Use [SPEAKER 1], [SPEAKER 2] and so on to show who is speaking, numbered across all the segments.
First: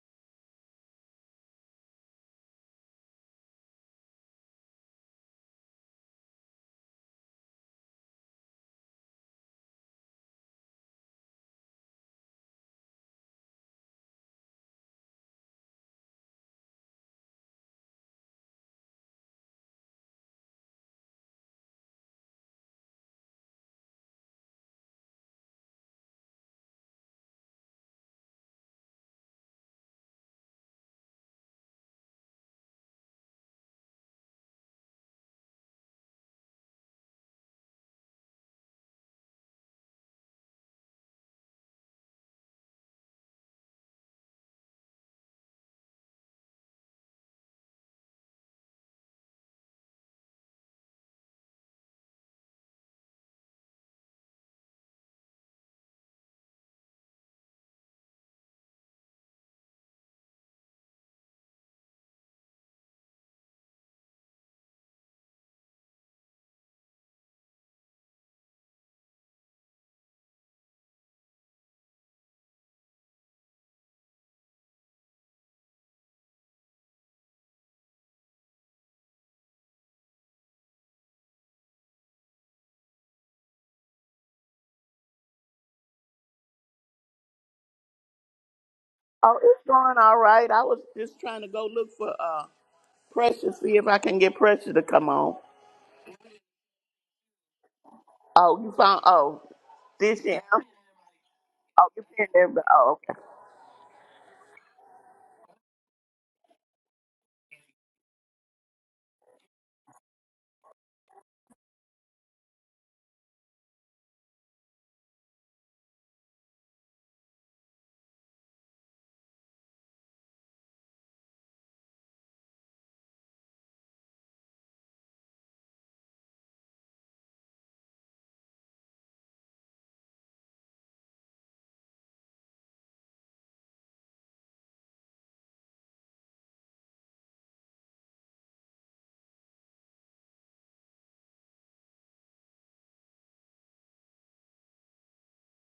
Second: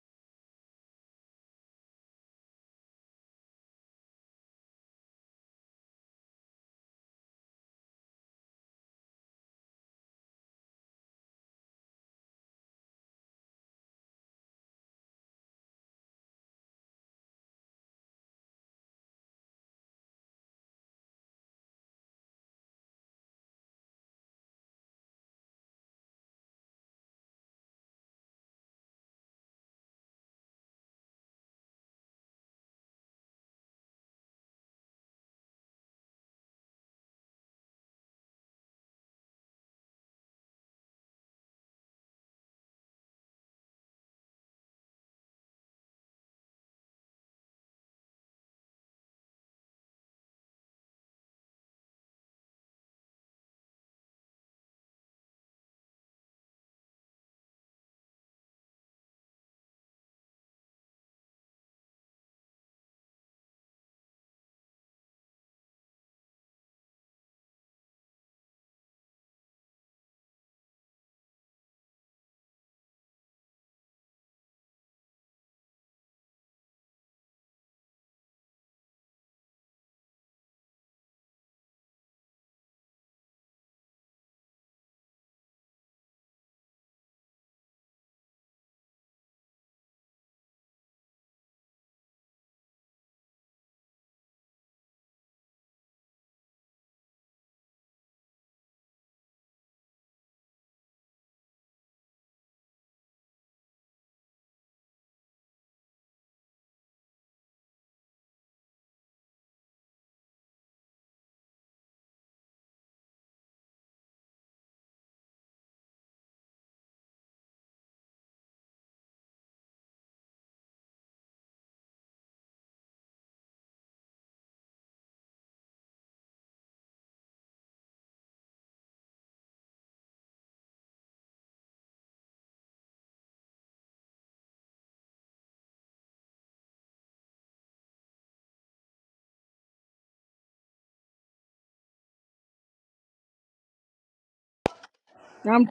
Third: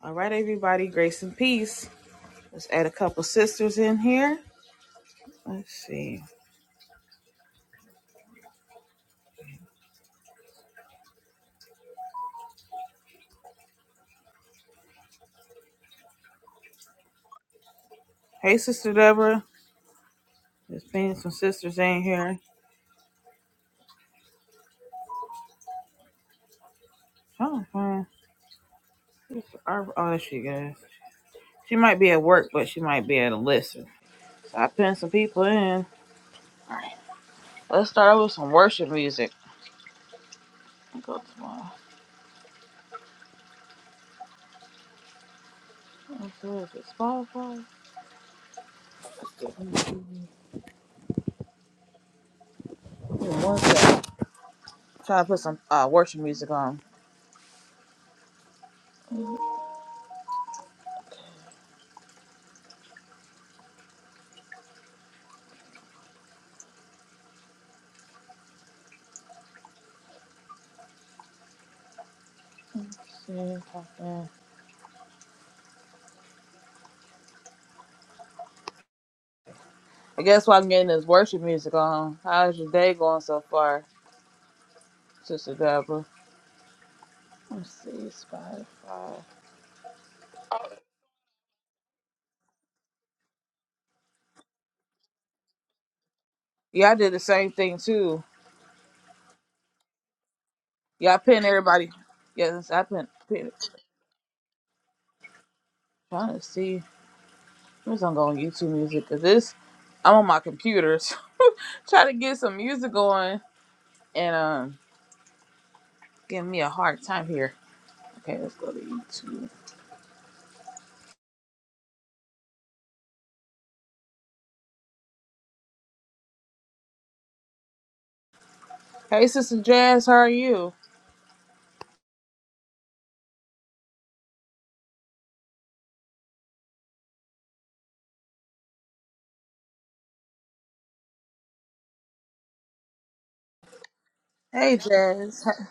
[SPEAKER 1] All right, everybody, grace and peace. Let's add a couple sisters in here. Let's see. Hey, Sister Deborah. There's been some sisters in here. Trying to find oh, there she goes. She might be at work, but she might be at a listen. So I pinned some people in. Let's start with some worship music. Go to my what is it, Spotify. Give me One second. Trying to put some uh, worship music on. I guess while I'm getting this worship music on, how's your day going so far? Sister Deborah. Let's see, Spotify.
[SPEAKER 2] Oh, it's going all right. I was just trying to go look for uh Precious, see if I can get Precious to come on.
[SPEAKER 1] Yeah, I did the same thing too.
[SPEAKER 2] Oh, you found oh this year. Oh,
[SPEAKER 1] Yeah, I pinned everybody.
[SPEAKER 2] you pinned everybody.
[SPEAKER 1] Yes, I
[SPEAKER 2] Oh,
[SPEAKER 1] pinned.
[SPEAKER 2] okay.
[SPEAKER 1] pinned trying to see. I'm just gonna go on YouTube Music because this. I'm on my computer, so try to get some music going and um, giving me a hard time here. Okay, let's go to YouTube. Hey, Sister Jazz, how are you? Hey, Jazz.
[SPEAKER 3] I'm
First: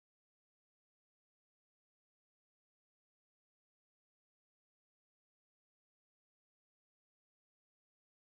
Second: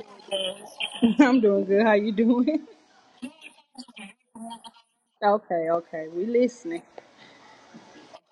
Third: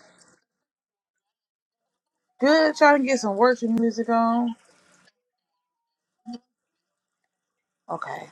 [SPEAKER 3] I'm doing good. How you doing?
[SPEAKER 1] Good. Trying to get some worship music on.
[SPEAKER 3] Okay, okay. We listening.
[SPEAKER 1] Okay.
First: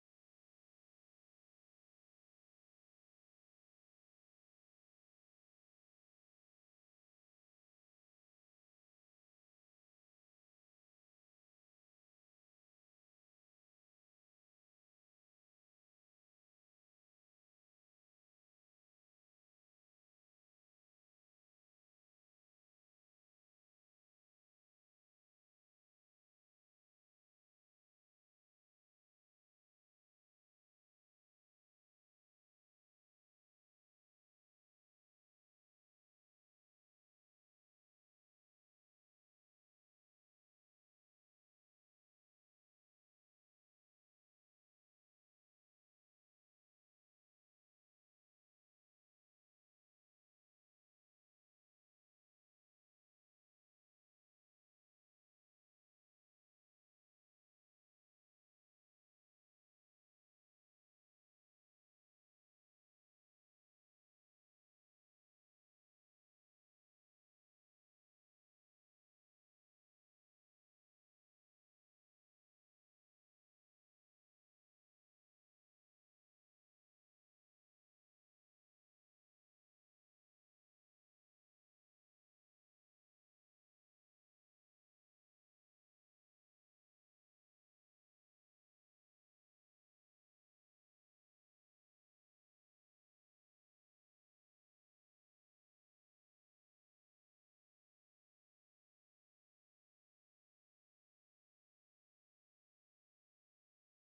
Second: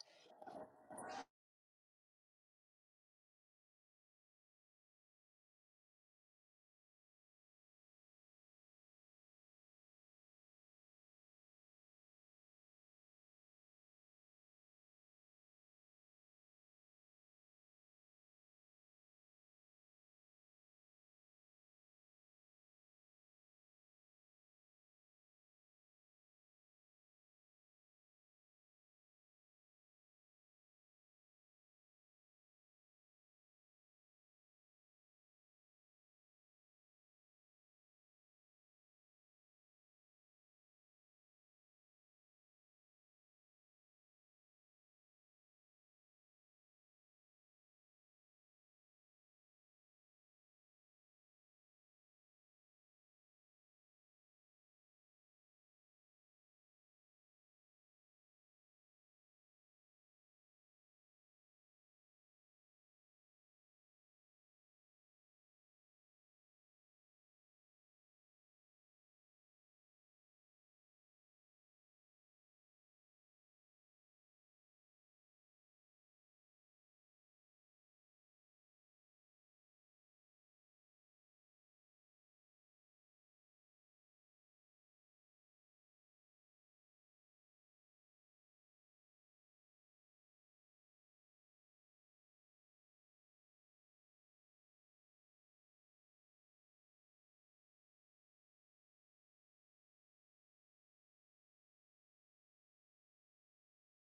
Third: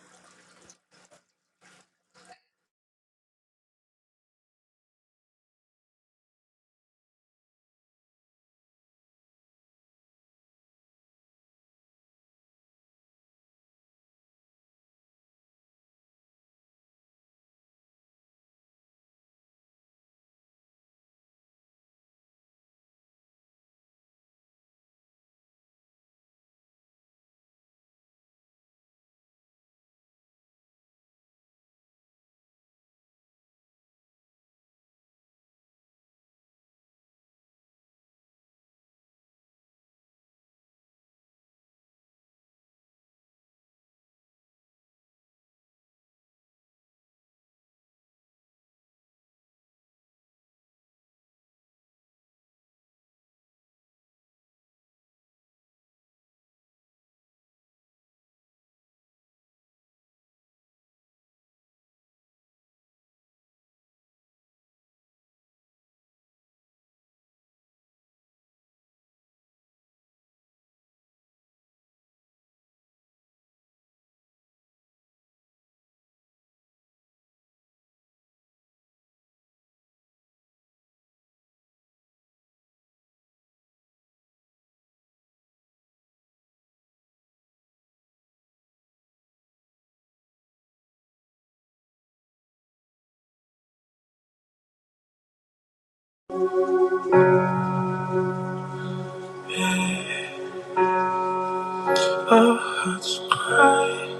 [SPEAKER 1] Our hearts cry,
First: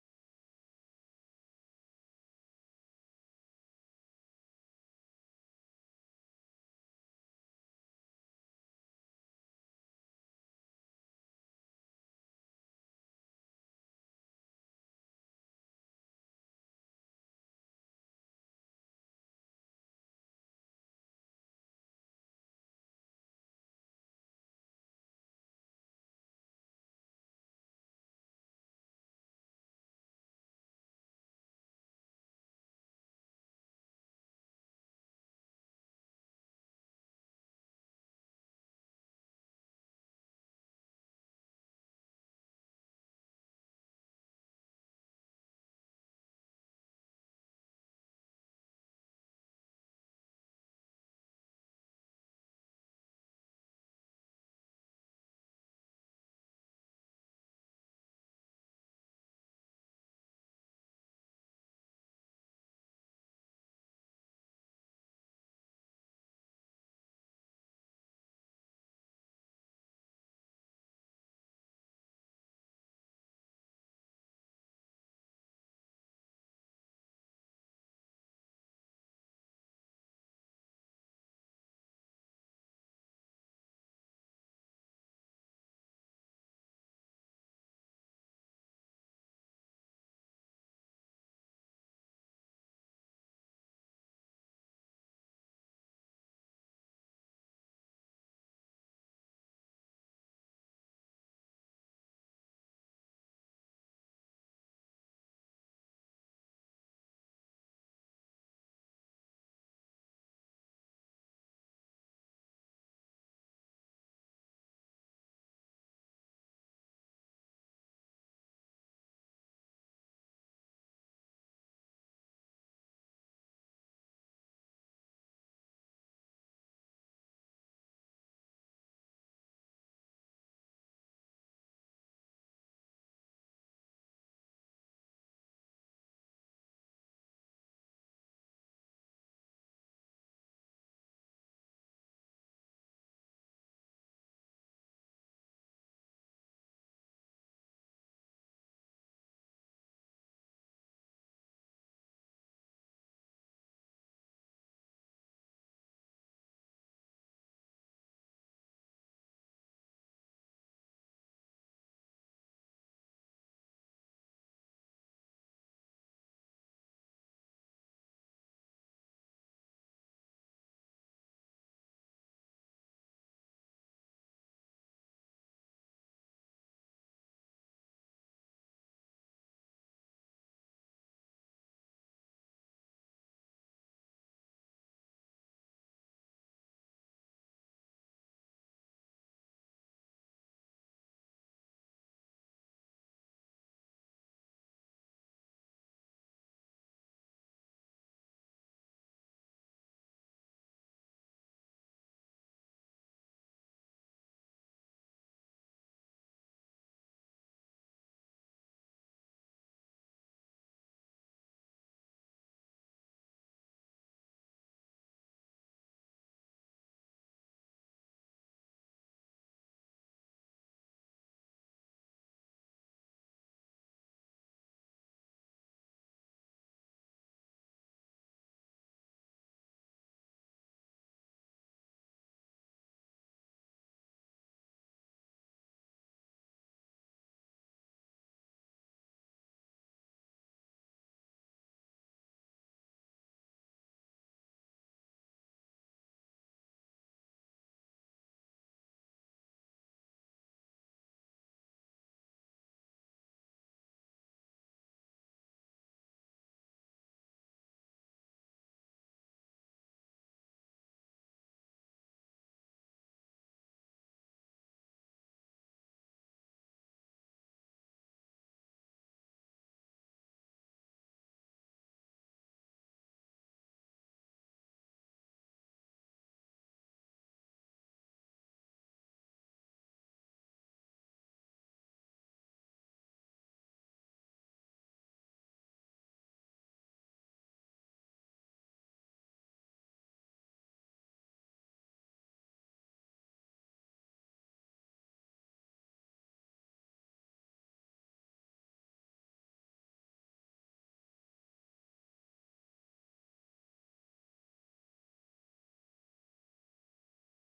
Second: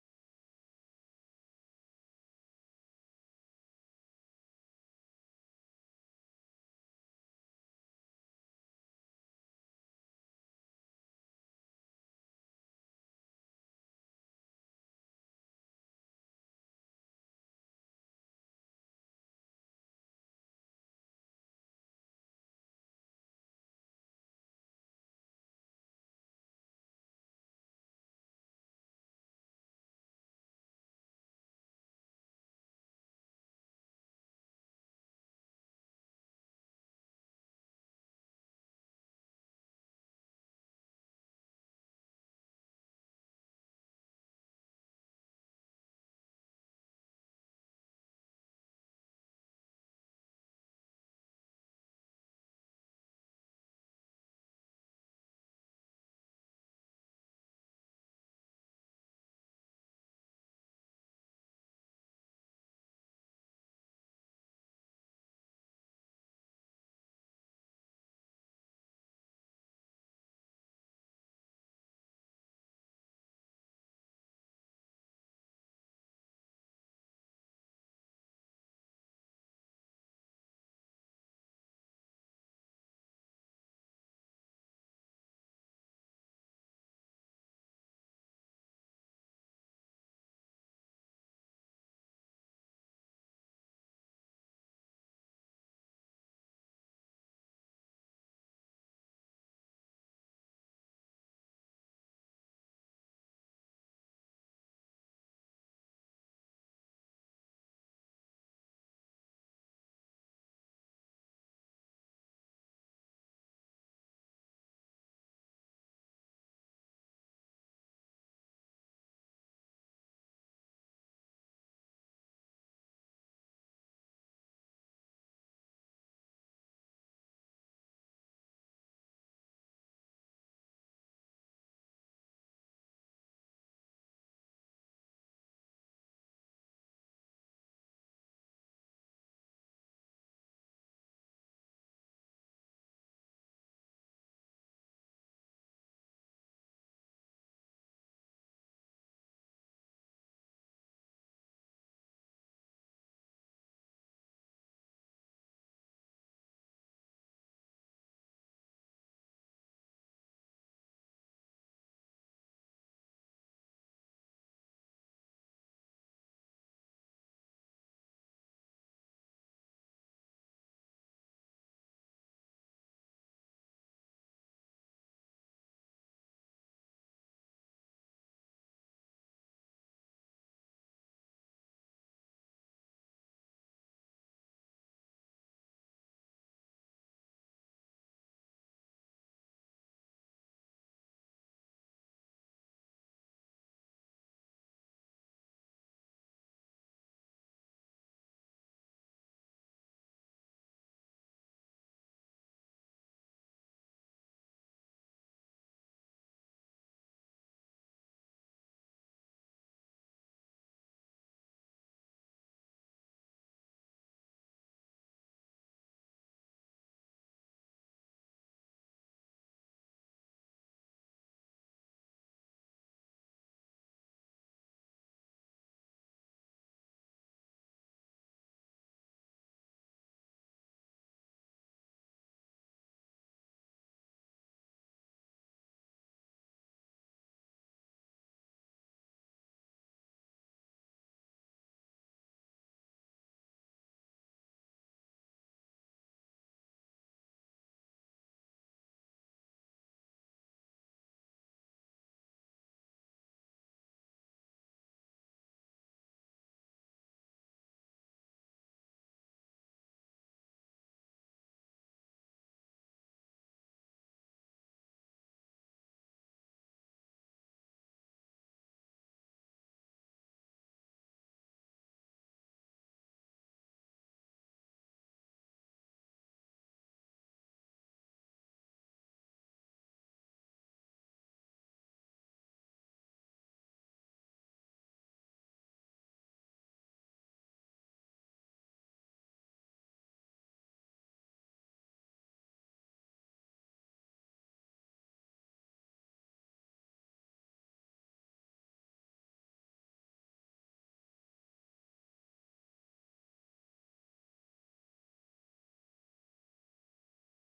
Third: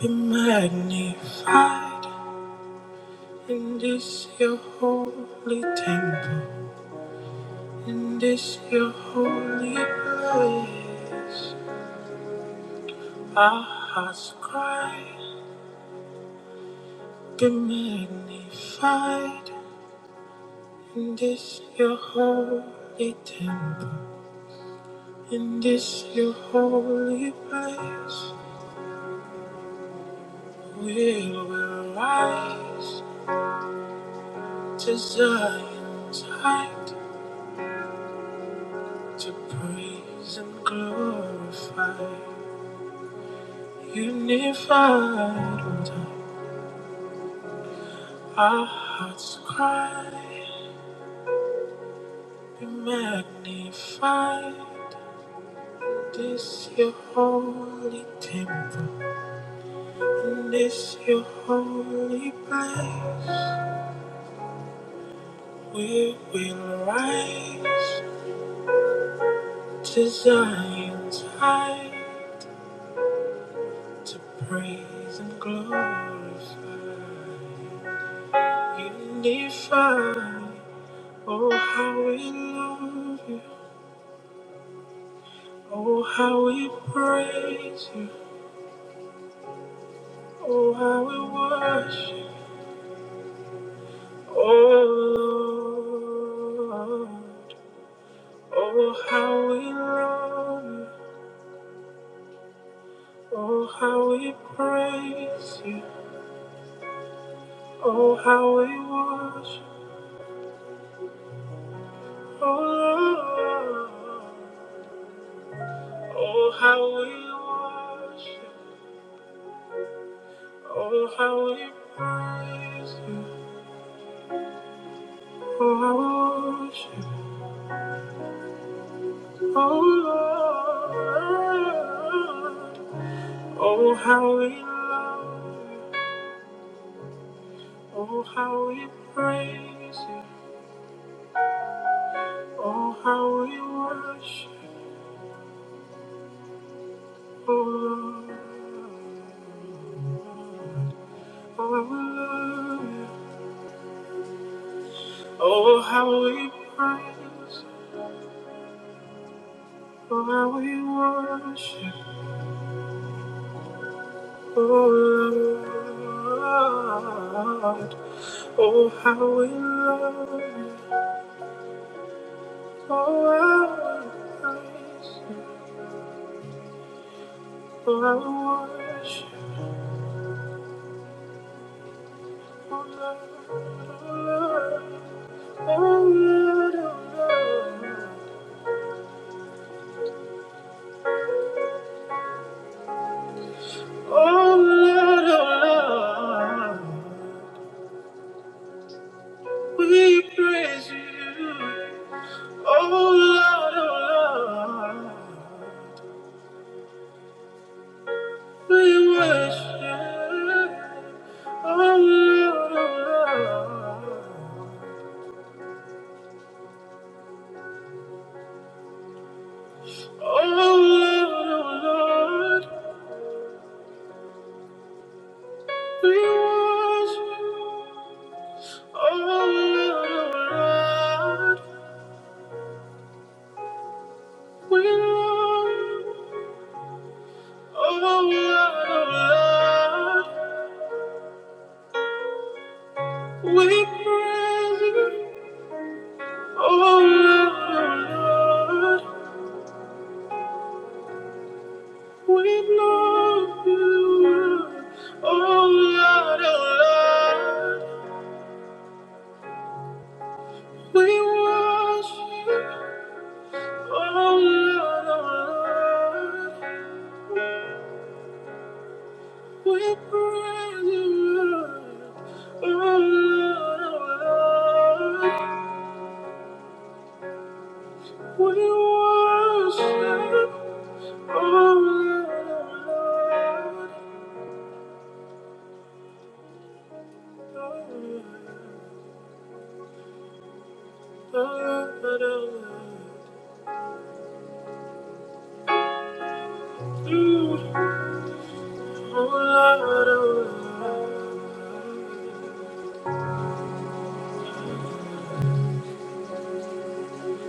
[SPEAKER 1] be magnified. In this your holy temple, in this your holy place, our hearts cry, be magnified. In this your holy temple, in this your holy place, we will rise to Zion's height to praise and glorify, unified. Our hearts cry, be magnified. This your holy temple, in this your holy place. We will rise to Zion's height to praise and glorify. Unify, oh how we love you, oh how we praise you, oh how we worship. Oh, oh, how we love you. Oh, how we praise you. Oh, how we worship. Oh, Lord. Oh, how we worship. Oh, how we praise you. Oh, how we worship. Oh, Lord. Oh, how we love you. Oh, how we praise you. Oh, how we worship, oh Lord. Oh, we love you. Oh, how we praise, oh, how we worship, oh Lord. Oh, how we love you, oh, how we praise you, oh, how we worship, oh Lord. Oh Lord, oh Lord, oh Lord. Oh Lord, oh Lord, we praise you. Oh Lord, oh Lord, we worship. Oh Lord, oh Lord, oh Lord, oh Lord, we worship. Oh Lord, oh Lord, we love. Oh Lord, we praise you. Oh Lord, we love you. Oh Lord, oh Lord, we worship. Oh Lord, oh Lord, we praise you. Oh Lord, oh Lord. We worship, oh Lord, oh Lord, oh Lord, oh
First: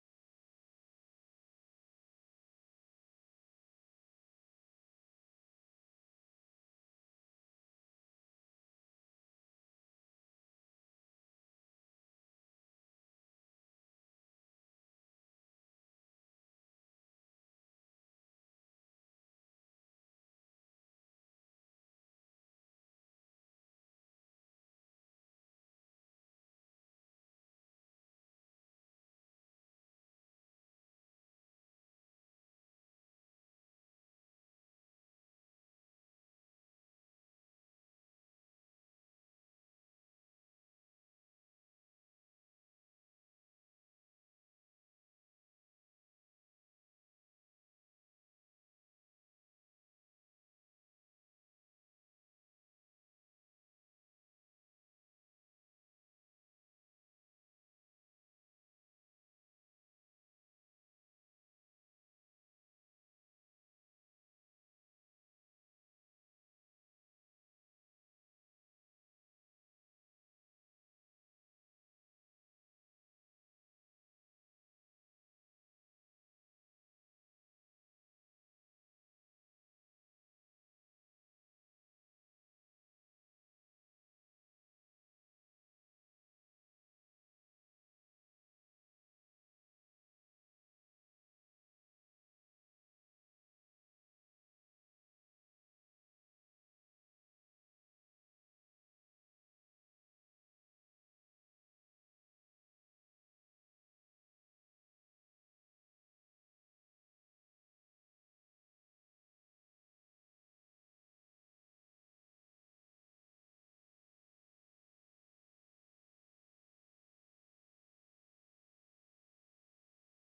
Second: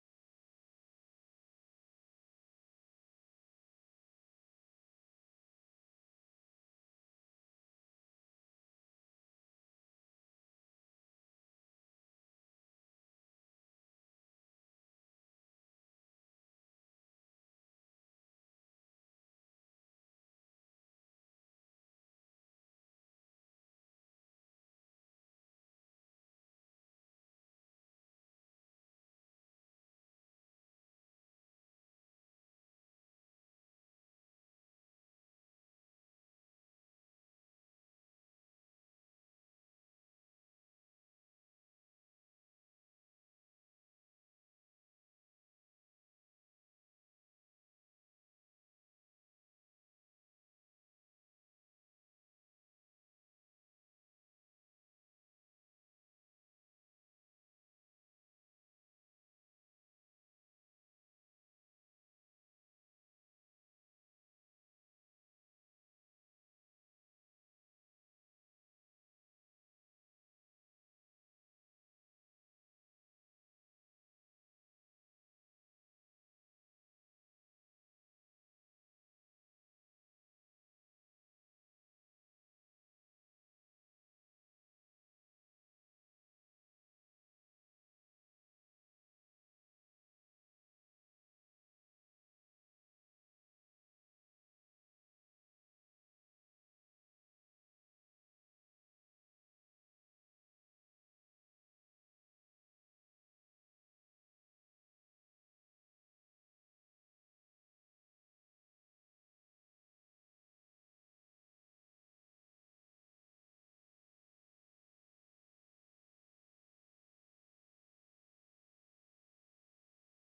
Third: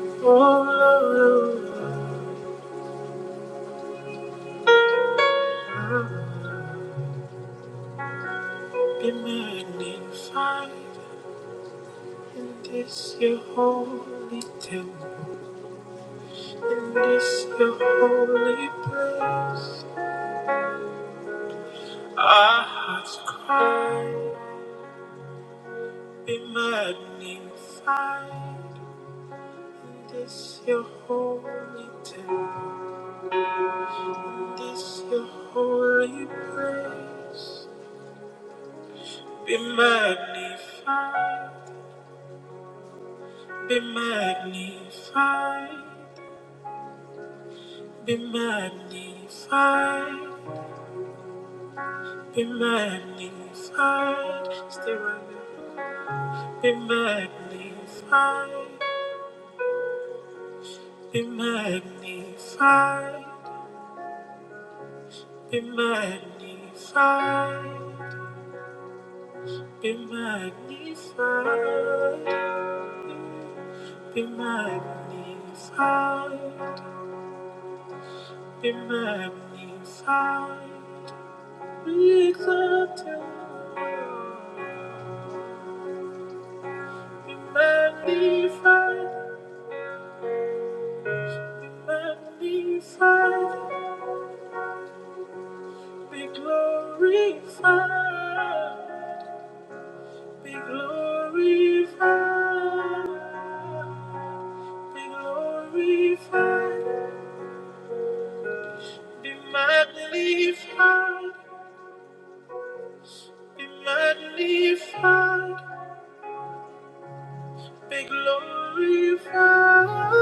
[SPEAKER 1] Lord, oh Lord, be magnified in this your holy temple, in this your holy place. Our hearts cry, be magnified. This your holy temple, this your holy place. Be magnified, be magnified, be magnified, be magnified. Stay right there. Be magnified, be magnified. Be magnified, be magnified, be magnified, be magnified, be exalted, be magnified, be magnified, be glorified. Be glorified, be glorified, be magnified, be magnified, be glorified,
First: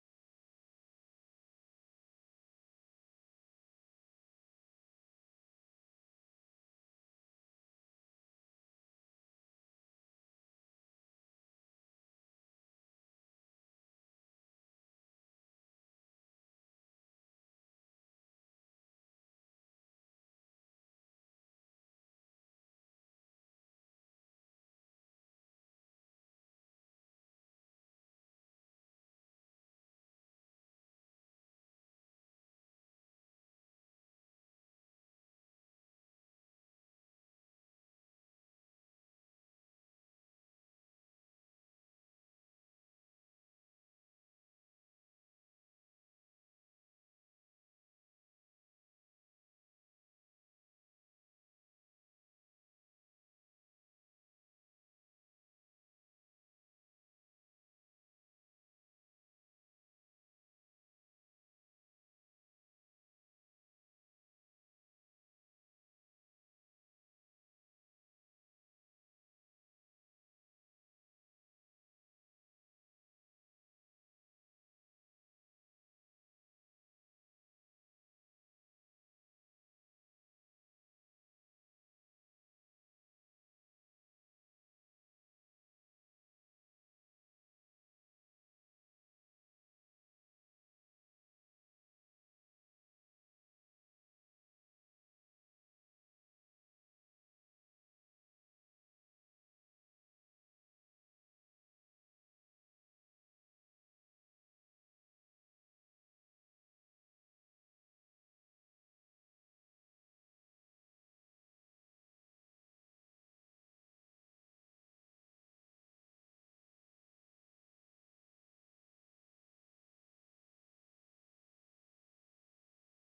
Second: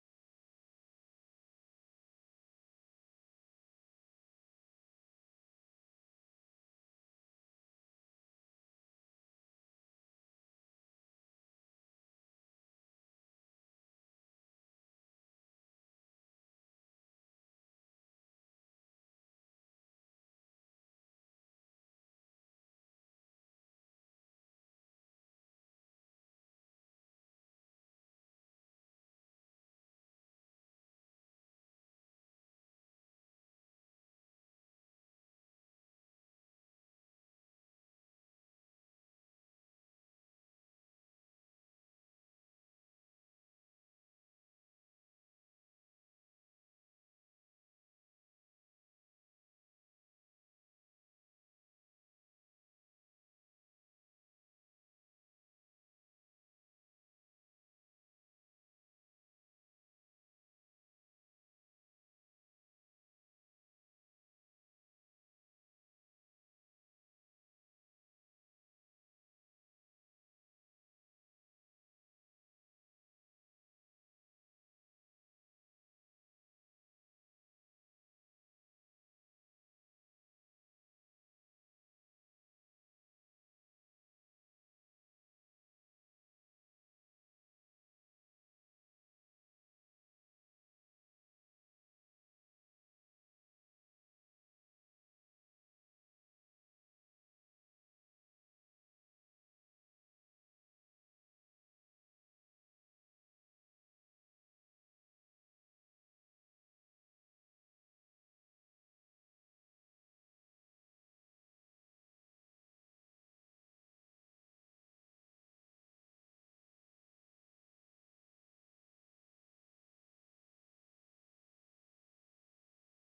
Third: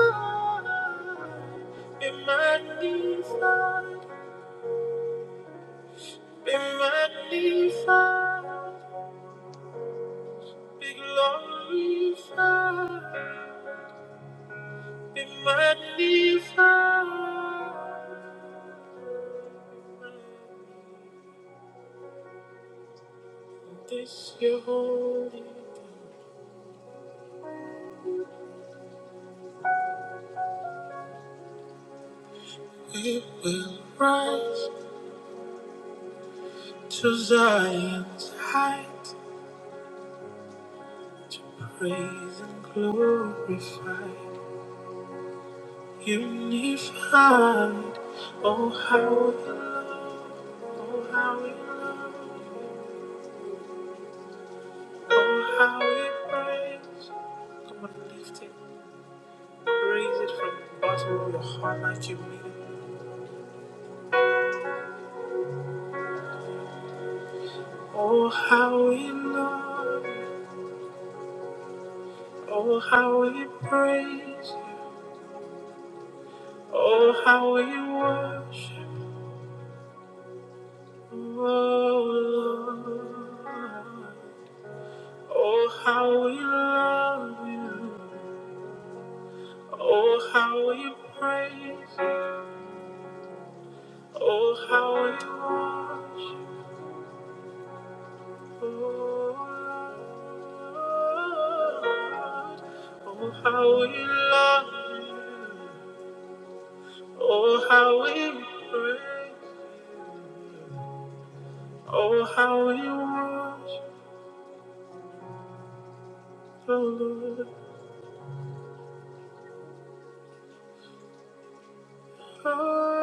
[SPEAKER 1] be magnified, be magnified, be glorified, be magnified. This your holy name. We will rise to Zion's height to praise and glorify. Unified, oh how we love, oh how we love, oh how we praise. Come on, lift it, praise it from the bottom of your heart like you mean it. Oh how we love, oh how we praise. Oh, how we worship you, oh Lord. Oh, how we love you. Oh, how we praise you. Oh, how we worship oh Lord. Oh, how we love you. Oh, how we praise. Oh, how we worship the Lord. Lord,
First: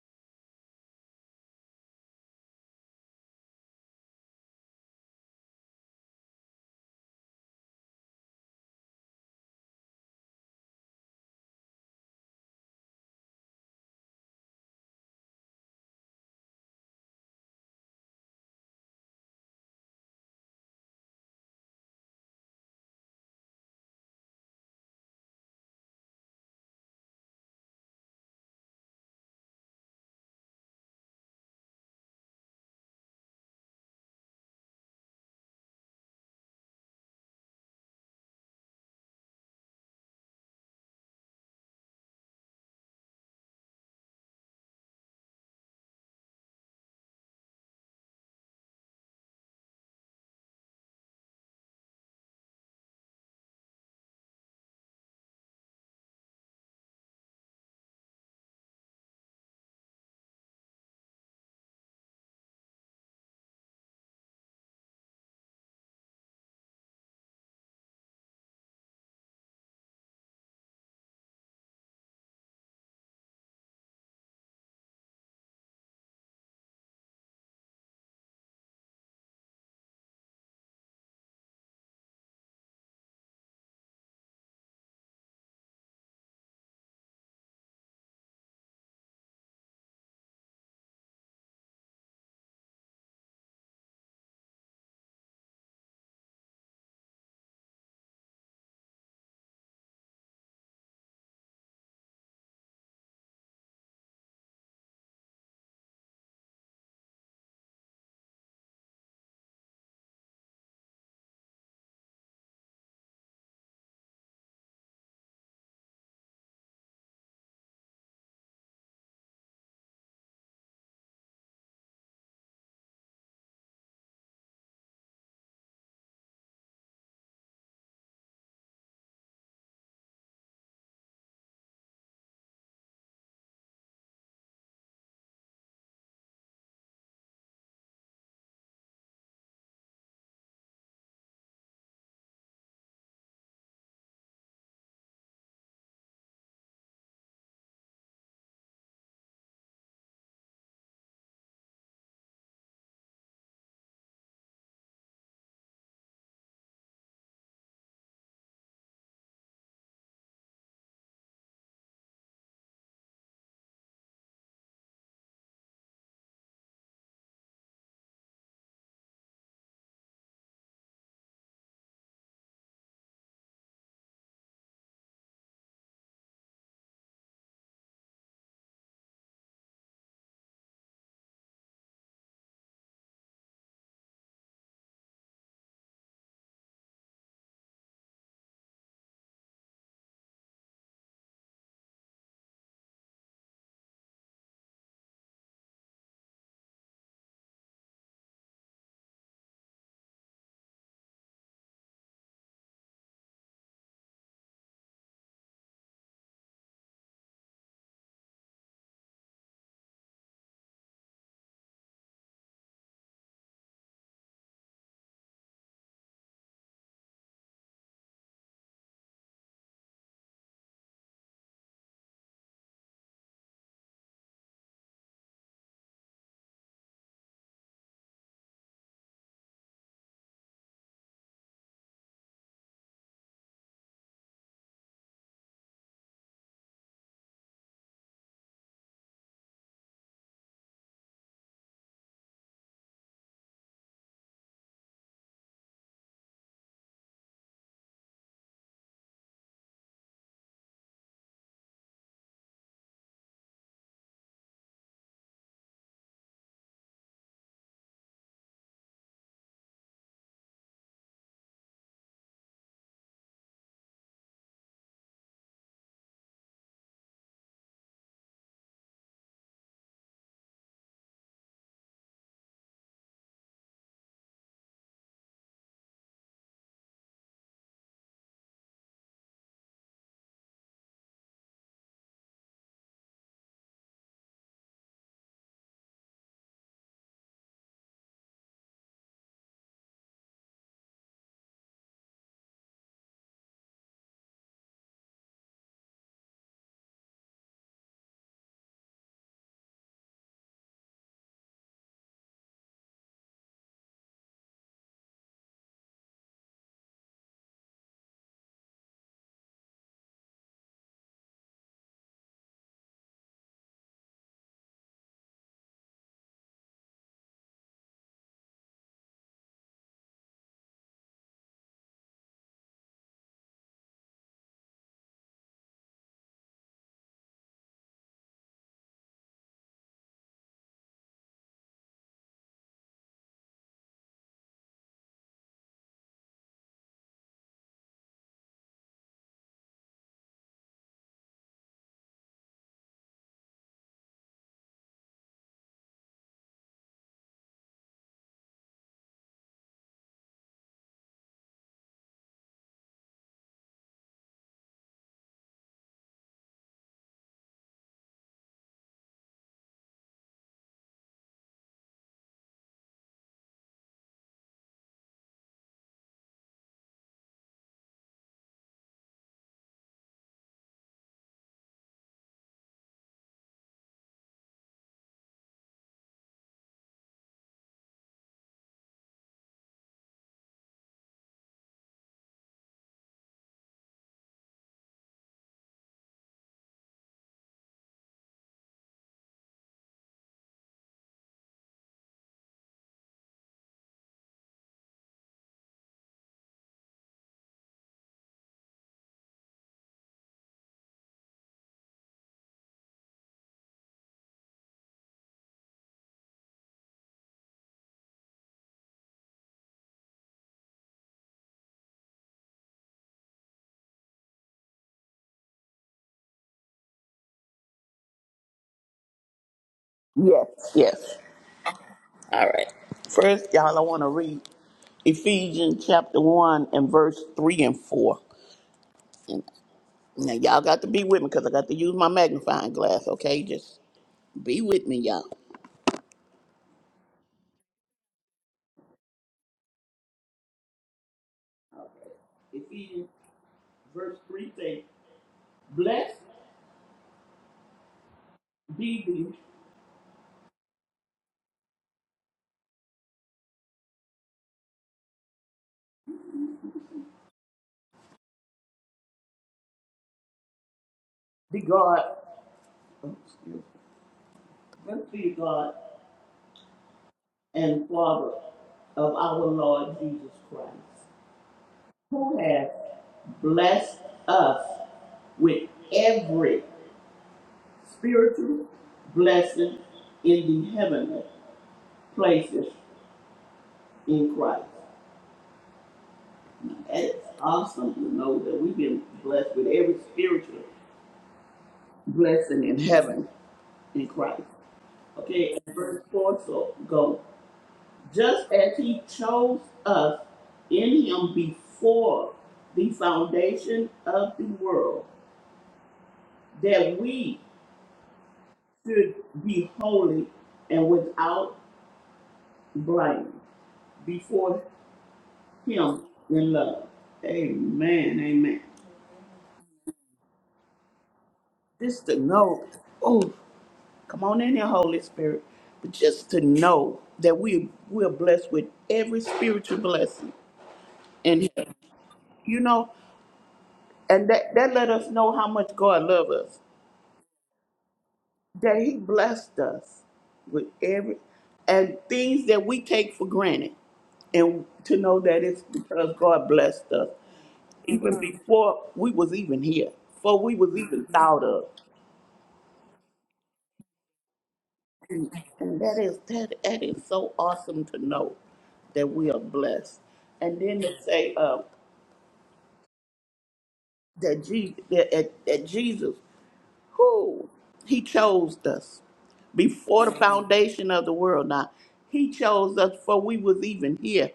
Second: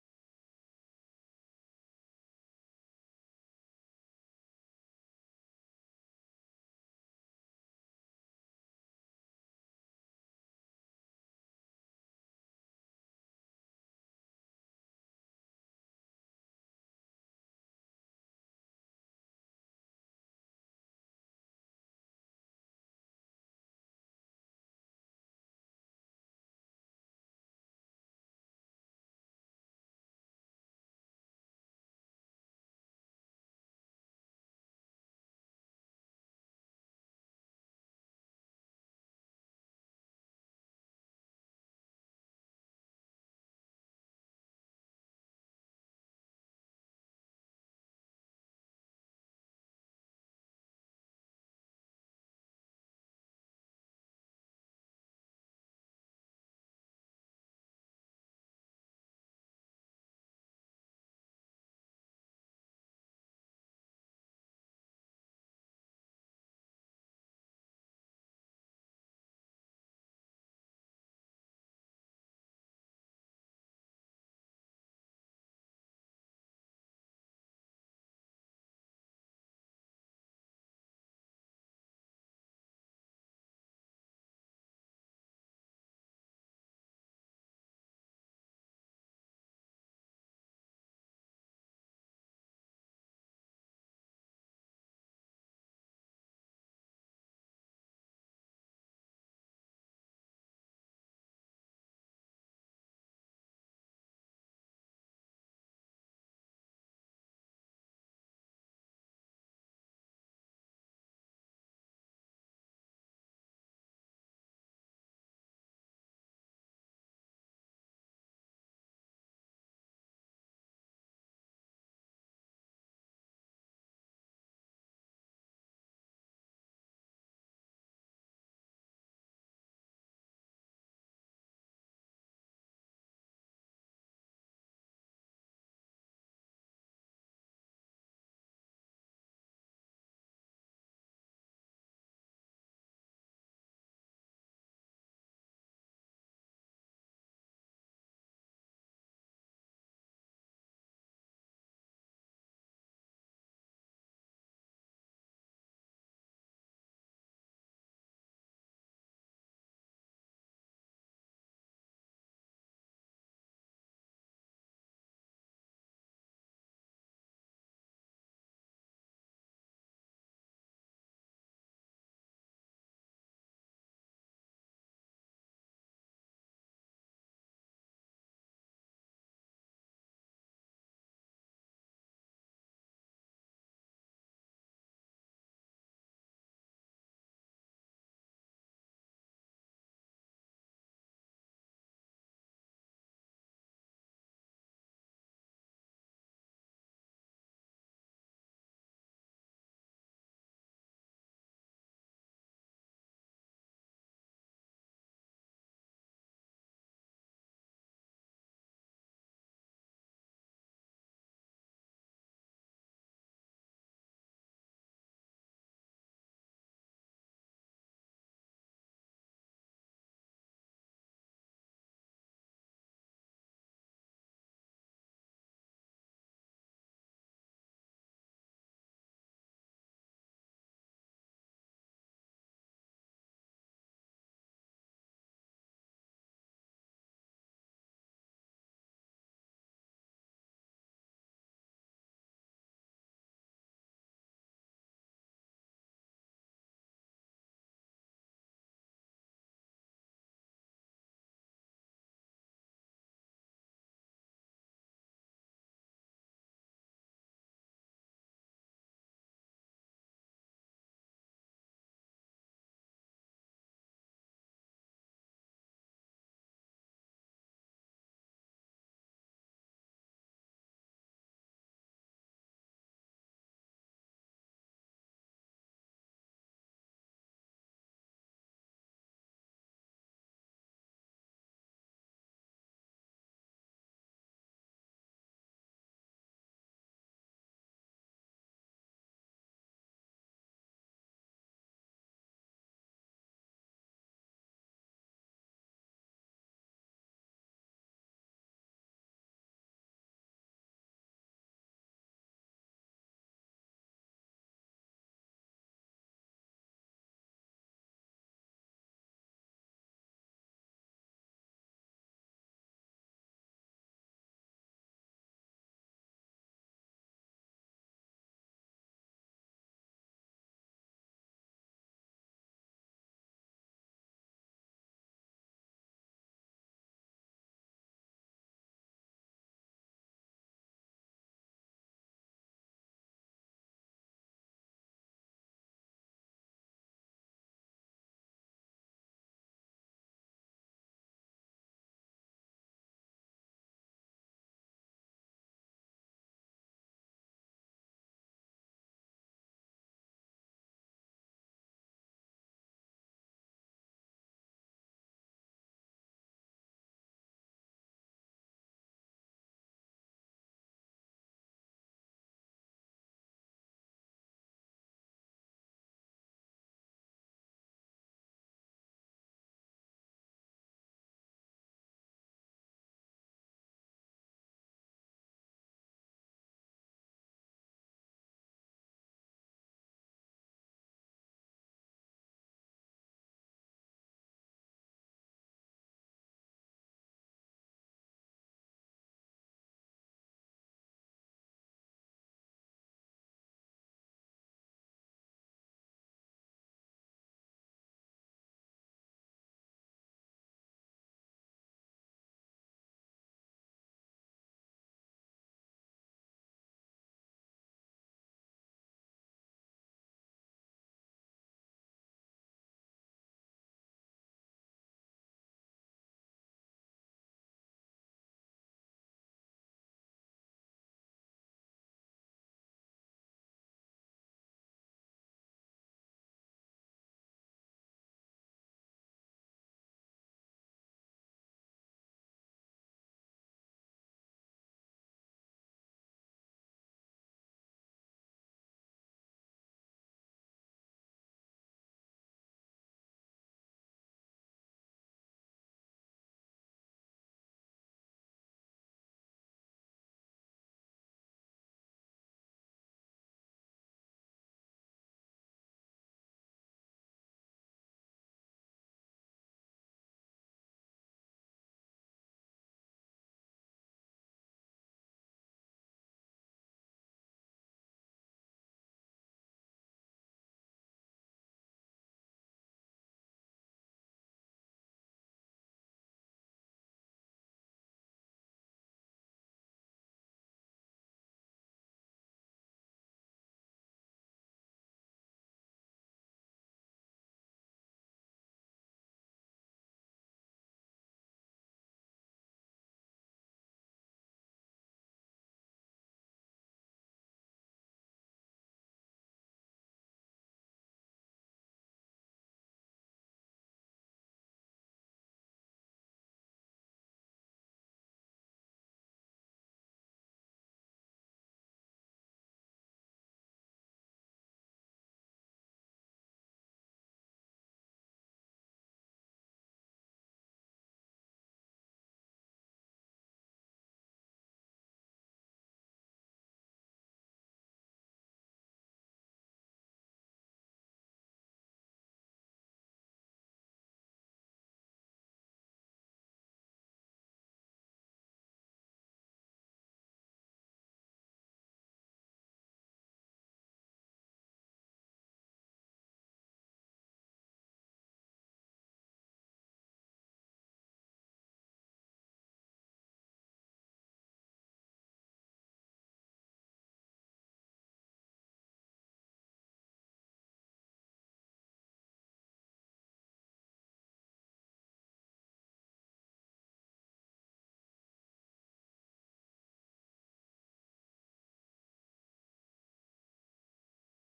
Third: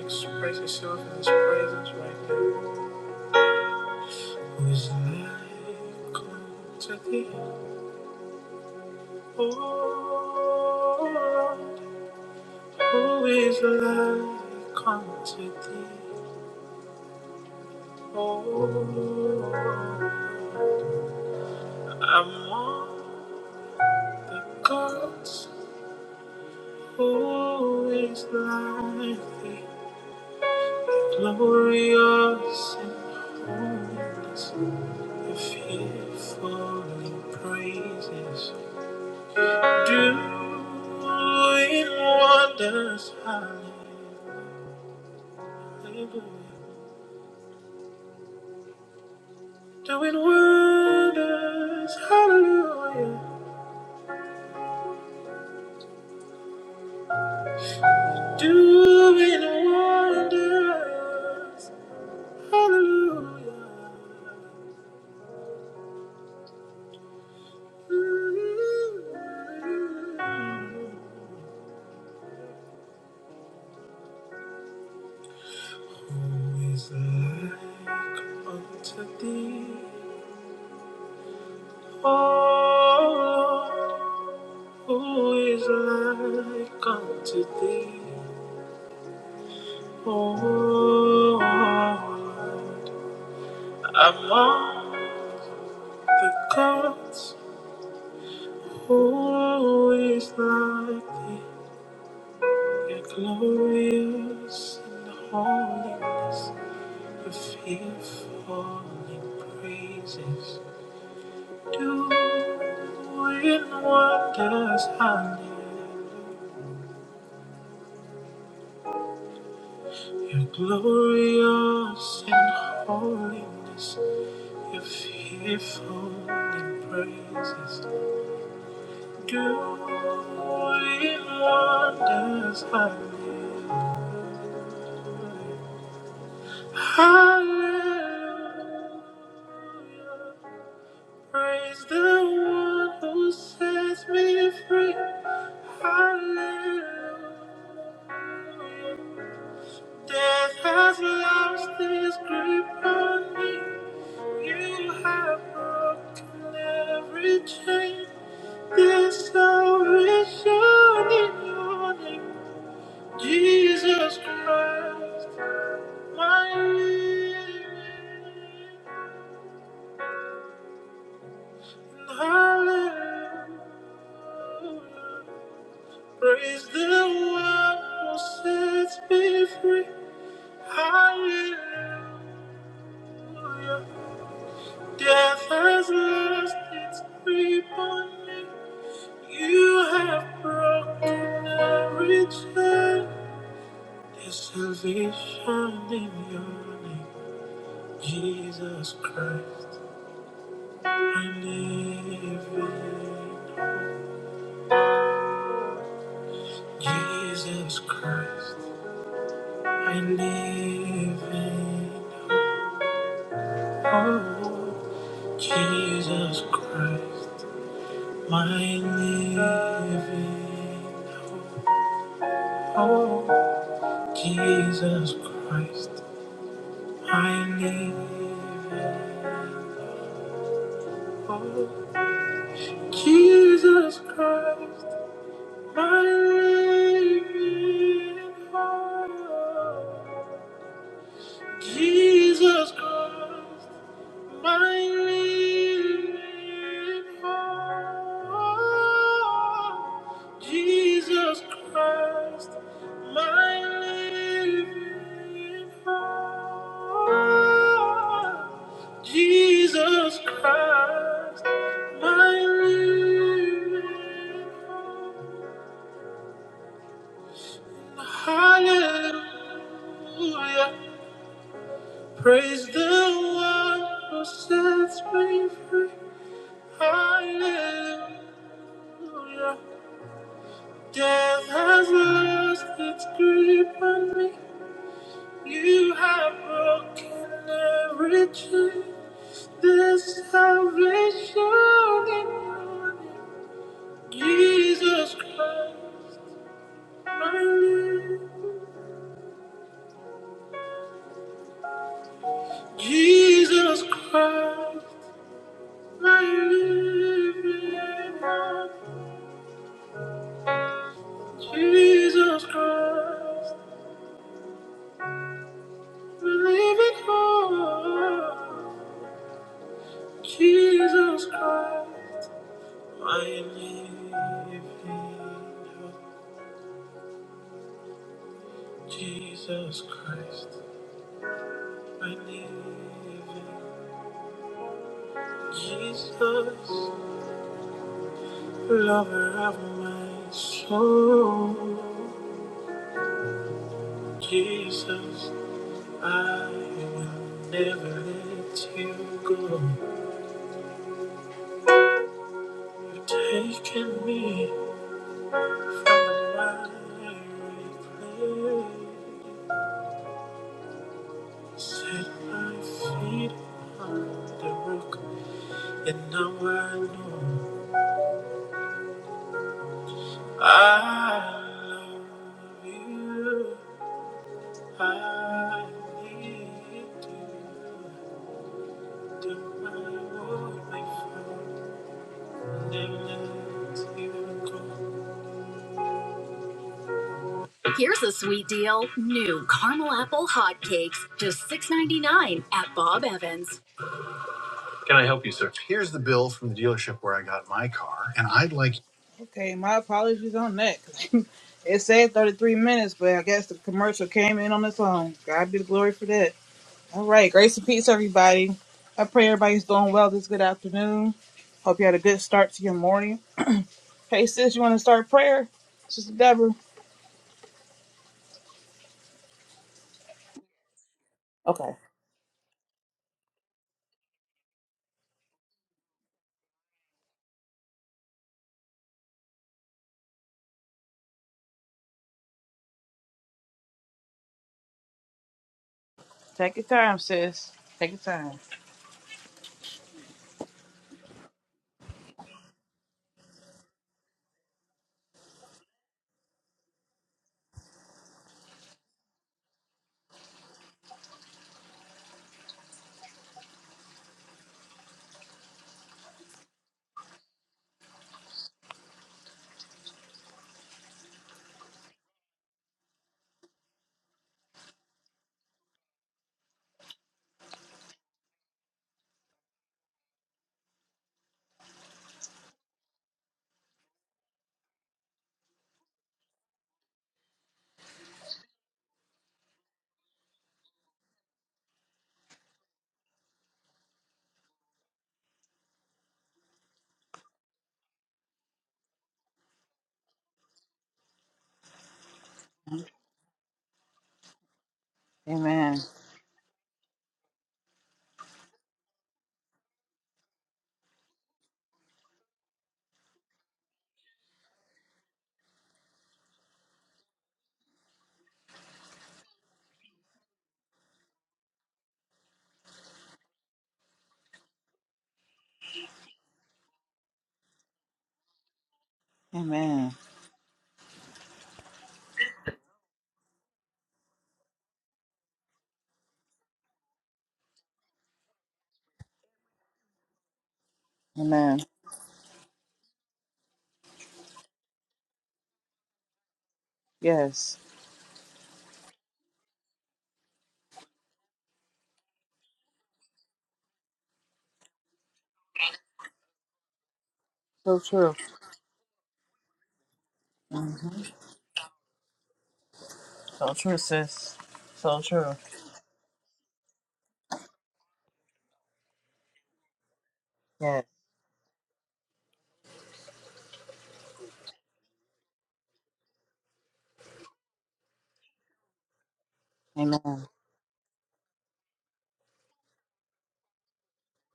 [SPEAKER 1] express yourself in His presence right now. Who is like unto thee? Lord, who is like unto thee? Oh, I'm The God's who is like thee, glorious and holiness, and fearfully praises, doing wonders, hallelujah, doing wonders, hallelujah, doing wonders, hallelujah. Is like unto thee, O Lord, who is like unto thee, O Lord, among the gods, who is like thee, You're glorious in holiness. The fearfully praises doing wonders hallelujah. You're glorious in holiness. You're fearful praises doing wonders hallelujah. Hallelujah. Praise the one who sets me free. Hallelujah. Death has lost its grip on me. You have broken every chain. There's salvation in your name, Jesus Christ, my Redeemer. Hallelujah, Praise the one who sets me free. Hallelujah. Death has lost its grip on me. You have broken every chain. There's salvation in your name, Jesus Christ. My living Jesus Christ. I live in hope, Jesus Christ, my living hope, Jesus Christ, my living hope, Jesus Christ, my living hope, Jesus Christ. Jesus Christ, my living hope. Jesus Christ, my living hope. Hallelujah. Praise the one who sets me free. Hallelujah. Death has lost its grip on me. You have broken every chain. There's salvation in your name. Jesus Christ, my living. Jesus Christ, my living. hope. Jesus Christ. Believe it all, Jesus Christ, my living hope. Jesus Christ, my living hope. Jesus, lover of my soul. Jesus, I will never let you go. You've taken me on my replay. Set my feet on the rock, and now I know I love you. I need you. Don't worry, my friend. Never let you go. Here's a sweet deal. New caramel apple hotcakes, just $6.99 at Bob Evans. Here's the bill from the dealership where I got my car, and I'd like. Okay, my apologies on that. it said 33 minutes, but I guess the commercial came in on its own. God be the glory for that. All right, grace and peace, everybody. I pray everybody's doing well this good afternoon. Hope you had a good start to your morning. Hey, sis, you want to start prayer? Sister Deborah.
[SPEAKER 2] Yes, yes.
[SPEAKER 1] Okay.
[SPEAKER 2] All right. First, y'all, I want to read Ephesians chapter one and verse three and four. And now y'all got to be with me because I got to use my magnifying glass. Okay, just be with me, y'all.
[SPEAKER 1] Take your time, sis. Take your time.
[SPEAKER 2] Ephesians verse three says, "Blessed be the, the God." Blessed be God and Father of our Lord Jesus Christ, who has blessed us with every spiritual blessing in the heavenly places in Christ. And it's awesome to know that we've been blessed with every spiritual blessing in heaven in Christ. Okay, and
[SPEAKER 1] Amen.
[SPEAKER 2] verse 4 so go. just as he chose us in him before the foundation of the world, that we should be holy and without blame before him in love. Amen. Amen.
[SPEAKER 1] Amen.
[SPEAKER 2] Just to know, oh, come on in here, Holy Spirit. But just to know that we we're blessed with every spiritual blessing in
[SPEAKER 1] Amen.
[SPEAKER 2] him. You know, and that, that let us know how much God loves us
[SPEAKER 1] Yes.
[SPEAKER 2] that he blessed us with every and things that we take for granted and to know that it's because god blessed us
[SPEAKER 1] So
[SPEAKER 2] even
[SPEAKER 1] true.
[SPEAKER 2] Mhm. before we was even here before we was
[SPEAKER 1] Mm-hmm.
[SPEAKER 2] even thought of
[SPEAKER 1] So true, sis. So true.
[SPEAKER 2] and that is that, that is so awesome to know that we are blessed and then
[SPEAKER 1] Yes.
[SPEAKER 2] to say uh, that jesus that, that that jesus who he chose us before the
[SPEAKER 1] Amen.
[SPEAKER 2] foundation of the world now he chose us before we was even here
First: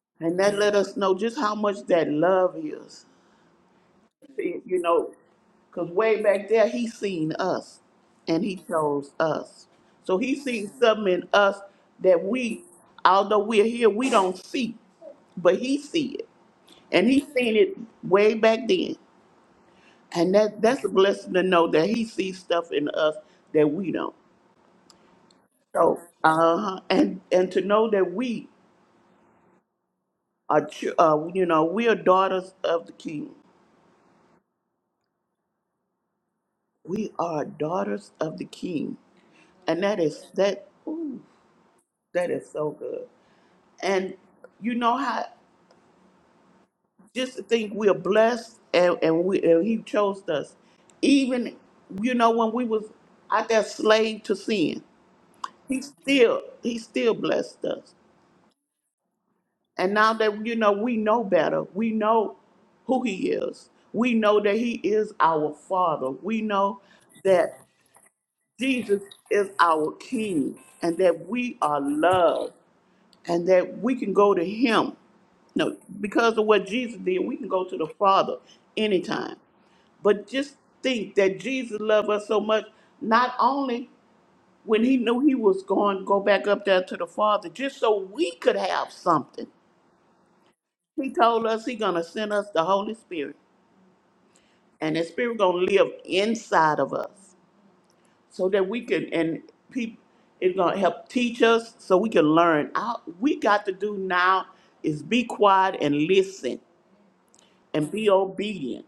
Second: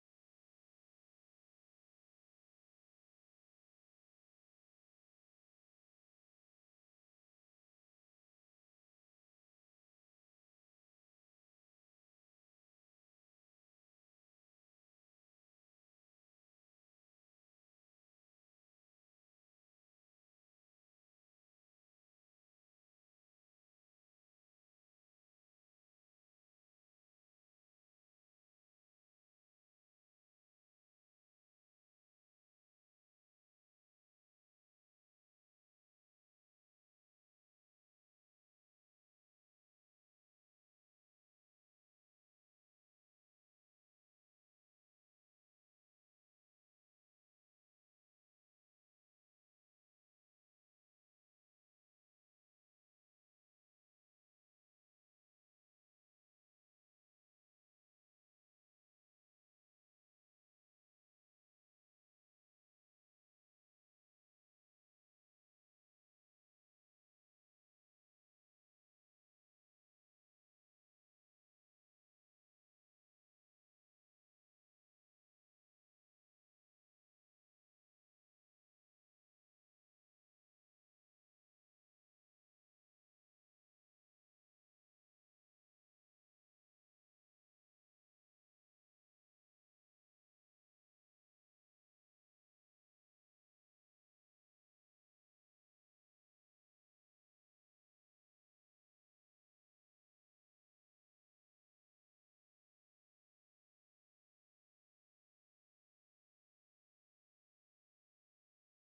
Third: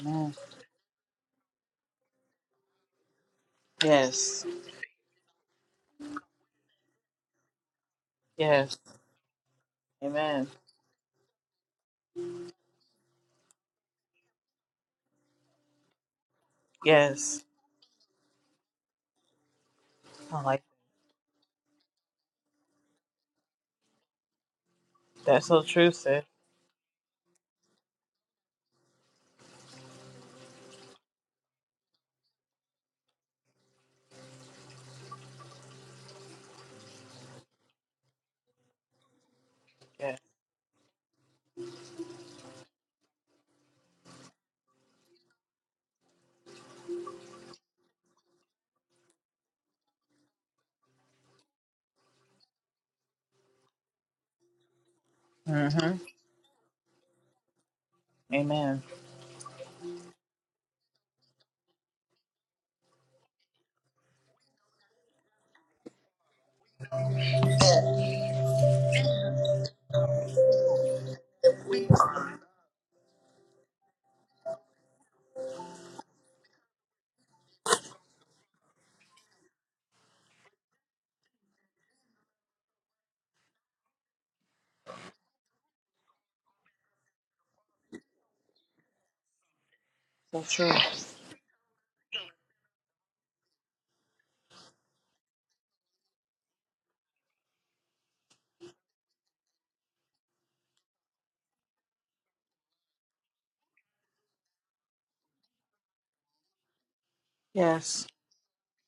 [SPEAKER 1] Amen.
[SPEAKER 2] And that let us know just how much that love is.
[SPEAKER 1] Yes.
[SPEAKER 2] It- You know, because way back there, he seen us and he
[SPEAKER 1] Yes.
[SPEAKER 2] chose us. So he
[SPEAKER 1] Amen.
[SPEAKER 2] sees something in us that we, although we're here, we don't see, but he see it. And he
[SPEAKER 1] Yes.
[SPEAKER 2] seen it way back then. And
[SPEAKER 1] I
[SPEAKER 2] that
[SPEAKER 1] like
[SPEAKER 2] that's a blessing to know that he sees stuff in us that we don't.
[SPEAKER 1] that. that's so true,
[SPEAKER 2] So,
[SPEAKER 1] sis.
[SPEAKER 2] uh, and and to know that we are, chil- uh, you know, we are daughters of the King. We are daughters of the King, and that
[SPEAKER 1] Yes.
[SPEAKER 2] is that. Ooh, that is so good. And you know how just to think we're blessed, and and we and He chose us. Even you know when we was out there slave to sin, He
[SPEAKER 1] Mm-hmm.
[SPEAKER 2] still He still blessed us.
[SPEAKER 1] Amen.
[SPEAKER 2] And now that you know we know better, we know who He is. We know that He is our Father. We know that. Jesus is our King and that we are loved and that we can go to Him. No, because of what Jesus did, we can go to the Father anytime. But just think that Jesus loved us so much, not only when he knew he was going to go back up there to the Father, just so we could have something.
[SPEAKER 1] So true.
[SPEAKER 2] He told us He's gonna send us the Holy Spirit. And the Spirit gonna live inside of us. so that we can and people it's gonna help teach us so we can learn. All we got to do now is be quiet and listen and
[SPEAKER 1] Yes.
[SPEAKER 2] be obedient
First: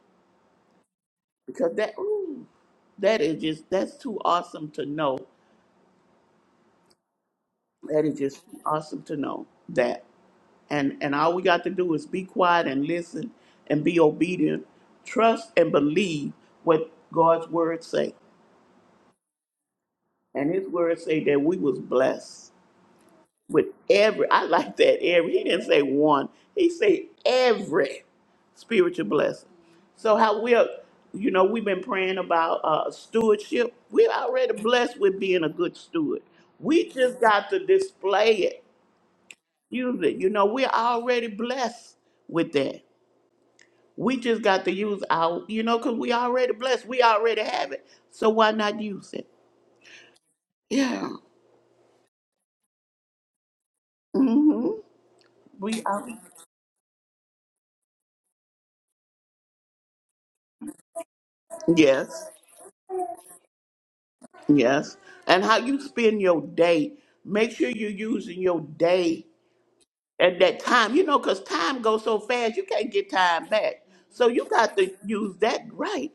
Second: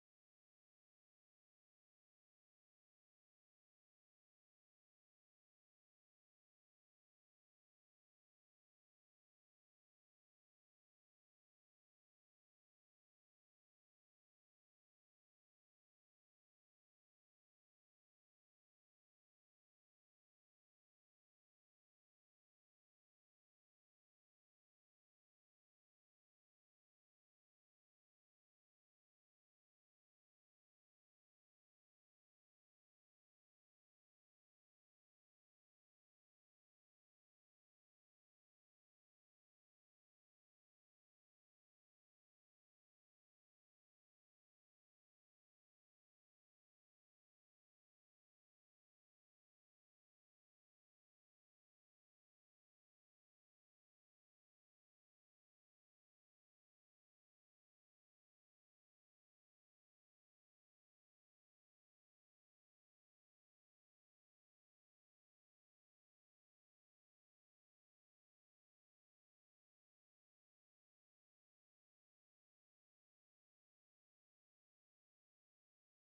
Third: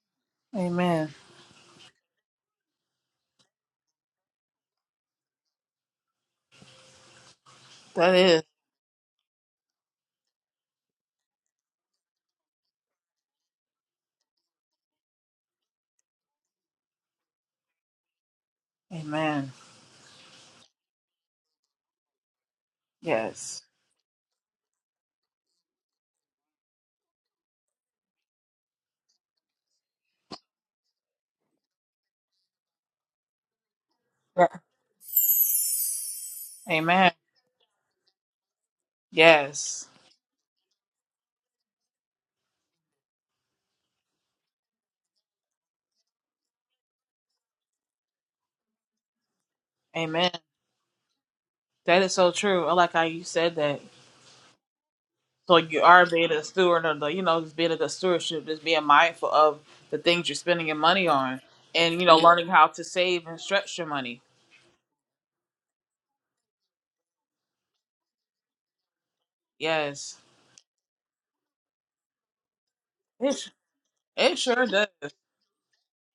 [SPEAKER 1] Amen.
[SPEAKER 2] because that ooh, that is just that's too awesome to know. That
[SPEAKER 1] That
[SPEAKER 2] is just
[SPEAKER 1] is.
[SPEAKER 2] awesome to know that and and all we got to do is be quiet and listen and be obedient trust and believe what god's word say
[SPEAKER 1] Amen.
[SPEAKER 2] and his word say that we was blessed
[SPEAKER 1] Yes.
[SPEAKER 2] with every I like that every he didn't say one he said every spiritual blessing so how we're you know we've been praying about uh stewardship we're
[SPEAKER 1] Yeah.
[SPEAKER 2] already blessed with being a good steward we
[SPEAKER 1] Amen.
[SPEAKER 2] just got to display it
[SPEAKER 1] Yes.
[SPEAKER 2] use it you know we're already blessed with that we just got to use our you know because we already blessed we already have it so why not use it
[SPEAKER 1] Amen.
[SPEAKER 2] yeah
[SPEAKER 1] That is so true. I like how you said that.
[SPEAKER 2] hmm
[SPEAKER 1] So you
[SPEAKER 2] we
[SPEAKER 1] are
[SPEAKER 2] are
[SPEAKER 1] being a steward of the, you know, just being a good stewardship, just being mindful of the things you're spending your money on, and you know,
[SPEAKER 2] yes
[SPEAKER 1] Mhm. learning how to save and stretch your money.
[SPEAKER 2] Yes. And how you spend your day. Make sure you're using your day
[SPEAKER 1] Yes,
[SPEAKER 2] and that time, you know, because time goes so fast, you can't get
[SPEAKER 1] it
[SPEAKER 2] time
[SPEAKER 1] su-
[SPEAKER 2] back. So
[SPEAKER 1] it
[SPEAKER 2] you
[SPEAKER 1] sure
[SPEAKER 2] got to
[SPEAKER 1] does.
[SPEAKER 2] use that right.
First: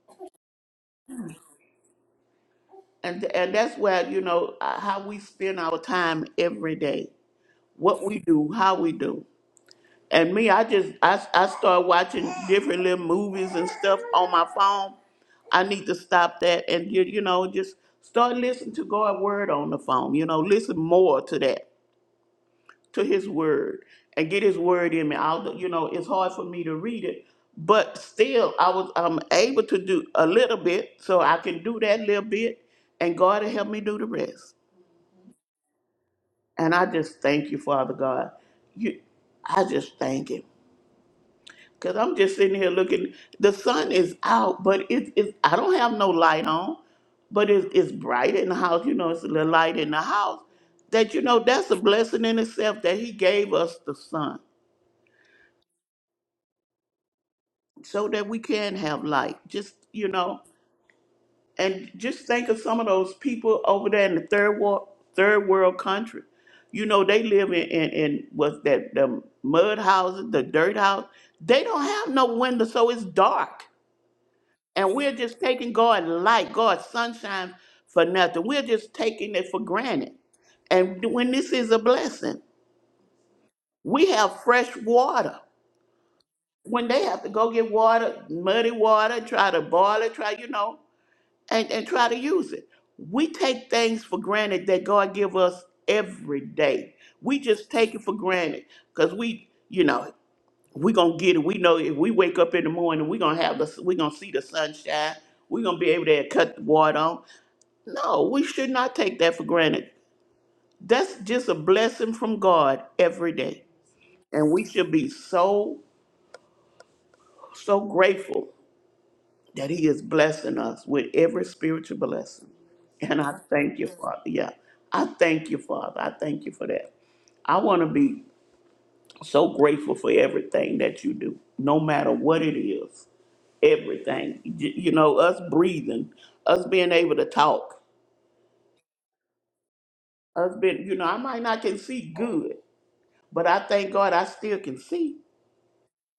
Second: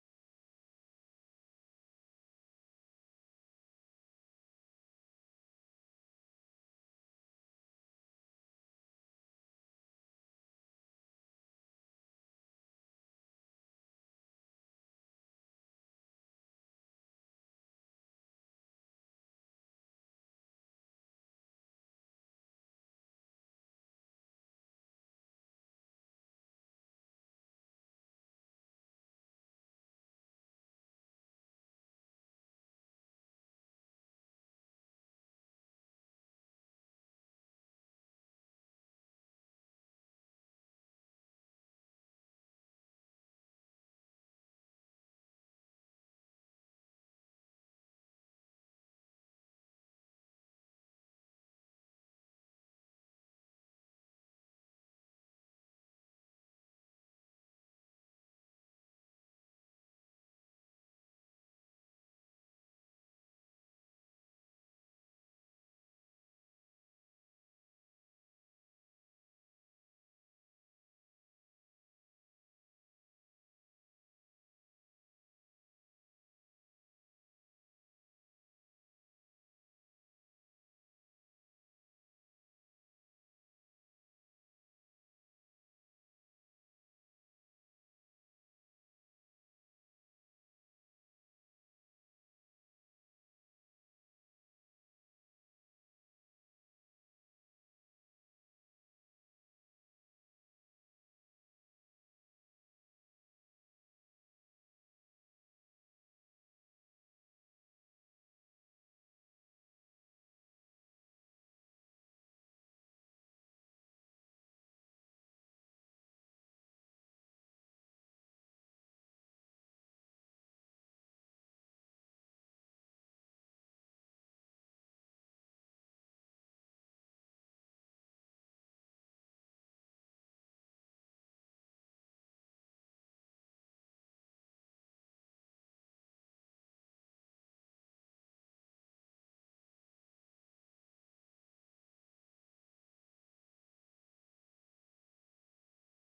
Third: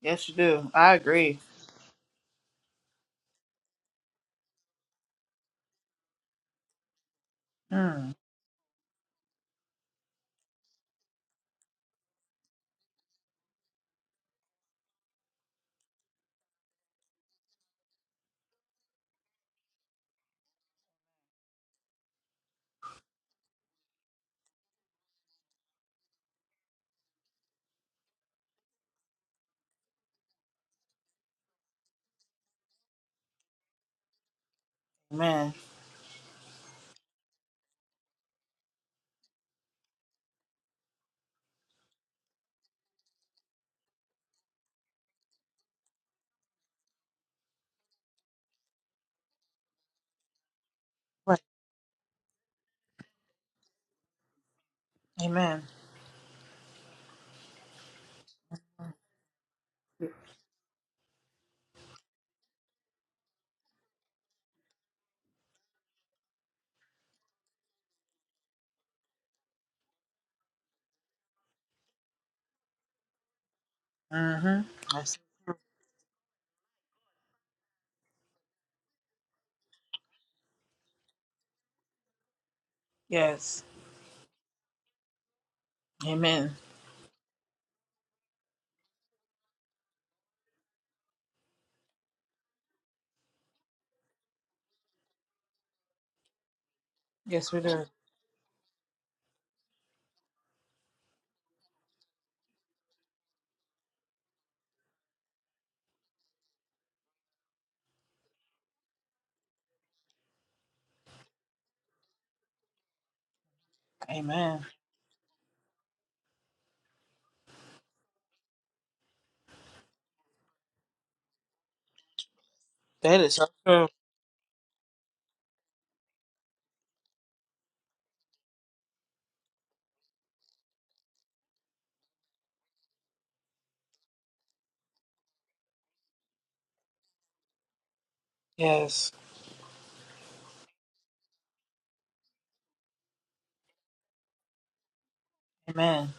[SPEAKER 1] Yes, you do. I agree.
[SPEAKER 2] And, and that's where, you know, uh, how we spend our time every day, what
[SPEAKER 1] Mm,
[SPEAKER 2] we do, how we do. And me, I just, I, I start watching different little movies and stuff on my phone. I need to stop that and, you, you know, just start listening to God's word on the phone, you know, listen more to that to his word and get his word in me. I'll, you know, it's hard for me to read it, but still I was I'm able to do a little bit, so I can do that little bit and God will help me do the rest.
[SPEAKER 1] amen.
[SPEAKER 2] And I just thank you, Father God. You I just thank him. Cause I'm just sitting here looking the sun is out, but it is I don't have no light on, but it's it's bright in the house, you know, it's a little light in the house. That you know
[SPEAKER 1] Right.
[SPEAKER 2] that's a blessing in itself that he gave us the sun
[SPEAKER 1] Amen.
[SPEAKER 2] so that we can have light. Just you know, and just think of some of those people over there in the third world third world country. You know, they live in in, in what's that the mud houses, the dirt house. They don't have no window, so it's dark,
[SPEAKER 1] Mm-hmm.
[SPEAKER 2] and we're
[SPEAKER 1] Yes.
[SPEAKER 2] just taking God light, God's sunshine for nothing. We're just taking it for granted. And when this is a blessing,
[SPEAKER 1] Yes.
[SPEAKER 2] we have fresh water.
[SPEAKER 1] Amen.
[SPEAKER 2] When they have to go get water, muddy water, try to boil it, try you know, and, and try to use it. We take things for granted that God give us every day. We
[SPEAKER 1] Yes, we
[SPEAKER 2] just
[SPEAKER 1] do.
[SPEAKER 2] take it for granted because we, you know, we gonna get it. We know if we wake up in the morning, we gonna have the, we gonna see the sunshine. we gonna be able to cut the water on. No, we should not take that for granted. That's just a blessing from God every day, and we
[SPEAKER 1] Amen.
[SPEAKER 2] should be so so grateful that He is blessing us with every spiritual blessing.
[SPEAKER 1] That
[SPEAKER 2] And I
[SPEAKER 1] is so
[SPEAKER 2] thank you,
[SPEAKER 1] true.
[SPEAKER 2] Father. Yeah, I thank you, Father. I thank you for that. I want to be so grateful for everything that you do, no matter what it is. Everything, Y- you know, us breathing, us being able to talk,
[SPEAKER 1] Yes.
[SPEAKER 2] us being, you know, I might not can see good, but I thank God I still can see.
[SPEAKER 1] Amen.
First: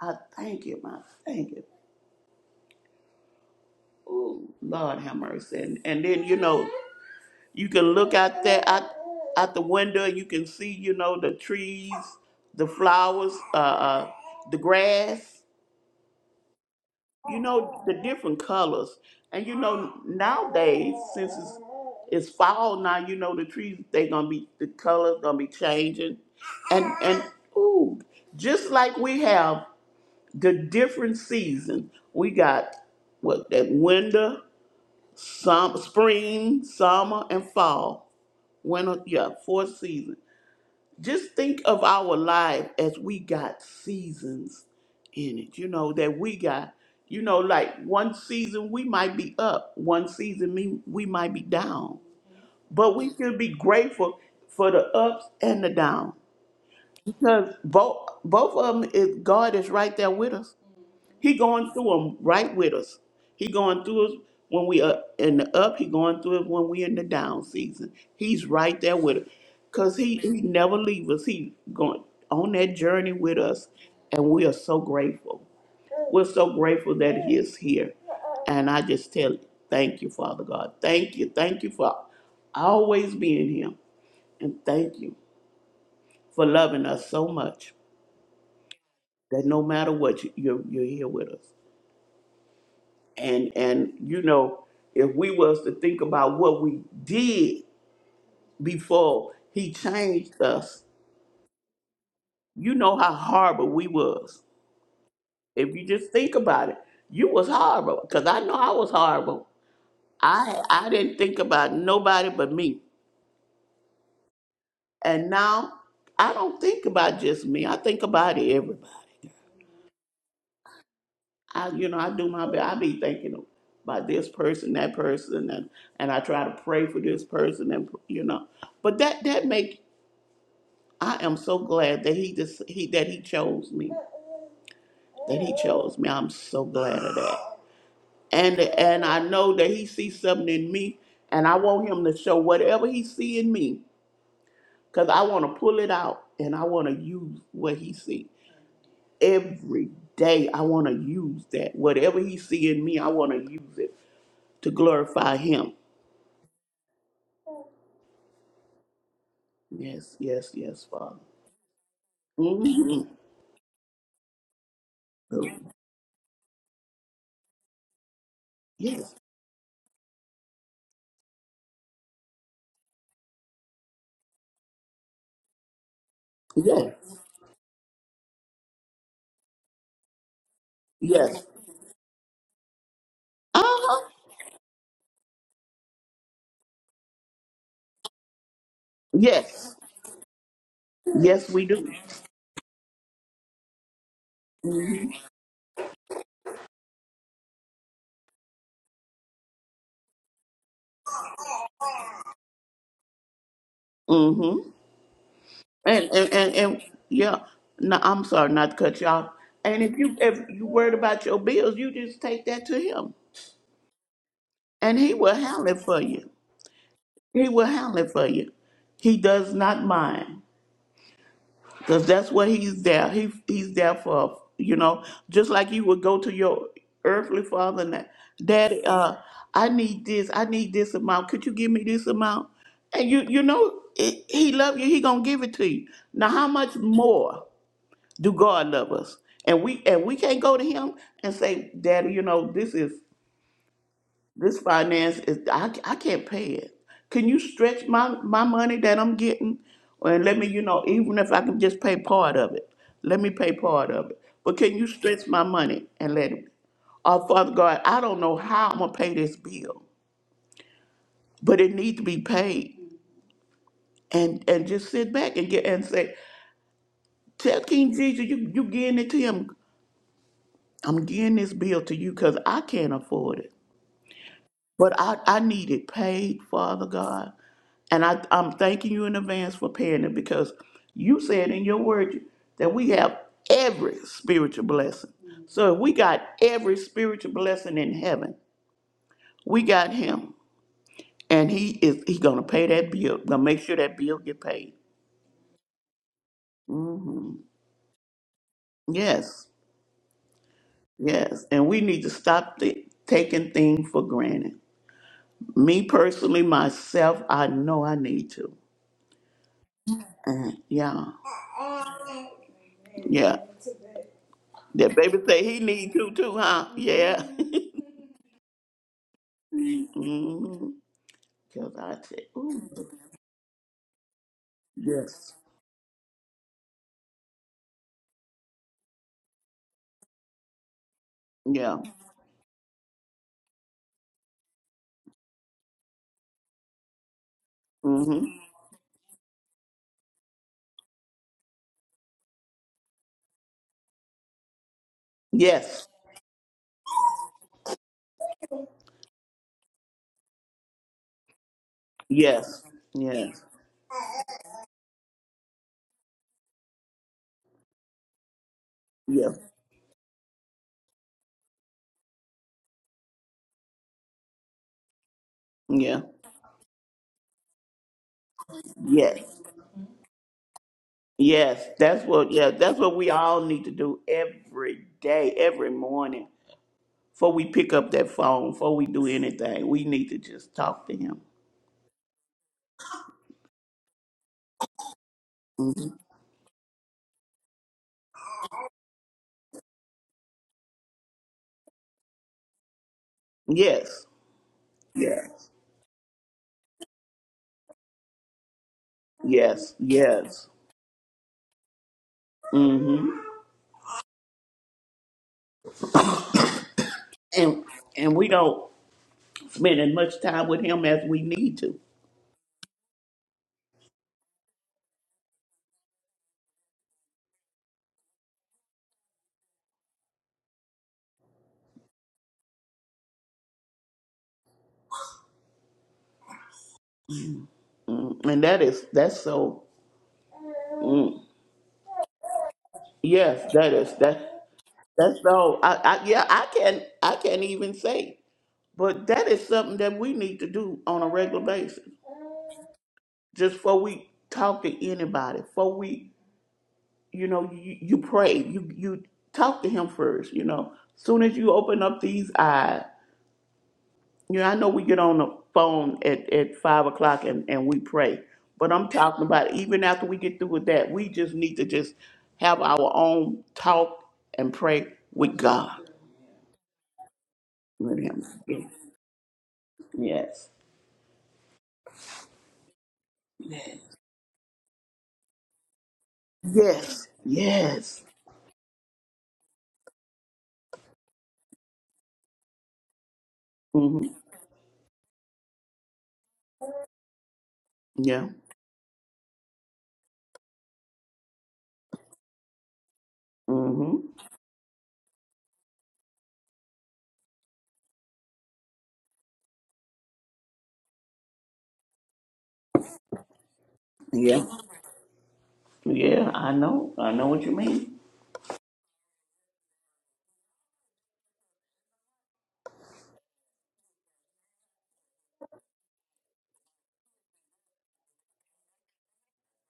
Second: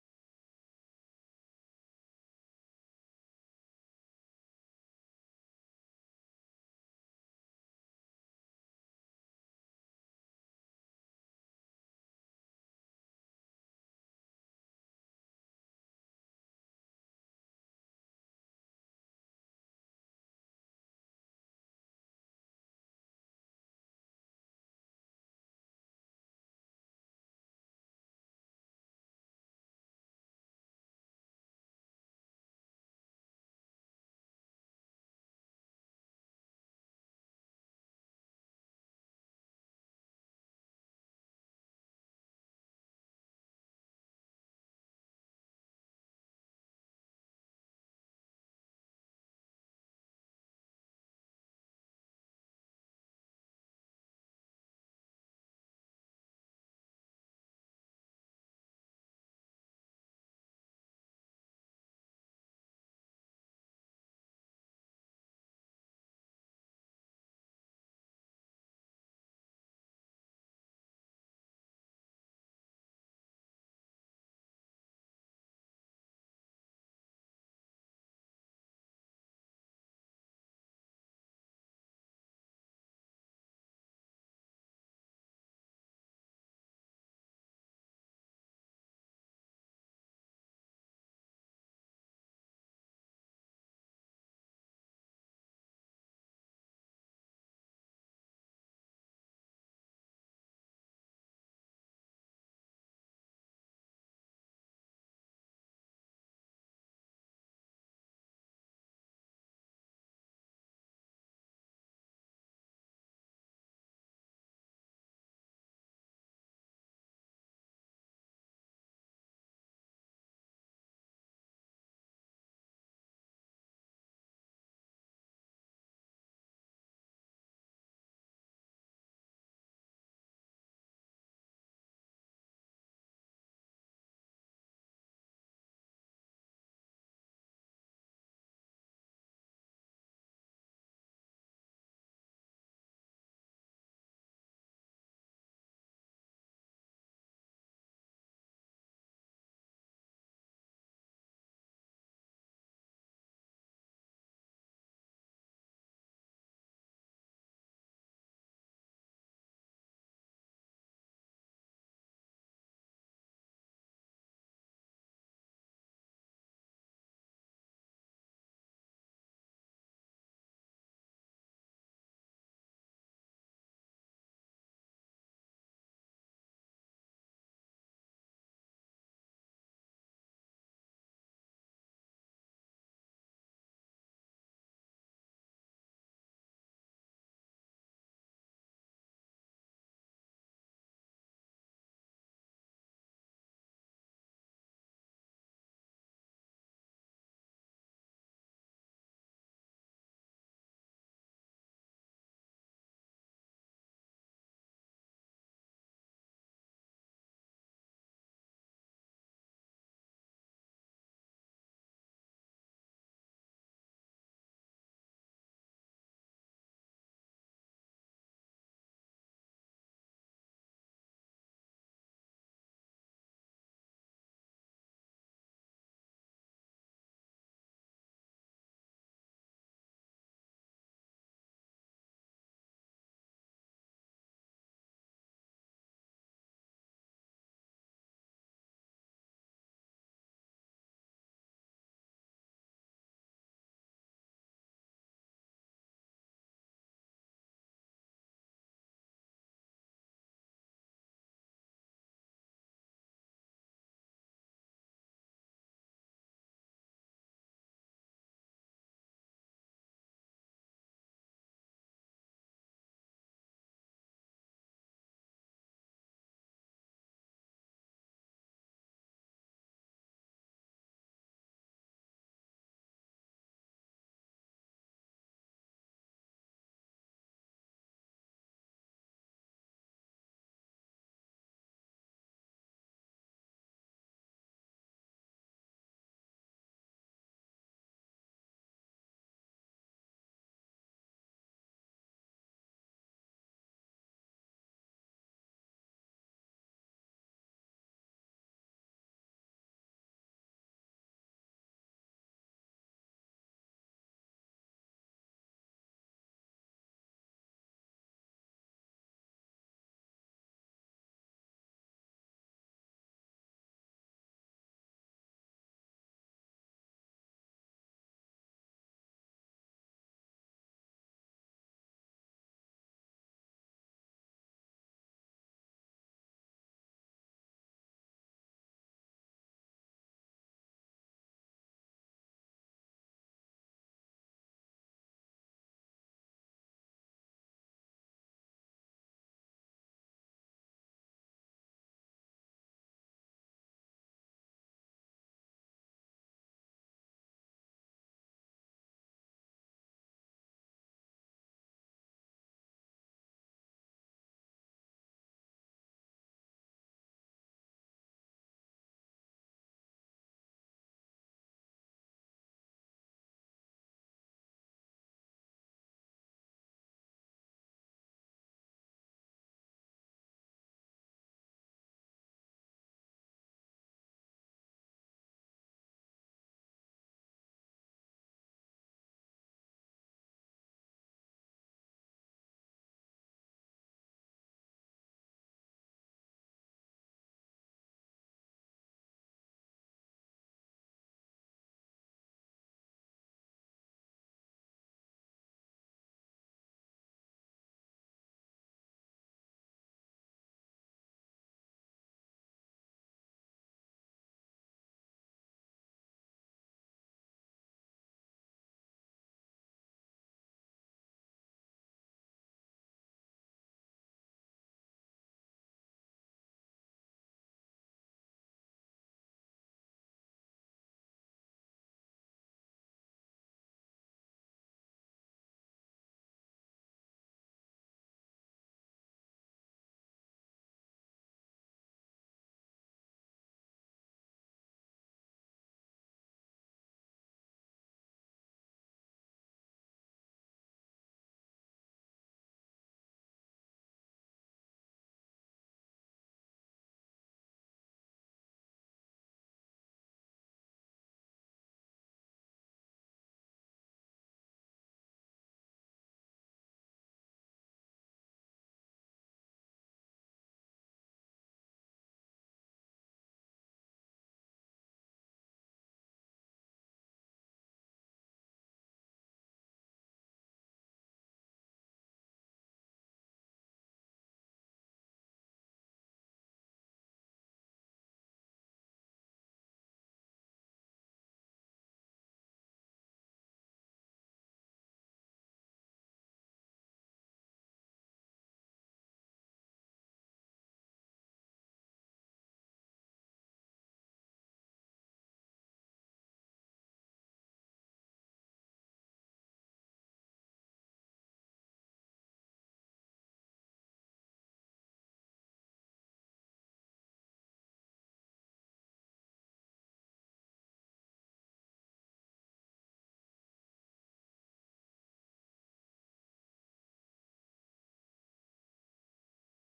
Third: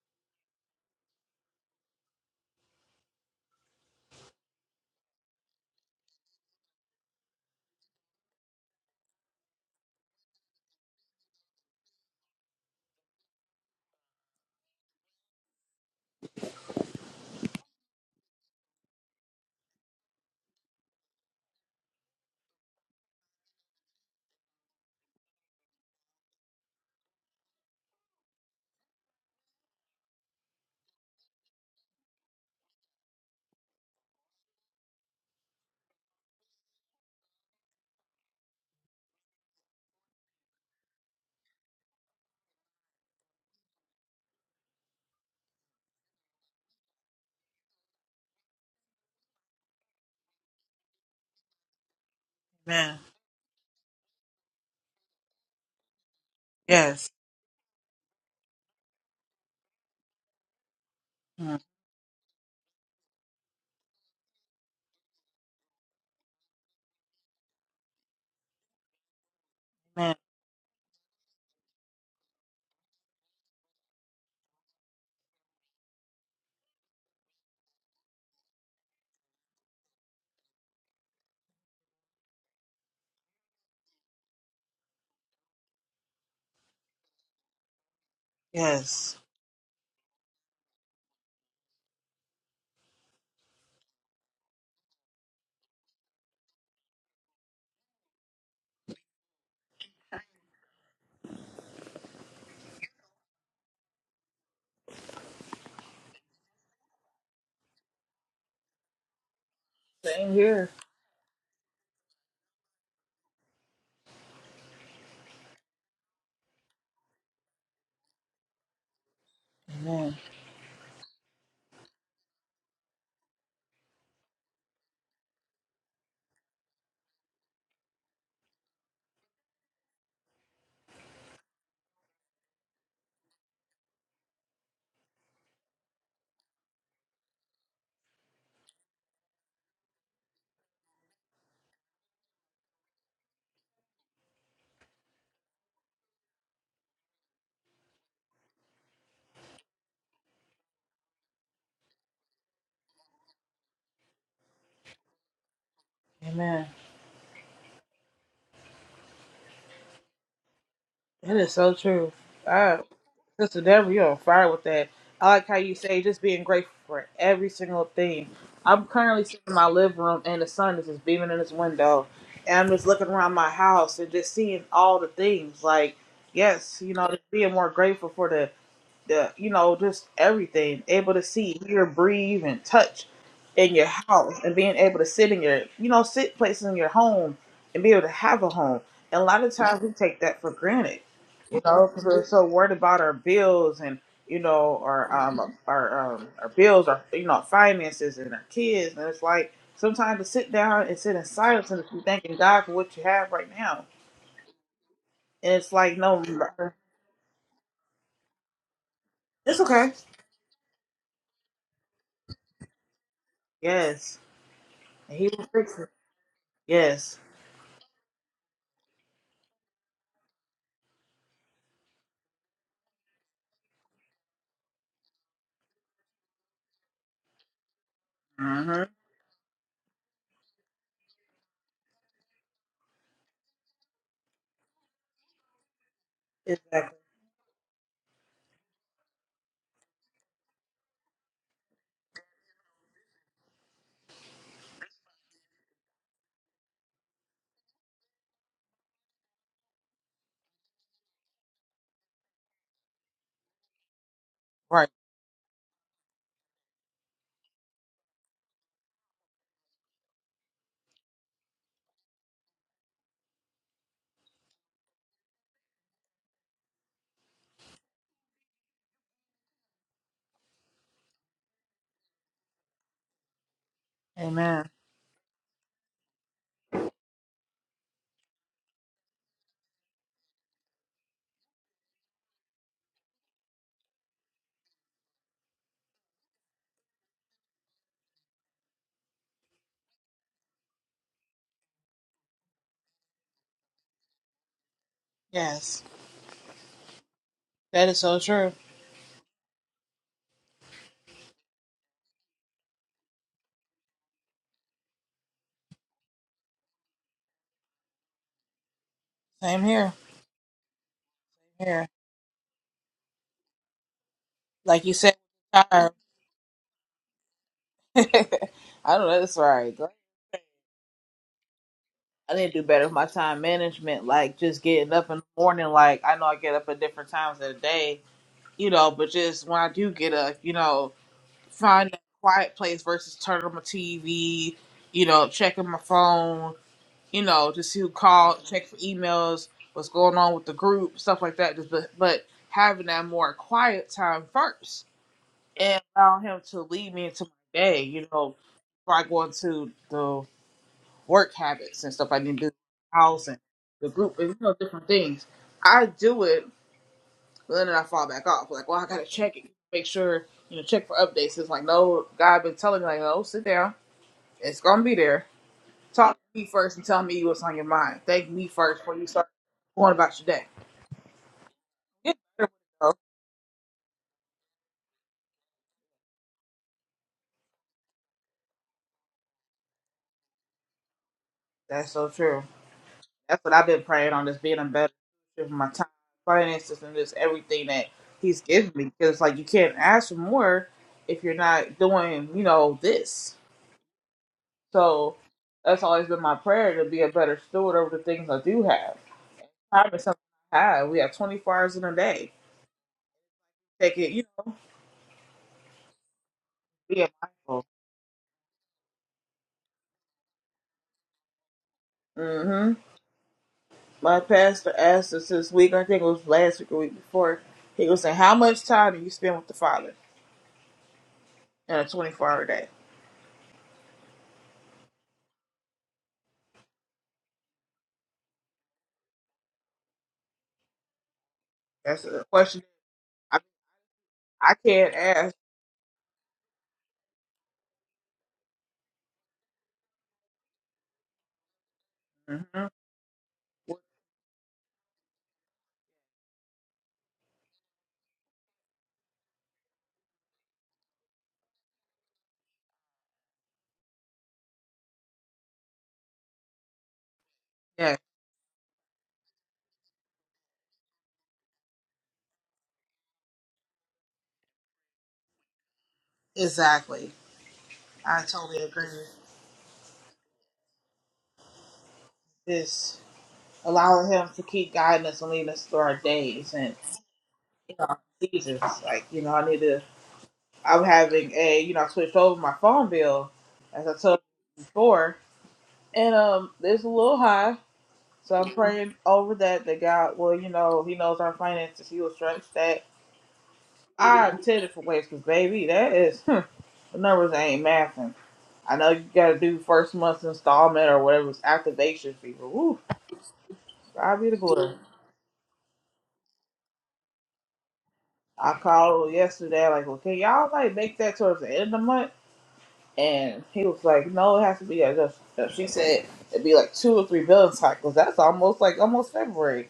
[SPEAKER 2] I thank Him. I thank Him. Ooh, Lord have mercy. And, and then, you know, You can look out there out, out the window. You can see, you know, the trees, the flowers, uh, uh, the grass. You know the different colors. And you know nowadays, since it's it's fall now, you know the trees they gonna be the colors gonna be changing, and and ooh, just like we have the different season. We got what that winter, summer, spring, summer, and fall. Winter, yeah, four seasons just think of our life as we got seasons in it, you know, that we got, you know, like one season we might be up, one season me, we might be down. But
[SPEAKER 1] Amen.
[SPEAKER 2] we should be grateful for the ups and the downs
[SPEAKER 1] Yes.
[SPEAKER 2] because both both of them is God is right there with us. He
[SPEAKER 1] Mm,
[SPEAKER 2] going through them right with us. He going through us when we are in the up. He going through it when we in the down season. He's right there with us, cause
[SPEAKER 1] Amen.
[SPEAKER 2] he he never leave us. He going on that journey with us, and we are so grateful. We're so grateful that he is here, and I just tell you, thank you, Father God. Thank you, thank you for always being here, and thank you for loving us so much
[SPEAKER 1] Yes.
[SPEAKER 2] that no matter what, you- you're you're here with us. and and you know if we was to think about what we did before he changed us you know how horrible we was if you just think about it you was horrible because i know i was horrible
[SPEAKER 1] Same
[SPEAKER 2] i
[SPEAKER 1] here.
[SPEAKER 2] i didn't think about nobody but me and now i don't think about just me i think about everybody
[SPEAKER 1] Amen.
[SPEAKER 2] i you know i do my best i be thinking about this person that person and and i try to pray for this person and you know but that that make I am so glad that he just he that he chose me, that he chose me. I'm so glad of that. And and I know that he sees something in me, and I want him to show whatever he see in me, cause I want to pull it out and I want to use what he see every day. I want to use that whatever he see in me. I want to use it to glorify him.
[SPEAKER 1] Amen.
[SPEAKER 2] Yes, yes, yes, Father.
[SPEAKER 1] That is so true. I,
[SPEAKER 2] hmm
[SPEAKER 1] Sister Deborah, you're on fire with that. I like how you say just being grateful for every single thing. I'm
[SPEAKER 2] Yes,
[SPEAKER 1] currently sitting in my living room and the sun is just beaming in this window. And I'm just looking around my house and just seeing all the things. Like, yes,
[SPEAKER 2] yes,
[SPEAKER 1] you know, just being more grateful for the the you know just everything able to
[SPEAKER 2] yes.
[SPEAKER 1] see hear breathe and touch
[SPEAKER 2] Uh
[SPEAKER 1] in your
[SPEAKER 2] huh.
[SPEAKER 1] house and being able to sit in your you know sit places in your home and be able to have a home and a lot of
[SPEAKER 2] Yes,
[SPEAKER 1] times we take that for granted
[SPEAKER 2] yes,
[SPEAKER 1] you
[SPEAKER 2] we
[SPEAKER 1] know
[SPEAKER 2] do.
[SPEAKER 1] because we're so worried about our bills and you know our um our um our bills our you know finances and our kids and it's like sometimes to sit down and sit in silence and be thanking god for what you have right now
[SPEAKER 2] Mm-hmm.
[SPEAKER 1] and it's like
[SPEAKER 2] And,
[SPEAKER 1] no
[SPEAKER 2] and and and yeah. No, I'm sorry not to cut you off.
[SPEAKER 1] it's
[SPEAKER 2] And
[SPEAKER 1] okay
[SPEAKER 2] if you if you worried about your bills, you just take that to him,
[SPEAKER 1] yes
[SPEAKER 2] and he
[SPEAKER 1] and he
[SPEAKER 2] will
[SPEAKER 1] will
[SPEAKER 2] handle it
[SPEAKER 1] fix it
[SPEAKER 2] for you.
[SPEAKER 1] yes
[SPEAKER 2] He will handle it for you. He does not mind because that's what he's there. He he's there for you know. Just like you would go to your earthly father and that,
[SPEAKER 1] hmm
[SPEAKER 2] Daddy, uh, I need this. I need this amount. Could you give me this amount? And you you know it, he love you. He gonna give it to you. Now how much
[SPEAKER 1] Exactly.
[SPEAKER 2] more? Do God love us? And we and we can't go to Him and say, Daddy, you know this is this finance is I, I can't pay it. Can you stretch my my money that I'm getting and let me you know even if I can just pay part of it, let me pay part of it. But can you
[SPEAKER 1] Right.
[SPEAKER 2] stretch my money and let it? Oh Father God, I don't know how I'm gonna pay this bill, but it needs to be paid. And and just sit back and get and say, tell King Jesus, you you getting it to him. I'm getting this bill to you because I can't afford it.
[SPEAKER 1] Amen.
[SPEAKER 2] But I, I need it paid, Father God. And I, I'm thanking you in advance for paying it because you said in your word that we have every spiritual blessing. So if we got every spiritual blessing in heaven, we got him. And he is he gonna pay that bill, gonna make sure that bill get paid.
[SPEAKER 1] Yes. That is so true.
[SPEAKER 2] Yes, yes. And we need to stop the, taking things for granted. Me personally, myself, I know I need to.
[SPEAKER 1] Same here.
[SPEAKER 2] Uh, yeah,
[SPEAKER 1] Same here.
[SPEAKER 2] yeah.
[SPEAKER 1] Like you
[SPEAKER 2] That
[SPEAKER 1] said,
[SPEAKER 2] baby say he
[SPEAKER 1] time.
[SPEAKER 2] need to too, huh? Yeah.
[SPEAKER 1] I don't know. That's right. Like,
[SPEAKER 2] mm-hmm. Cause I said,
[SPEAKER 1] I need to do better
[SPEAKER 2] ooh,
[SPEAKER 1] with my time management. Like just getting up in
[SPEAKER 2] yes,
[SPEAKER 1] the morning. Like I know I get up at different times of the day, you know, but just when I do get up, you know,
[SPEAKER 2] yeah,
[SPEAKER 1] find a quiet place versus turning on my TV, you know, checking my phone. you know, to see who
[SPEAKER 2] mm-hmm.
[SPEAKER 1] called, check for emails, what's going on with the group, stuff like that. Just but, but having that more quiet time first and
[SPEAKER 2] yes,
[SPEAKER 1] allow him to lead me into my day, you know, before I go into the work habits and stuff I need to do, in
[SPEAKER 2] yes,
[SPEAKER 1] the house and
[SPEAKER 2] yes,
[SPEAKER 1] the group and you know different things. I do it, but then I fall back off. Like, well, I gotta
[SPEAKER 2] yeah,
[SPEAKER 1] check it, make sure you know, check for updates. It's like, no, God been telling me like, no, sit down, it's gonna be there.
[SPEAKER 2] yeah,
[SPEAKER 1] Talk to me first and tell me what's on your mind. Thank me first before you
[SPEAKER 2] yes,
[SPEAKER 1] start going about your day.
[SPEAKER 2] yes. That's
[SPEAKER 1] You
[SPEAKER 2] what, yeah, that's
[SPEAKER 1] know,
[SPEAKER 2] what we all need to do every day, every morning, before we pick up that phone, before we do anything. We need to just talk to him.
[SPEAKER 1] that's so true. That's what I've been praying on, just being a better steward of my time,
[SPEAKER 2] hmm
[SPEAKER 1] finances, and just everything that He's given me. Because it's like you can't ask for more if you're not doing, you know, this.
[SPEAKER 2] Yes,
[SPEAKER 1] So
[SPEAKER 2] yes,
[SPEAKER 1] that's always been my prayer to be a better steward over the things I do have.
[SPEAKER 2] yes,
[SPEAKER 1] Time is something
[SPEAKER 2] yes.
[SPEAKER 1] I have. We have 24 hours in a day.
[SPEAKER 2] Mm-hmm.
[SPEAKER 1] Take it, you know, be
[SPEAKER 2] And
[SPEAKER 1] mindful.
[SPEAKER 2] and we don't. Spending much time with him as we need to.
[SPEAKER 1] Mm hmm. My pastor asked us this week, I think it was last week or week before, he was saying, How much time do you spend with the Father in a 24 hour day?
[SPEAKER 2] Mm, And that is that's so mm,
[SPEAKER 1] That's a question I,
[SPEAKER 2] yes, that is that
[SPEAKER 1] I can't
[SPEAKER 2] that's
[SPEAKER 1] ask.
[SPEAKER 2] so I, I yeah, I can I can't even say. But that is something that we need to do on a regular basis.
[SPEAKER 1] hmm
[SPEAKER 2] Just before we talk to anybody, before we you know, you, you pray, you you talk to him first, you know. Soon as you open up these eyes, You know, I know we get on the phone at, at five o'clock and, and we
[SPEAKER 1] Yeah,
[SPEAKER 2] pray, but I'm talking about even after we get through with that, we just need to just have our own talk and pray with God.
[SPEAKER 1] exactly.
[SPEAKER 2] With
[SPEAKER 1] I
[SPEAKER 2] Him.
[SPEAKER 1] totally agree.
[SPEAKER 2] Yes.
[SPEAKER 1] Just allowing Him to keep guiding us and leading us through our days and
[SPEAKER 2] Yes.
[SPEAKER 1] you know, our
[SPEAKER 2] Yes.
[SPEAKER 1] seasons. Like, you know, I need to, I'm having a, you know, I switched over my phone bill, as I
[SPEAKER 2] Mm-hmm.
[SPEAKER 1] told you before, and um, it's a little high
[SPEAKER 2] Yeah.
[SPEAKER 1] So I'm praying over that that God Well, you know, He knows our finances. He will stretch that.
[SPEAKER 2] Mm-hmm.
[SPEAKER 1] I intended for ways, cause baby, that is hmm, the numbers ain't mathing. I know you got to do first month's installment or whatever's activation fee, but woo, God be the
[SPEAKER 2] Yeah.
[SPEAKER 1] glory.
[SPEAKER 2] Yeah. I know. I know what you mean.
[SPEAKER 1] I called yesterday, like, well, can y'all like make that towards the end of the month? And he was like, no, it has to be. I just she said it'd be like two or three billing cycles. That's almost like almost February.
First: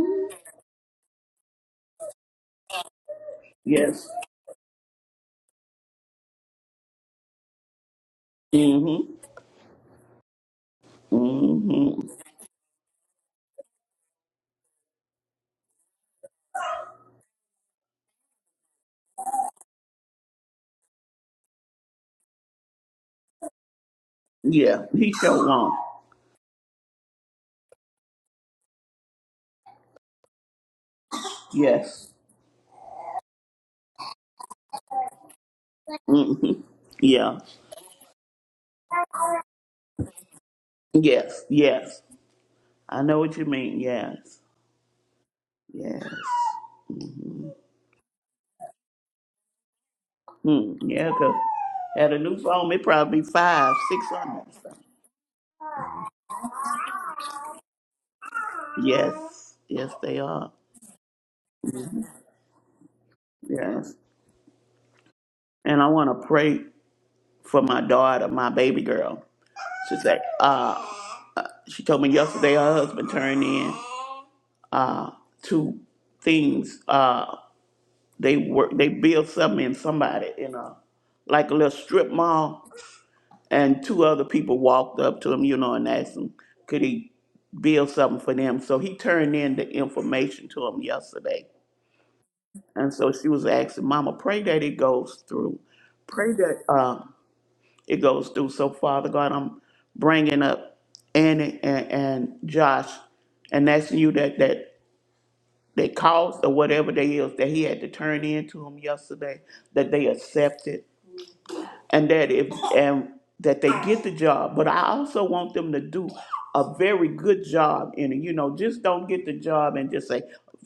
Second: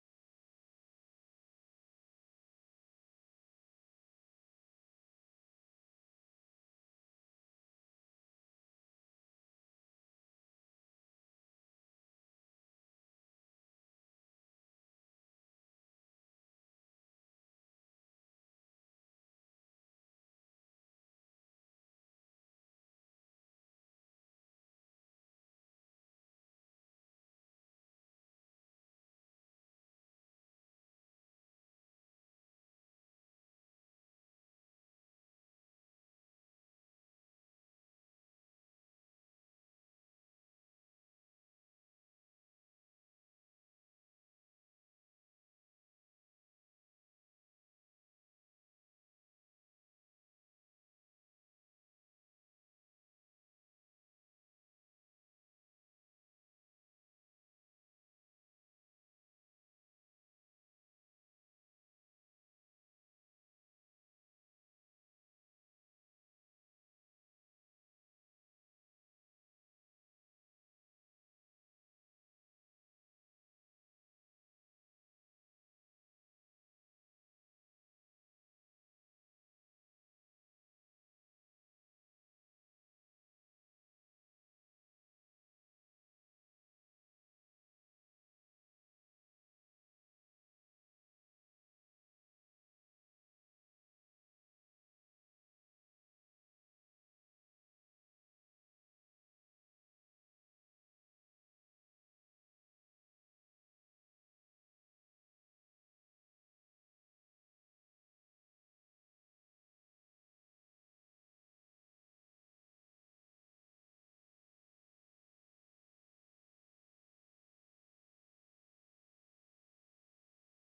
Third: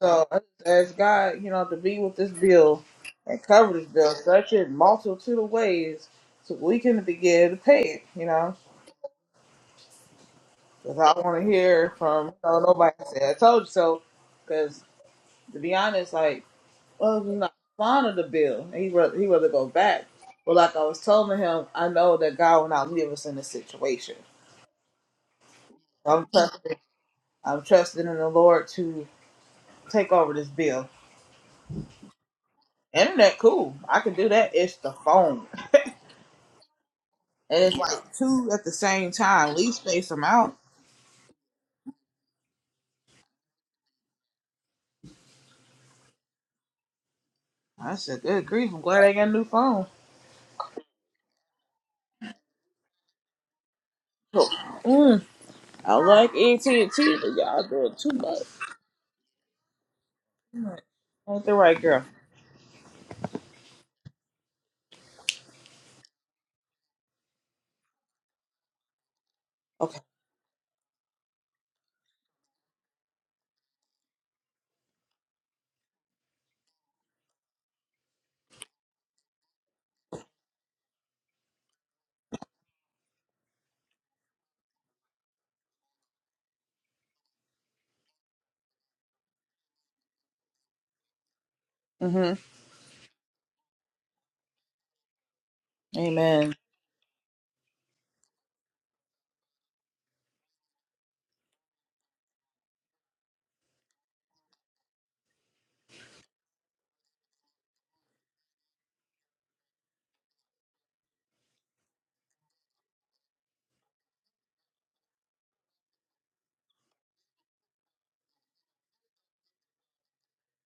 [SPEAKER 1] So I just ask God, you know, to be with this bill and cover this
[SPEAKER 2] Yes.
[SPEAKER 1] bill, such in multitude of ways, so we can begin to pay it. You know,
[SPEAKER 2] Mm-hmm.
[SPEAKER 1] because I want to hear
[SPEAKER 2] Mm-hmm.
[SPEAKER 1] from you know, nobody say I told you so. Because to be honest, like, well, he's not fond of the bill. and He rather he rather go back. But like I was telling him, I know that God will not leave us in this situation.
[SPEAKER 2] Yeah. He showed wrong.
[SPEAKER 1] I'm trusting, I'm trusting in the Lord to take over this bill.
[SPEAKER 2] Yes.
[SPEAKER 1] Internet, cool. I can do that. It's the phone.
[SPEAKER 2] Mm-hmm. Yeah.
[SPEAKER 1] And it's like two at the same time. At least space them out.
[SPEAKER 2] Yes, yes. I know what you mean. Yes, yes.
[SPEAKER 1] I said, good grief, I'm glad I got a new phone.
[SPEAKER 2] Hmm. Yeah, 'cause at a new phone, it probably be five, six hundred.
[SPEAKER 1] Mm, I like AT&T, but y'all doing too much.
[SPEAKER 2] Yes, yes, they are.
[SPEAKER 1] like, Ain't the right girl.
[SPEAKER 2] Yes. And I want to pray for my daughter, my baby girl.
[SPEAKER 1] Okay.
[SPEAKER 2] She's like, uh, she told me yesterday her husband turned in two things. Uh, they work, they built something in somebody in a like a little strip mall and two other people walked up to him, you know, and asked him, could he build something for them? So he turned in the information to him yesterday.
[SPEAKER 1] Mm-hmm.
[SPEAKER 2] And so she was asking, Mama, pray that it goes through. Pray
[SPEAKER 1] Amen.
[SPEAKER 2] that uh, it goes through. So, Father God, I'm bringing up Annie and, and Josh and asking you that, that that cost or whatever they is that he had to turn in to him yesterday, that they accepted. and that if and that they get the job but i also want them to do a very good job in it you know just don't get the job and just say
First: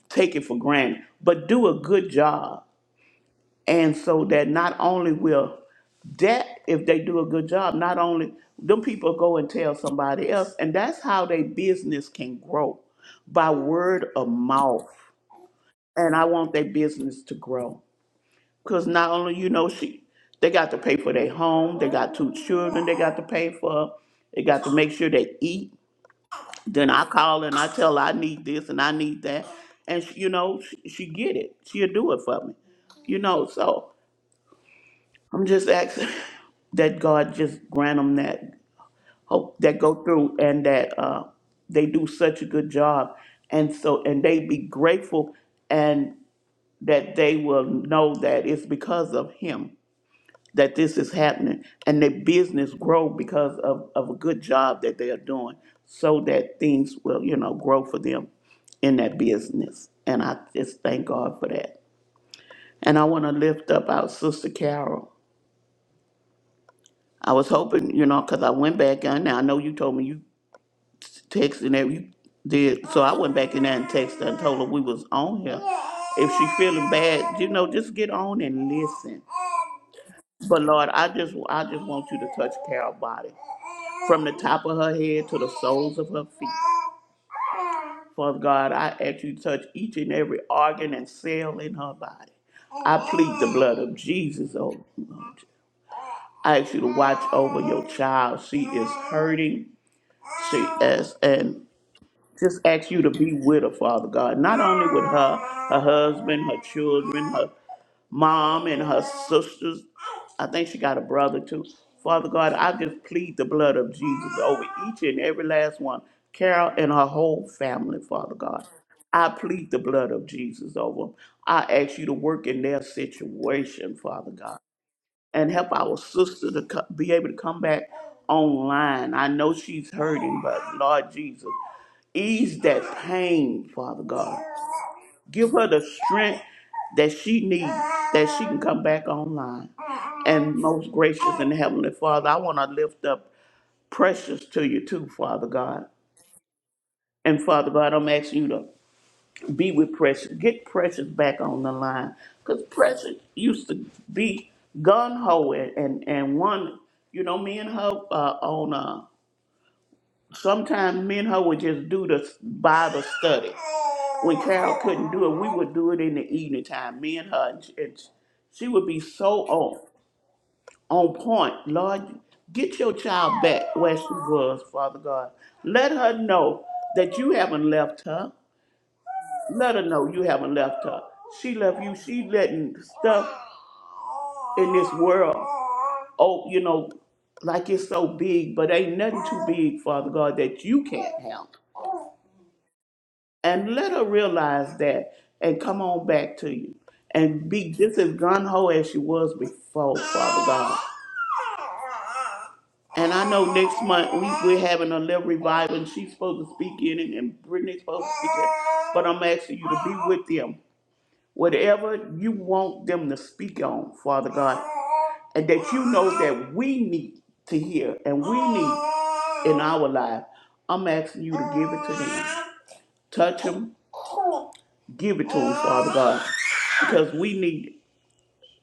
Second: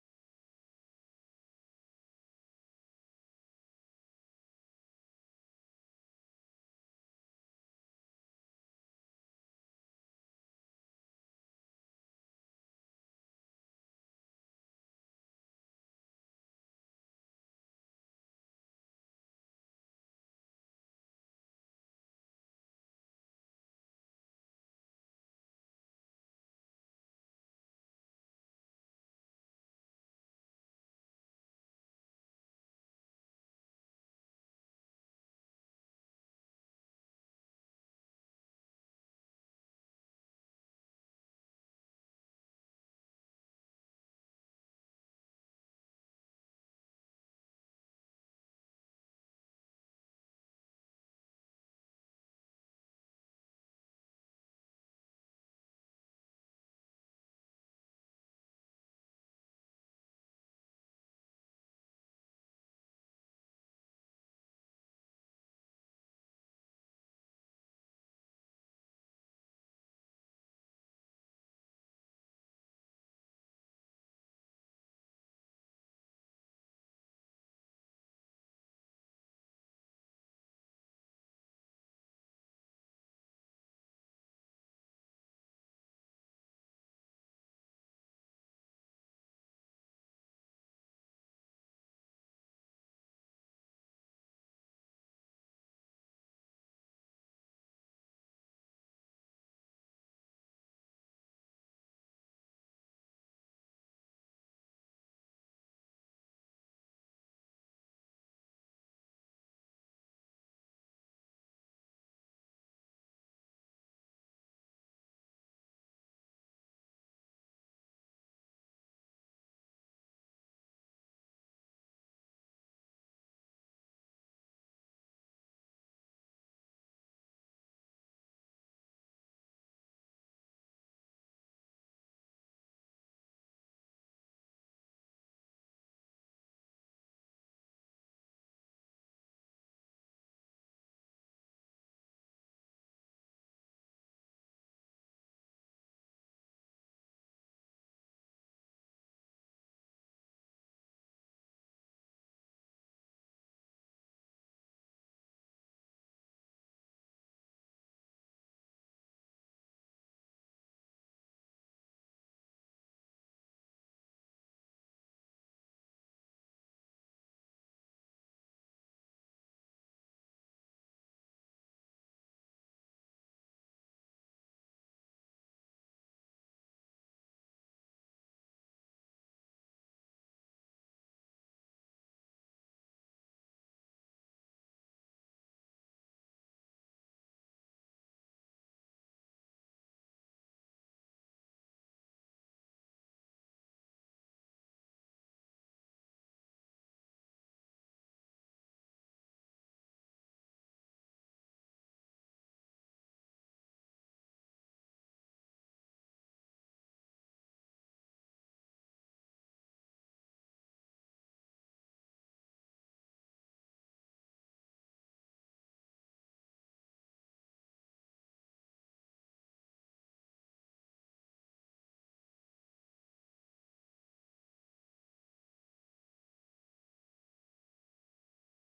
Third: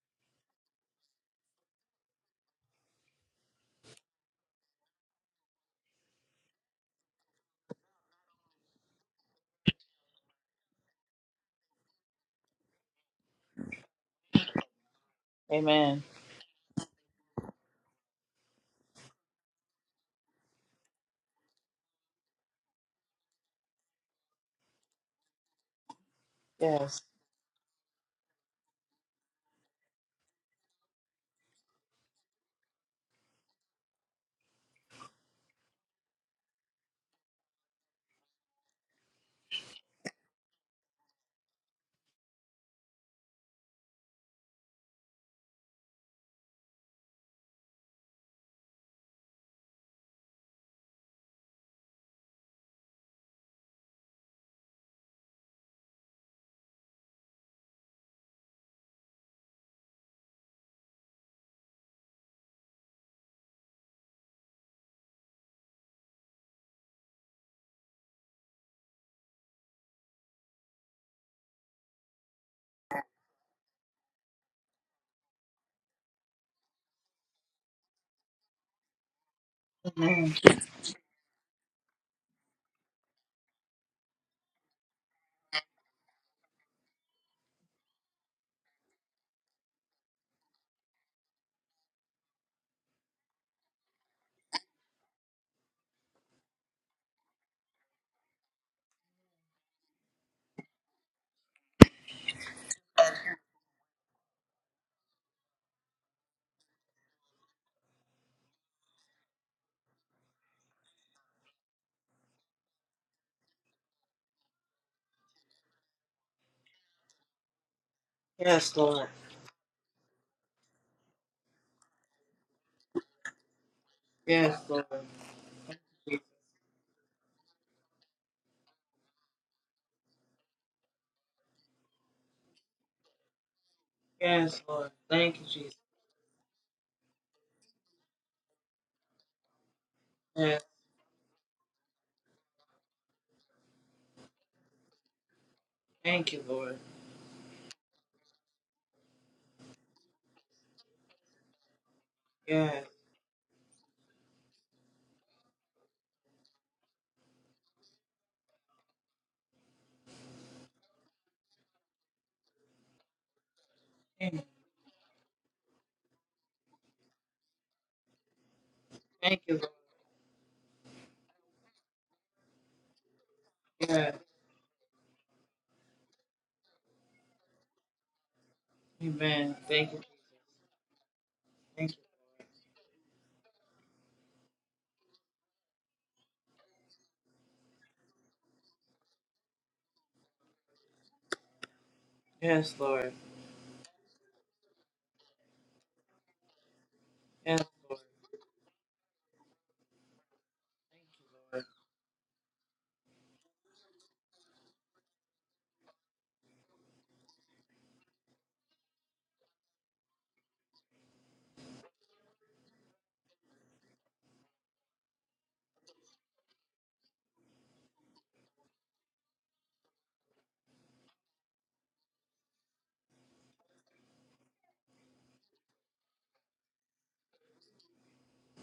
[SPEAKER 2] take it for granted but do a good job and so that not only will that if they do a good job not only them people go and tell somebody else and that's how their business can grow by word of mouth
[SPEAKER 1] Amen.
[SPEAKER 2] and i want their business to grow because not only you know she, they got to pay for their home. They got two children. They got to pay for. They got to make sure they eat. Then
[SPEAKER 1] Yes.
[SPEAKER 2] I call and I tell her I need this and I need that, and she, you know she, she get it. She'll do it for me, you know. So I'm just asking that God just grant them that hope that go through and that uh, they do such a good job, and so and they be grateful and that they will know that it's because of Him that this is happening and their business grow because of, of a good job that they are doing so that things will, you know, grow for them in that business. And I just thank God for that. And I want to lift up our sister Carol. I was hoping, you know, because I went back in there. I know you told me you texted and every- you did. So I went back in there and texted her and told her we was on here. If she feeling bad, you know, just get on and listen.
[SPEAKER 1] Amen.
[SPEAKER 2] But Lord, I just I just want you to touch Carol's body from the top of her head to the soles of her feet. Father God, I ask you to touch each and every organ and cell in her body. I plead the blood of Jesus over you. I ask you to watch over your child. She is hurting. She is, and just ask you to be with her, Father God. Not only with her, her husband, her children, her mom and her sisters. I think she got a brother too. Father God, I just plead the blood of Jesus over each and every last one, Carol and her whole family, Father God.
[SPEAKER 1] Yes, Lord.
[SPEAKER 2] I plead the blood of Jesus over them. I ask you to work in their situation, Father God,
[SPEAKER 1] Yes, Lord.
[SPEAKER 2] and help our sister to co- be able to come back online. I know she's hurting, but Lord Jesus, ease that pain, Father God.
[SPEAKER 1] Yes, Lord. Thank you,
[SPEAKER 2] Give her
[SPEAKER 1] Jesus.
[SPEAKER 2] the strength that she needs, that she can come back online. And
[SPEAKER 1] Yes.
[SPEAKER 2] most gracious and heavenly Father, I want to lift up precious to you too, Father God.
[SPEAKER 1] Thank you, Lord.
[SPEAKER 2] And Father God, I'm asking you to be with Precious. Get Precious back on the line. Because
[SPEAKER 1] Yes.
[SPEAKER 2] Precious used to be gun ho and, and and one, you know, me and her uh, on, uh, sometimes me and her would just do the Bible study. when
[SPEAKER 1] Amen.
[SPEAKER 2] Carol couldn't do it, we would do it in the evening time. Me and her, and, and she would be so
[SPEAKER 1] Thank you, Lord.
[SPEAKER 2] on on point. Lord, get your child back where she
[SPEAKER 1] Yes.
[SPEAKER 2] was, Father God. Let her know that you haven't left her.
[SPEAKER 1] Amen.
[SPEAKER 2] Let her
[SPEAKER 1] Thank you.
[SPEAKER 2] know you haven't left her. She left
[SPEAKER 1] Thank
[SPEAKER 2] you.
[SPEAKER 1] you.
[SPEAKER 2] She letting stuff in this world. Oh, you know, like it's so big, but ain't nothing too big, Father God, that you can't handle.
[SPEAKER 1] Yes, Lord.
[SPEAKER 2] and let her realize that and come on back to you and
[SPEAKER 1] Yes,
[SPEAKER 2] be just
[SPEAKER 1] Lord.
[SPEAKER 2] as gun ho as she was before, Father God.
[SPEAKER 1] Yes, Lord.
[SPEAKER 2] And I know next month we, we're having a little revival and she's supposed to speak in it and Brittany's supposed to speak in it. But I'm asking you to be with them. Whatever you want them to speak on, Father God, and that you know that we need to hear and we need in our life, I'm asking you to give it to them. Touch them. Give it to them, Father God, because we need,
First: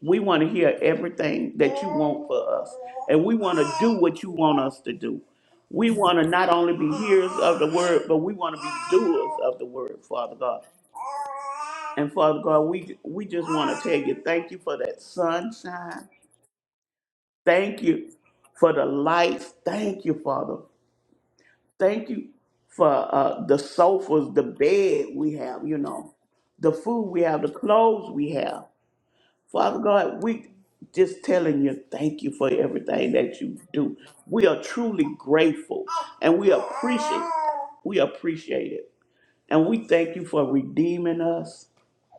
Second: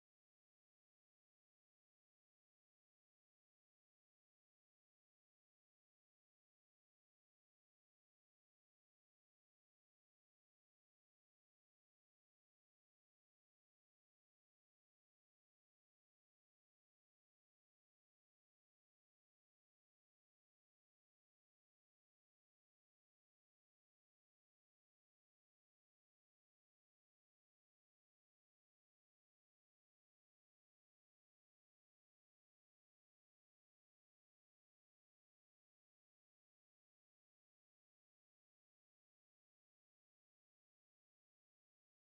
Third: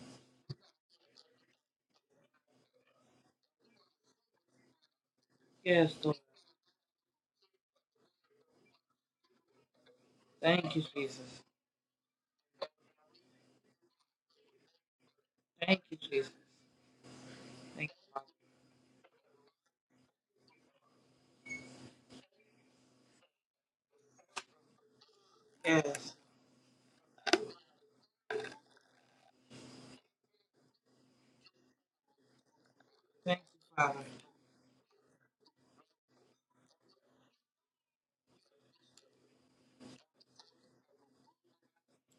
[SPEAKER 2] we want to hear everything that you want for us. And we want to do what you want us to do. We
[SPEAKER 1] Yes, Lord.
[SPEAKER 2] want to not only be hearers of the word, but we want to be doers of the word, Father God.
[SPEAKER 1] Thank you, Jesus.
[SPEAKER 2] And Father God, we we just want to tell you thank you for that
[SPEAKER 1] Thank you,
[SPEAKER 2] sunshine.
[SPEAKER 1] Jesus.
[SPEAKER 2] Thank
[SPEAKER 1] Thank
[SPEAKER 2] you for the lights. Thank you, Father. Thank you for uh, the sofas, the bed we have,
[SPEAKER 1] you.
[SPEAKER 2] you know,
[SPEAKER 1] Yes.
[SPEAKER 2] the food we have, the clothes we have. Father God, we just telling you thank you for everything that
[SPEAKER 1] Thank
[SPEAKER 2] you
[SPEAKER 1] you,
[SPEAKER 2] do.
[SPEAKER 1] Father.
[SPEAKER 2] We are truly grateful and we appreciate we appreciate it. And we thank you for redeeming us.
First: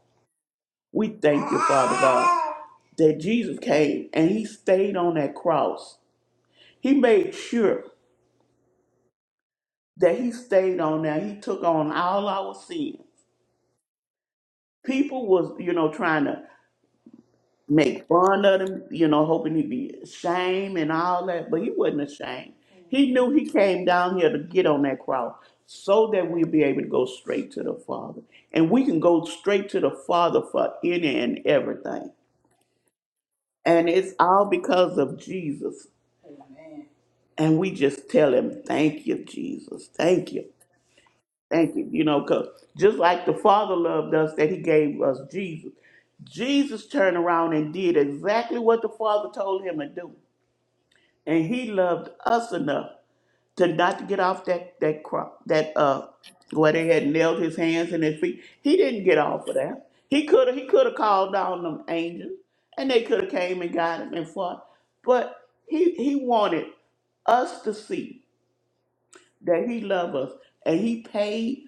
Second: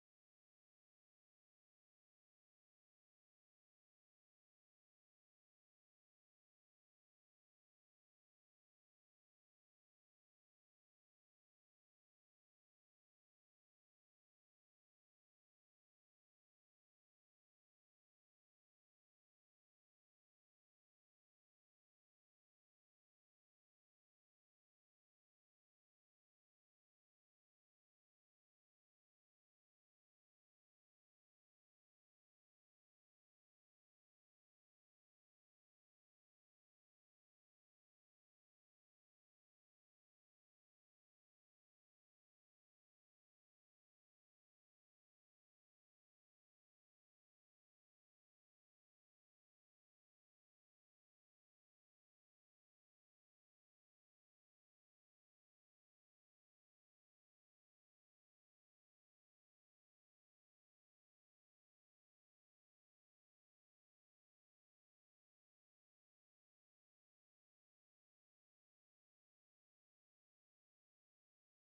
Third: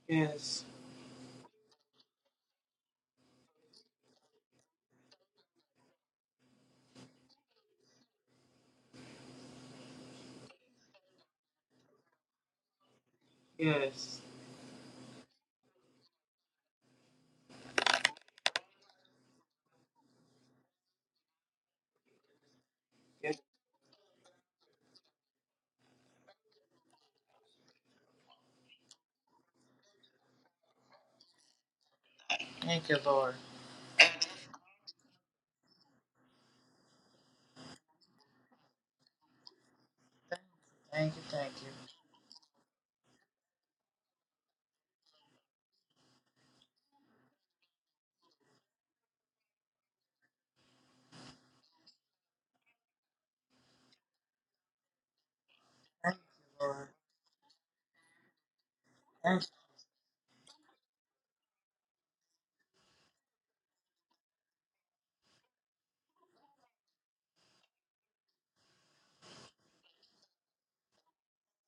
[SPEAKER 1] Yes.
[SPEAKER 2] We thank you, Father God, that Jesus came and he stayed on that cross. He made sure that he stayed on there. He took on all our sins
[SPEAKER 1] Yes.
[SPEAKER 2] people was, you know, trying to make fun of him, you know, hoping he'd be ashamed and all that, but he wasn't ashamed. He knew
[SPEAKER 1] yes.
[SPEAKER 2] he came down here to get on that cross so that we would be able to go straight to the Father. And we can go straight to the Father for any and everything.
[SPEAKER 1] Thank you, Lord.
[SPEAKER 2] And it's all because of Jesus. And we just tell him, thank you, Jesus. Thank you.
[SPEAKER 1] Thank you. Thank you.
[SPEAKER 2] Thank you. You know, cause just like the Father loved us, that He gave us Jesus. Jesus turned around and did exactly what the Father told him to do, and He loved us enough to not to get off that that cross, that uh,
[SPEAKER 1] Thank you,
[SPEAKER 2] where
[SPEAKER 1] Lord.
[SPEAKER 2] they had nailed His hands and His feet. He didn't get
[SPEAKER 1] Thank
[SPEAKER 2] off
[SPEAKER 1] you.
[SPEAKER 2] of that. He could have. He could have called down them angels, and they could have came and got him and fought. But He He wanted us to see that He loved us, and He paid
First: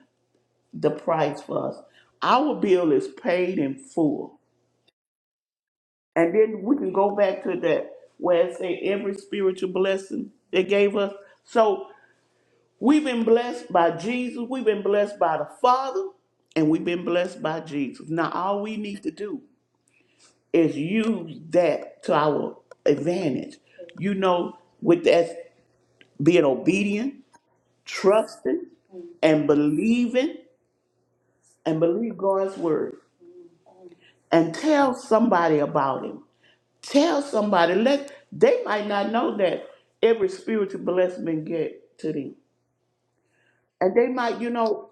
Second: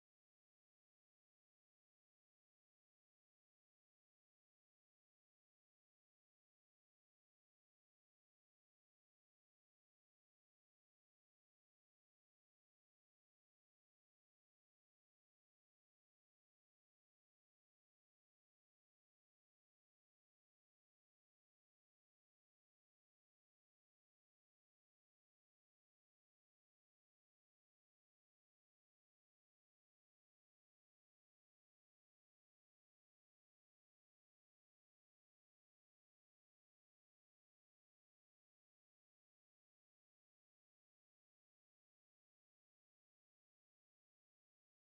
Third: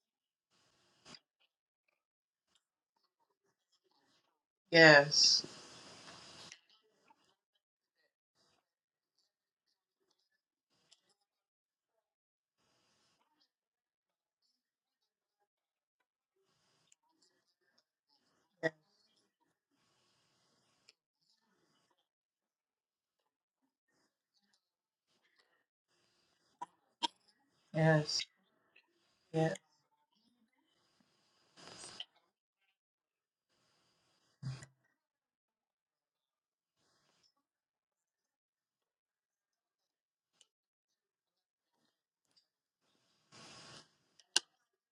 [SPEAKER 2] the price for us. Our bill is paid in full.
[SPEAKER 1] Yes.
[SPEAKER 2] And then we can go back to that where it say every spiritual blessing they gave us. So we've been blessed by Jesus, we've been blessed by the Father, and we've been blessed by Jesus. Now all we need to do is use that to our advantage. You know, with that being obedient,
[SPEAKER 1] Yes.
[SPEAKER 2] trusting, and
[SPEAKER 1] Yes.
[SPEAKER 2] believing, and believe God's word. And tell somebody about him Tell somebody. Let they might not know that every spiritual blessing been get to them, and they might, you know,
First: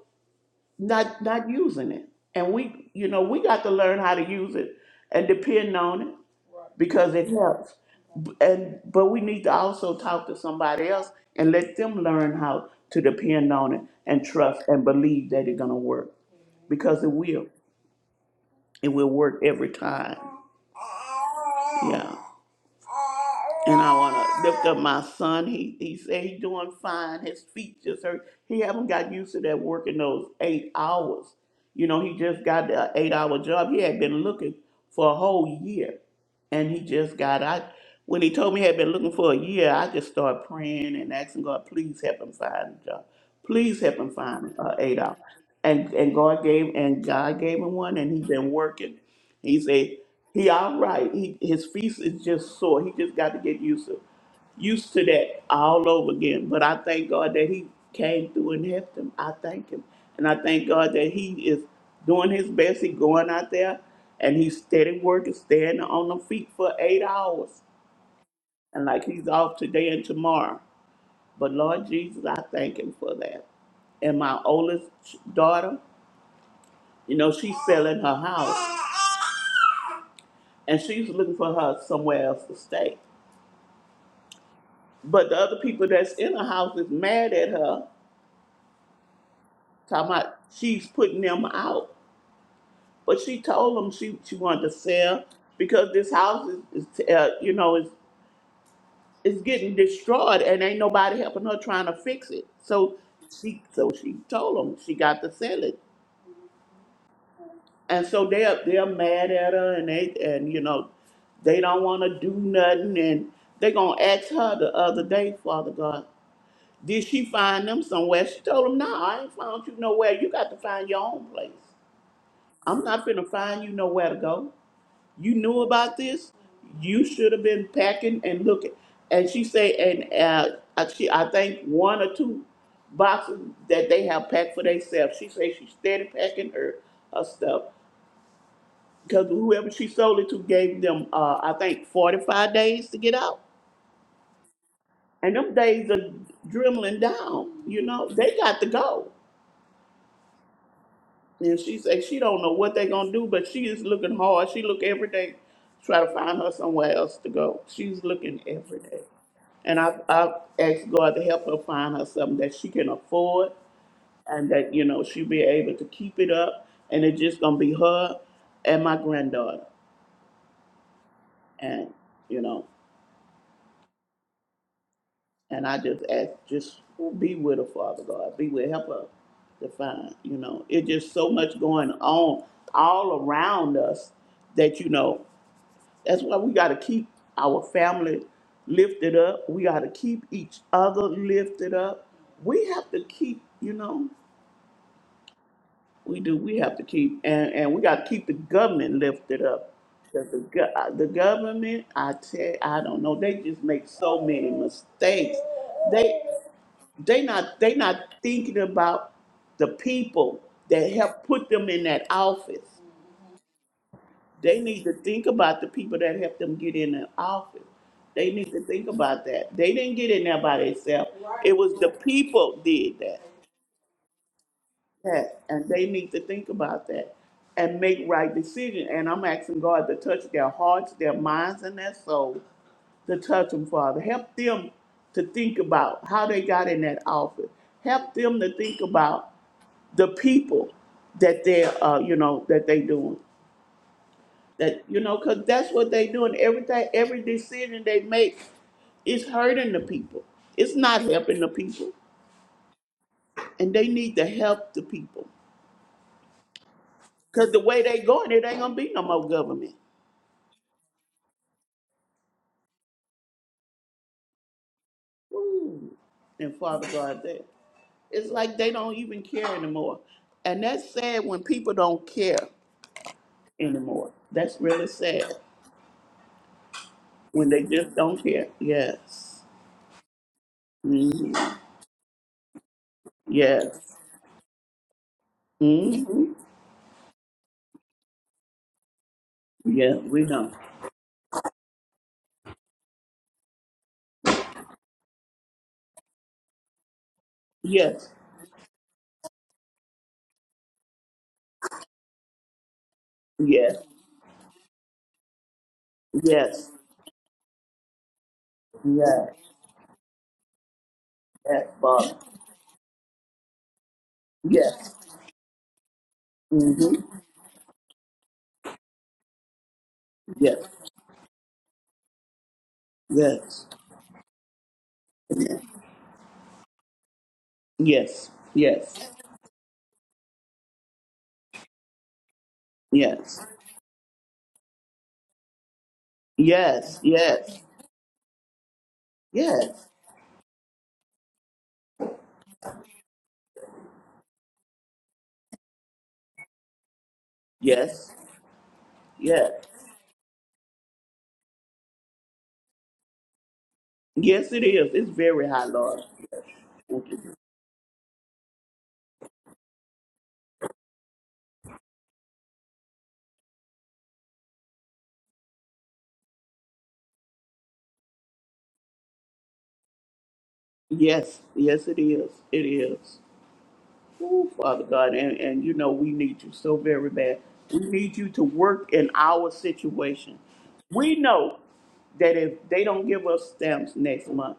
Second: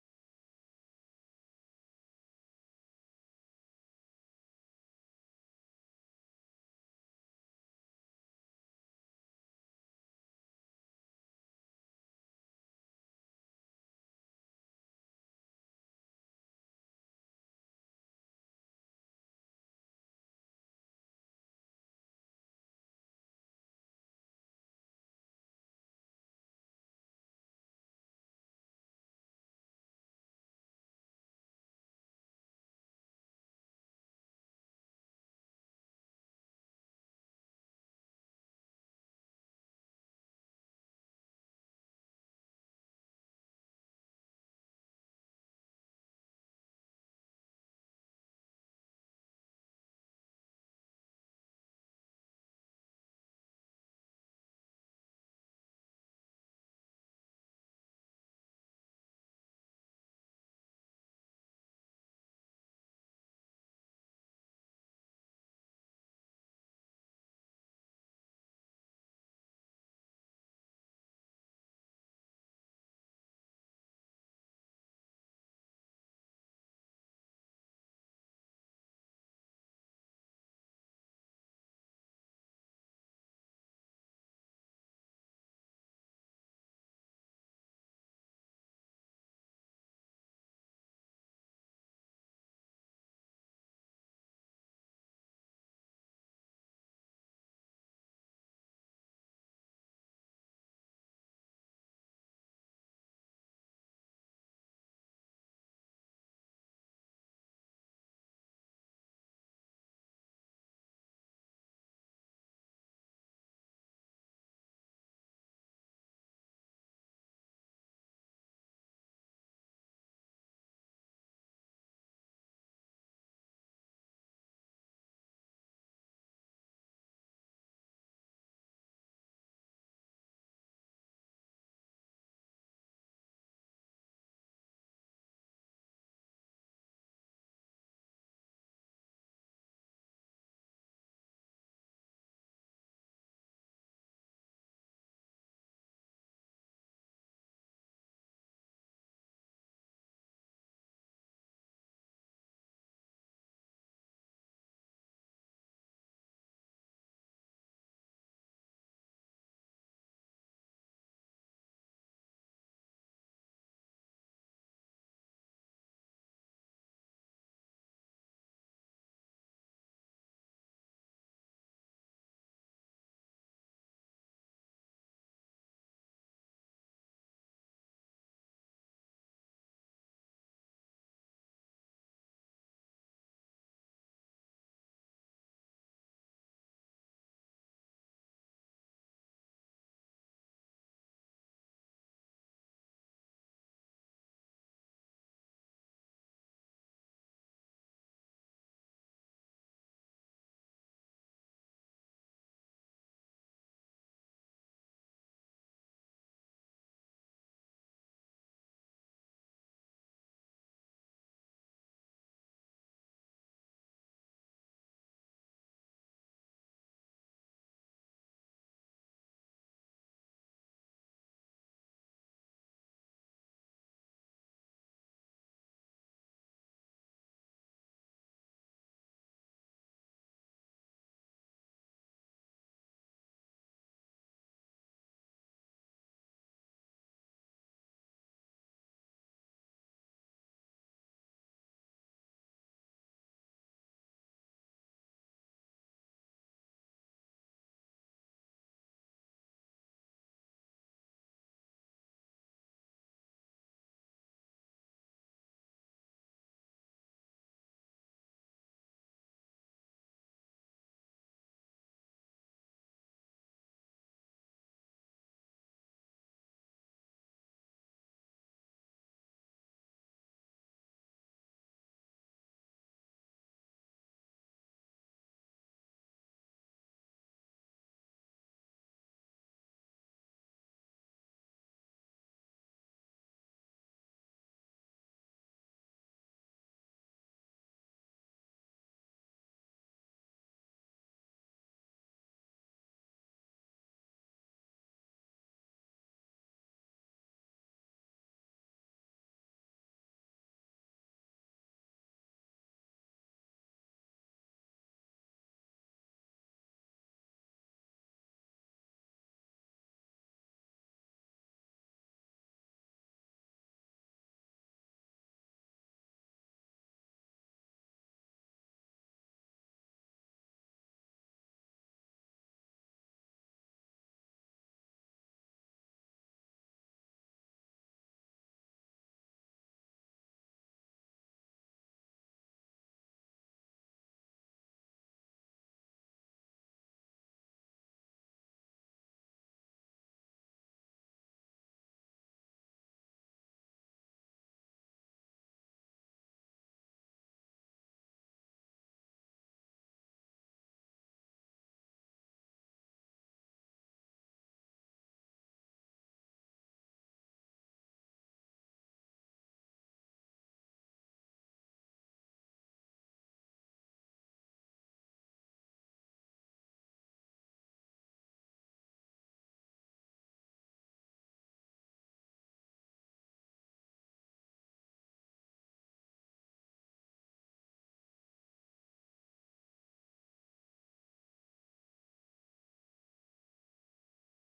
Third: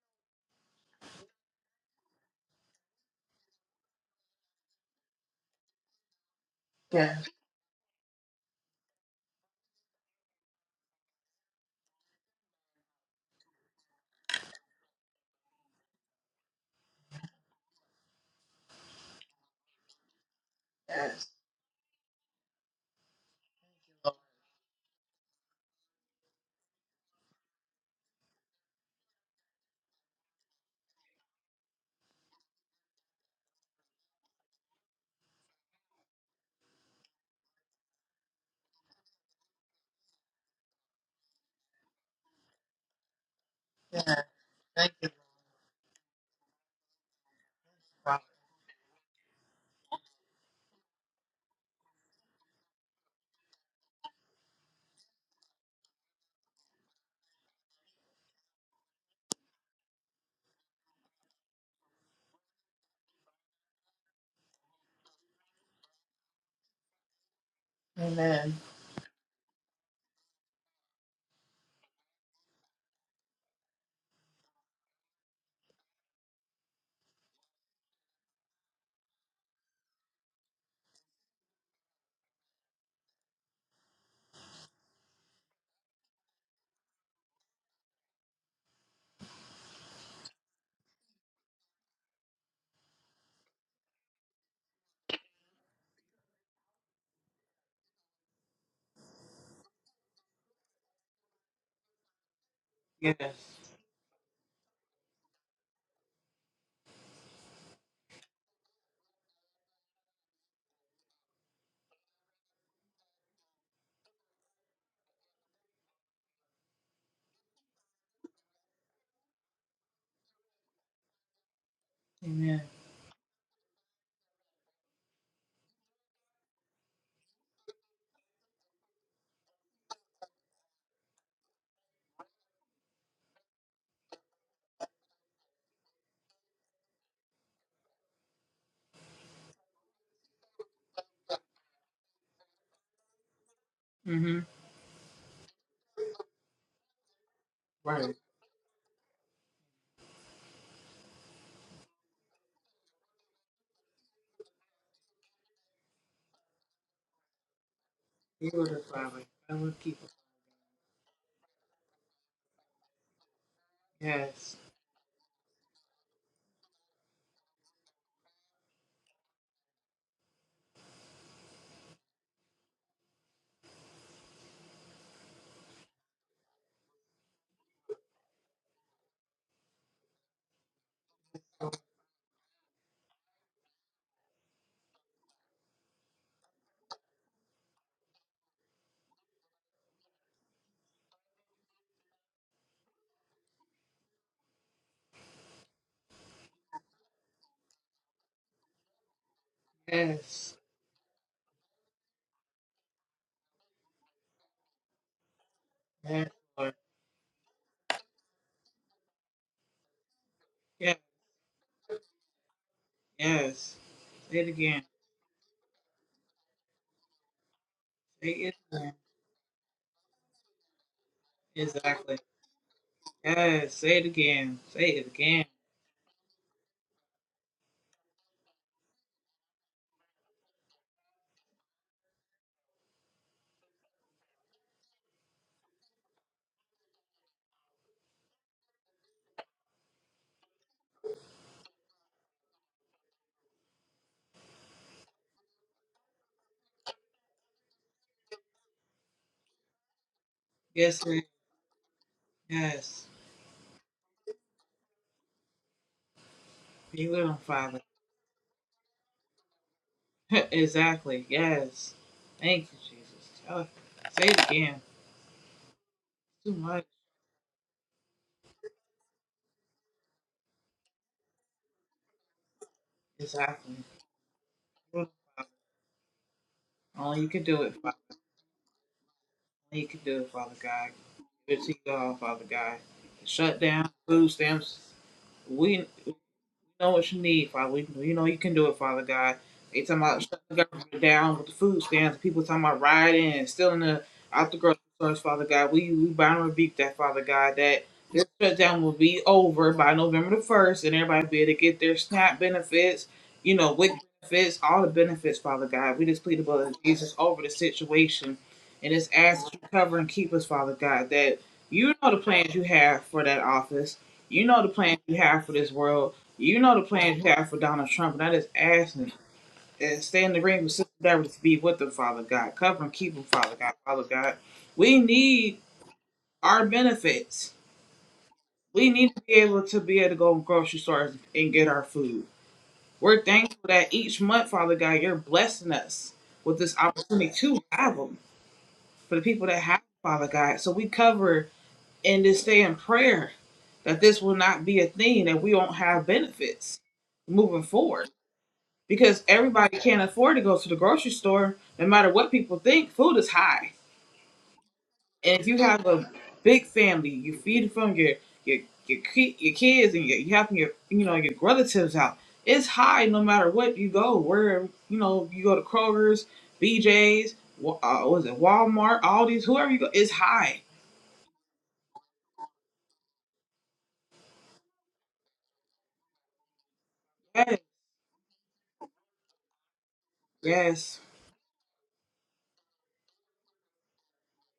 [SPEAKER 2] not not using it. And we, you know, we got to learn how to use it and depend on it because
[SPEAKER 1] Yes.
[SPEAKER 2] it helps. B- And but we need to also talk to somebody else and let them learn how to depend on it and trust and believe that it's gonna work because it will. It will work every time.
[SPEAKER 1] Yes.
[SPEAKER 2] Yeah. And I want
[SPEAKER 1] Lord.
[SPEAKER 2] to lift up my son. He he said he's doing fine. His feet just hurt. He haven't got used to that working those eight hours. You know, he just got the eight hour job. He had been looking for a whole year, and he just got. I when he told me he had been looking for a year, I just started praying and asking God, please help him find a job. Please help him find a
[SPEAKER 1] Thank
[SPEAKER 2] eight
[SPEAKER 1] you,
[SPEAKER 2] hour. And and God gave and God gave him one, and
[SPEAKER 1] Father.
[SPEAKER 2] he's been working. He said, he all right. He, his feast is just sore. He just got to get used to used to that all over again. But I thank God that he came through and helped him. I thank him. And I thank God that he is doing his best. He going out there and he's steady working, standing on the feet for eight hours.
[SPEAKER 1] Amen.
[SPEAKER 2] And like he's off today and tomorrow. But Lord Jesus, I thank him for that. And my oldest daughter, you know, she's selling her house and she's looking for her somewhere else to stay. But the other people that's in the house is mad at her, talking about she's putting them out. But she told them she, she wanted to sell because this house is, is uh, you know, is is getting destroyed and ain't nobody helping her trying to fix it. So
[SPEAKER 1] Yes.
[SPEAKER 2] she so she told them she got to sell it, and so they're they're mad at her and they and you know they don't want to do nothing and they gonna ask her the other day, Father God. Did she find them somewhere? She told him, No, I ain't found you nowhere. You got to find your own place.
[SPEAKER 1] Amen.
[SPEAKER 2] I'm not finna find you nowhere to go. You knew about this. You should have been packing and looking. And she say, and uh, I- she, I think one or two boxes that they have packed for themselves. She say she steady packing her, her stuff because whoever she sold it to gave them, uh, I think, 45 days to get out.
[SPEAKER 1] Mm-hmm.
[SPEAKER 2] And them days are dwindling down. You know,
[SPEAKER 1] Right.
[SPEAKER 2] they got to go. And she say she don't know what they gonna do, but she is looking hard. She look every day, try to find her somewhere else to go. She's looking
[SPEAKER 1] You are the
[SPEAKER 2] every day.
[SPEAKER 1] Father. I will
[SPEAKER 2] And I
[SPEAKER 1] keep it.
[SPEAKER 2] I asked God to help her find her something that she can afford and
[SPEAKER 1] Yes.
[SPEAKER 2] that, you know, she'll be able to keep it up and it's just gonna be her and my granddaughter. And, you know, and I just ask just be with her, Father God. Be with help her to find, you know. It's just so much going on all around us that you know That's why we got to keep our family lifted up. We got to keep each other lifted up. We have to keep, you know, we do. We have to keep, and, and we got to keep the government lifted up. 'Cause The,
[SPEAKER 1] Yes.
[SPEAKER 2] go- uh, the government, I tell, I don't know. They just make so many mistakes. They
[SPEAKER 1] Yes, Lord.
[SPEAKER 2] they not they not thinking about the people that
[SPEAKER 1] Yes.
[SPEAKER 2] help put them in that office.
[SPEAKER 1] Yes. Say it
[SPEAKER 2] They
[SPEAKER 1] again.
[SPEAKER 2] need to think about the people that helped them get in the office.
[SPEAKER 1] Say
[SPEAKER 2] They need
[SPEAKER 1] it
[SPEAKER 2] to think
[SPEAKER 1] again.
[SPEAKER 2] about that. They didn't get in there by themselves. It was the
[SPEAKER 1] Exactly.
[SPEAKER 2] people did that.
[SPEAKER 1] Yes. Say it again. Say it
[SPEAKER 2] that.
[SPEAKER 1] again.
[SPEAKER 2] And they need to think about that and make right decisions. And I'm asking God to touch their hearts, their minds, and their soul to touch them, Father. Help them to think about how they got in that office. Help them to think about the people that they're, uh, you know, that they doing. That you know, because that's what they doing. Everything, every decision they make is hurting the people. It's not
[SPEAKER 1] Yes,
[SPEAKER 2] helping the people,
[SPEAKER 1] Yes.
[SPEAKER 2] and they need to help the people.
[SPEAKER 1] Be with him,
[SPEAKER 2] Because the
[SPEAKER 1] Father.
[SPEAKER 2] way they going, it ain't gonna be no more government.
[SPEAKER 1] exactly. Yes. Thank you, Jesus. Tell it. Say it again.
[SPEAKER 2] Ooh.
[SPEAKER 1] Too
[SPEAKER 2] And
[SPEAKER 1] much.
[SPEAKER 2] Father God, that it's like they don't even care anymore. And that's sad when people don't care
[SPEAKER 1] Exactly. Be
[SPEAKER 2] anymore. That's really
[SPEAKER 1] with
[SPEAKER 2] sad
[SPEAKER 1] 'em, Father. Only you can
[SPEAKER 2] when they
[SPEAKER 1] do it,
[SPEAKER 2] just
[SPEAKER 1] Father.
[SPEAKER 2] don't care. Yes.
[SPEAKER 1] Only you can do it, Father God.
[SPEAKER 2] hmm
[SPEAKER 1] Give it to you all, Father God. Shut down
[SPEAKER 2] Yes.
[SPEAKER 1] food stamps. We
[SPEAKER 2] hmm
[SPEAKER 1] know what you need, Father. We, can do. you know you can do it, Father God. They
[SPEAKER 2] Yeah,
[SPEAKER 1] talking
[SPEAKER 2] we
[SPEAKER 1] about shutting
[SPEAKER 2] know.
[SPEAKER 1] the government down with the food stamps. People talking about rioting and stealing the, out the grocery stores, Father God. We we bound and rebuke that, Father God. That
[SPEAKER 2] Yes.
[SPEAKER 1] this shutdown will be over by November the first, and everybody will be able to get their SNAP benefits, you know,
[SPEAKER 2] Yes.
[SPEAKER 1] WIC benefits, all the benefits, Father God. We just plead the blood
[SPEAKER 2] Yes.
[SPEAKER 1] of Jesus over the situation, and just
[SPEAKER 2] Yes.
[SPEAKER 1] ask that you cover and keep us, Father God. That
[SPEAKER 2] Yes,
[SPEAKER 1] you know
[SPEAKER 2] Father.
[SPEAKER 1] the plans you have for that office. You know the
[SPEAKER 2] Yes.
[SPEAKER 1] plans you have for this world you know the
[SPEAKER 2] Mm-hmm.
[SPEAKER 1] plans you have for Donald Trump, and I just ask him, and stay in the
[SPEAKER 2] Yes.
[SPEAKER 1] ring with Sister Deborah to be with them, Father God. Cover and keep them, Father
[SPEAKER 2] Yes.
[SPEAKER 1] God, Father God. We need
[SPEAKER 2] Yes.
[SPEAKER 1] our benefits. We
[SPEAKER 2] Yes.
[SPEAKER 1] need to be able to be able to go to grocery stores and get our food. We're
[SPEAKER 2] Yes.
[SPEAKER 1] thankful that each month, Father God, you're blessing us with this
[SPEAKER 2] Yes. Yes.
[SPEAKER 1] opportunity to
[SPEAKER 2] Yes.
[SPEAKER 1] have them for the people that have,
[SPEAKER 2] Yes.
[SPEAKER 1] them, Father God. So we cover and just stay in prayer that this will not be a thing, that we won't have benefits moving forward. because
[SPEAKER 2] Yes.
[SPEAKER 1] everybody can't afford to go to the grocery store. No matter what people think, food is high.
[SPEAKER 2] Yes, it is. It's
[SPEAKER 1] And if
[SPEAKER 2] very
[SPEAKER 1] you
[SPEAKER 2] high,
[SPEAKER 1] have
[SPEAKER 2] Lord.
[SPEAKER 1] a big
[SPEAKER 2] Thank
[SPEAKER 1] family,
[SPEAKER 2] you.
[SPEAKER 1] you feed from your your your, ki- your kids and your, you helping your you know your relatives out. It's high no matter what you go. Where you know you go to Kroger's, BJ's, Wa- uh, was it Walmart, Aldi's, whoever you go, it's high.
[SPEAKER 2] Yes. Yes, it is. It is. Ooh, Father God, and, and you know we need you so very bad.
[SPEAKER 1] Yes,
[SPEAKER 2] We need you to work in our situation.
[SPEAKER 1] yes,
[SPEAKER 2] We know that if they don't give us stamps next month,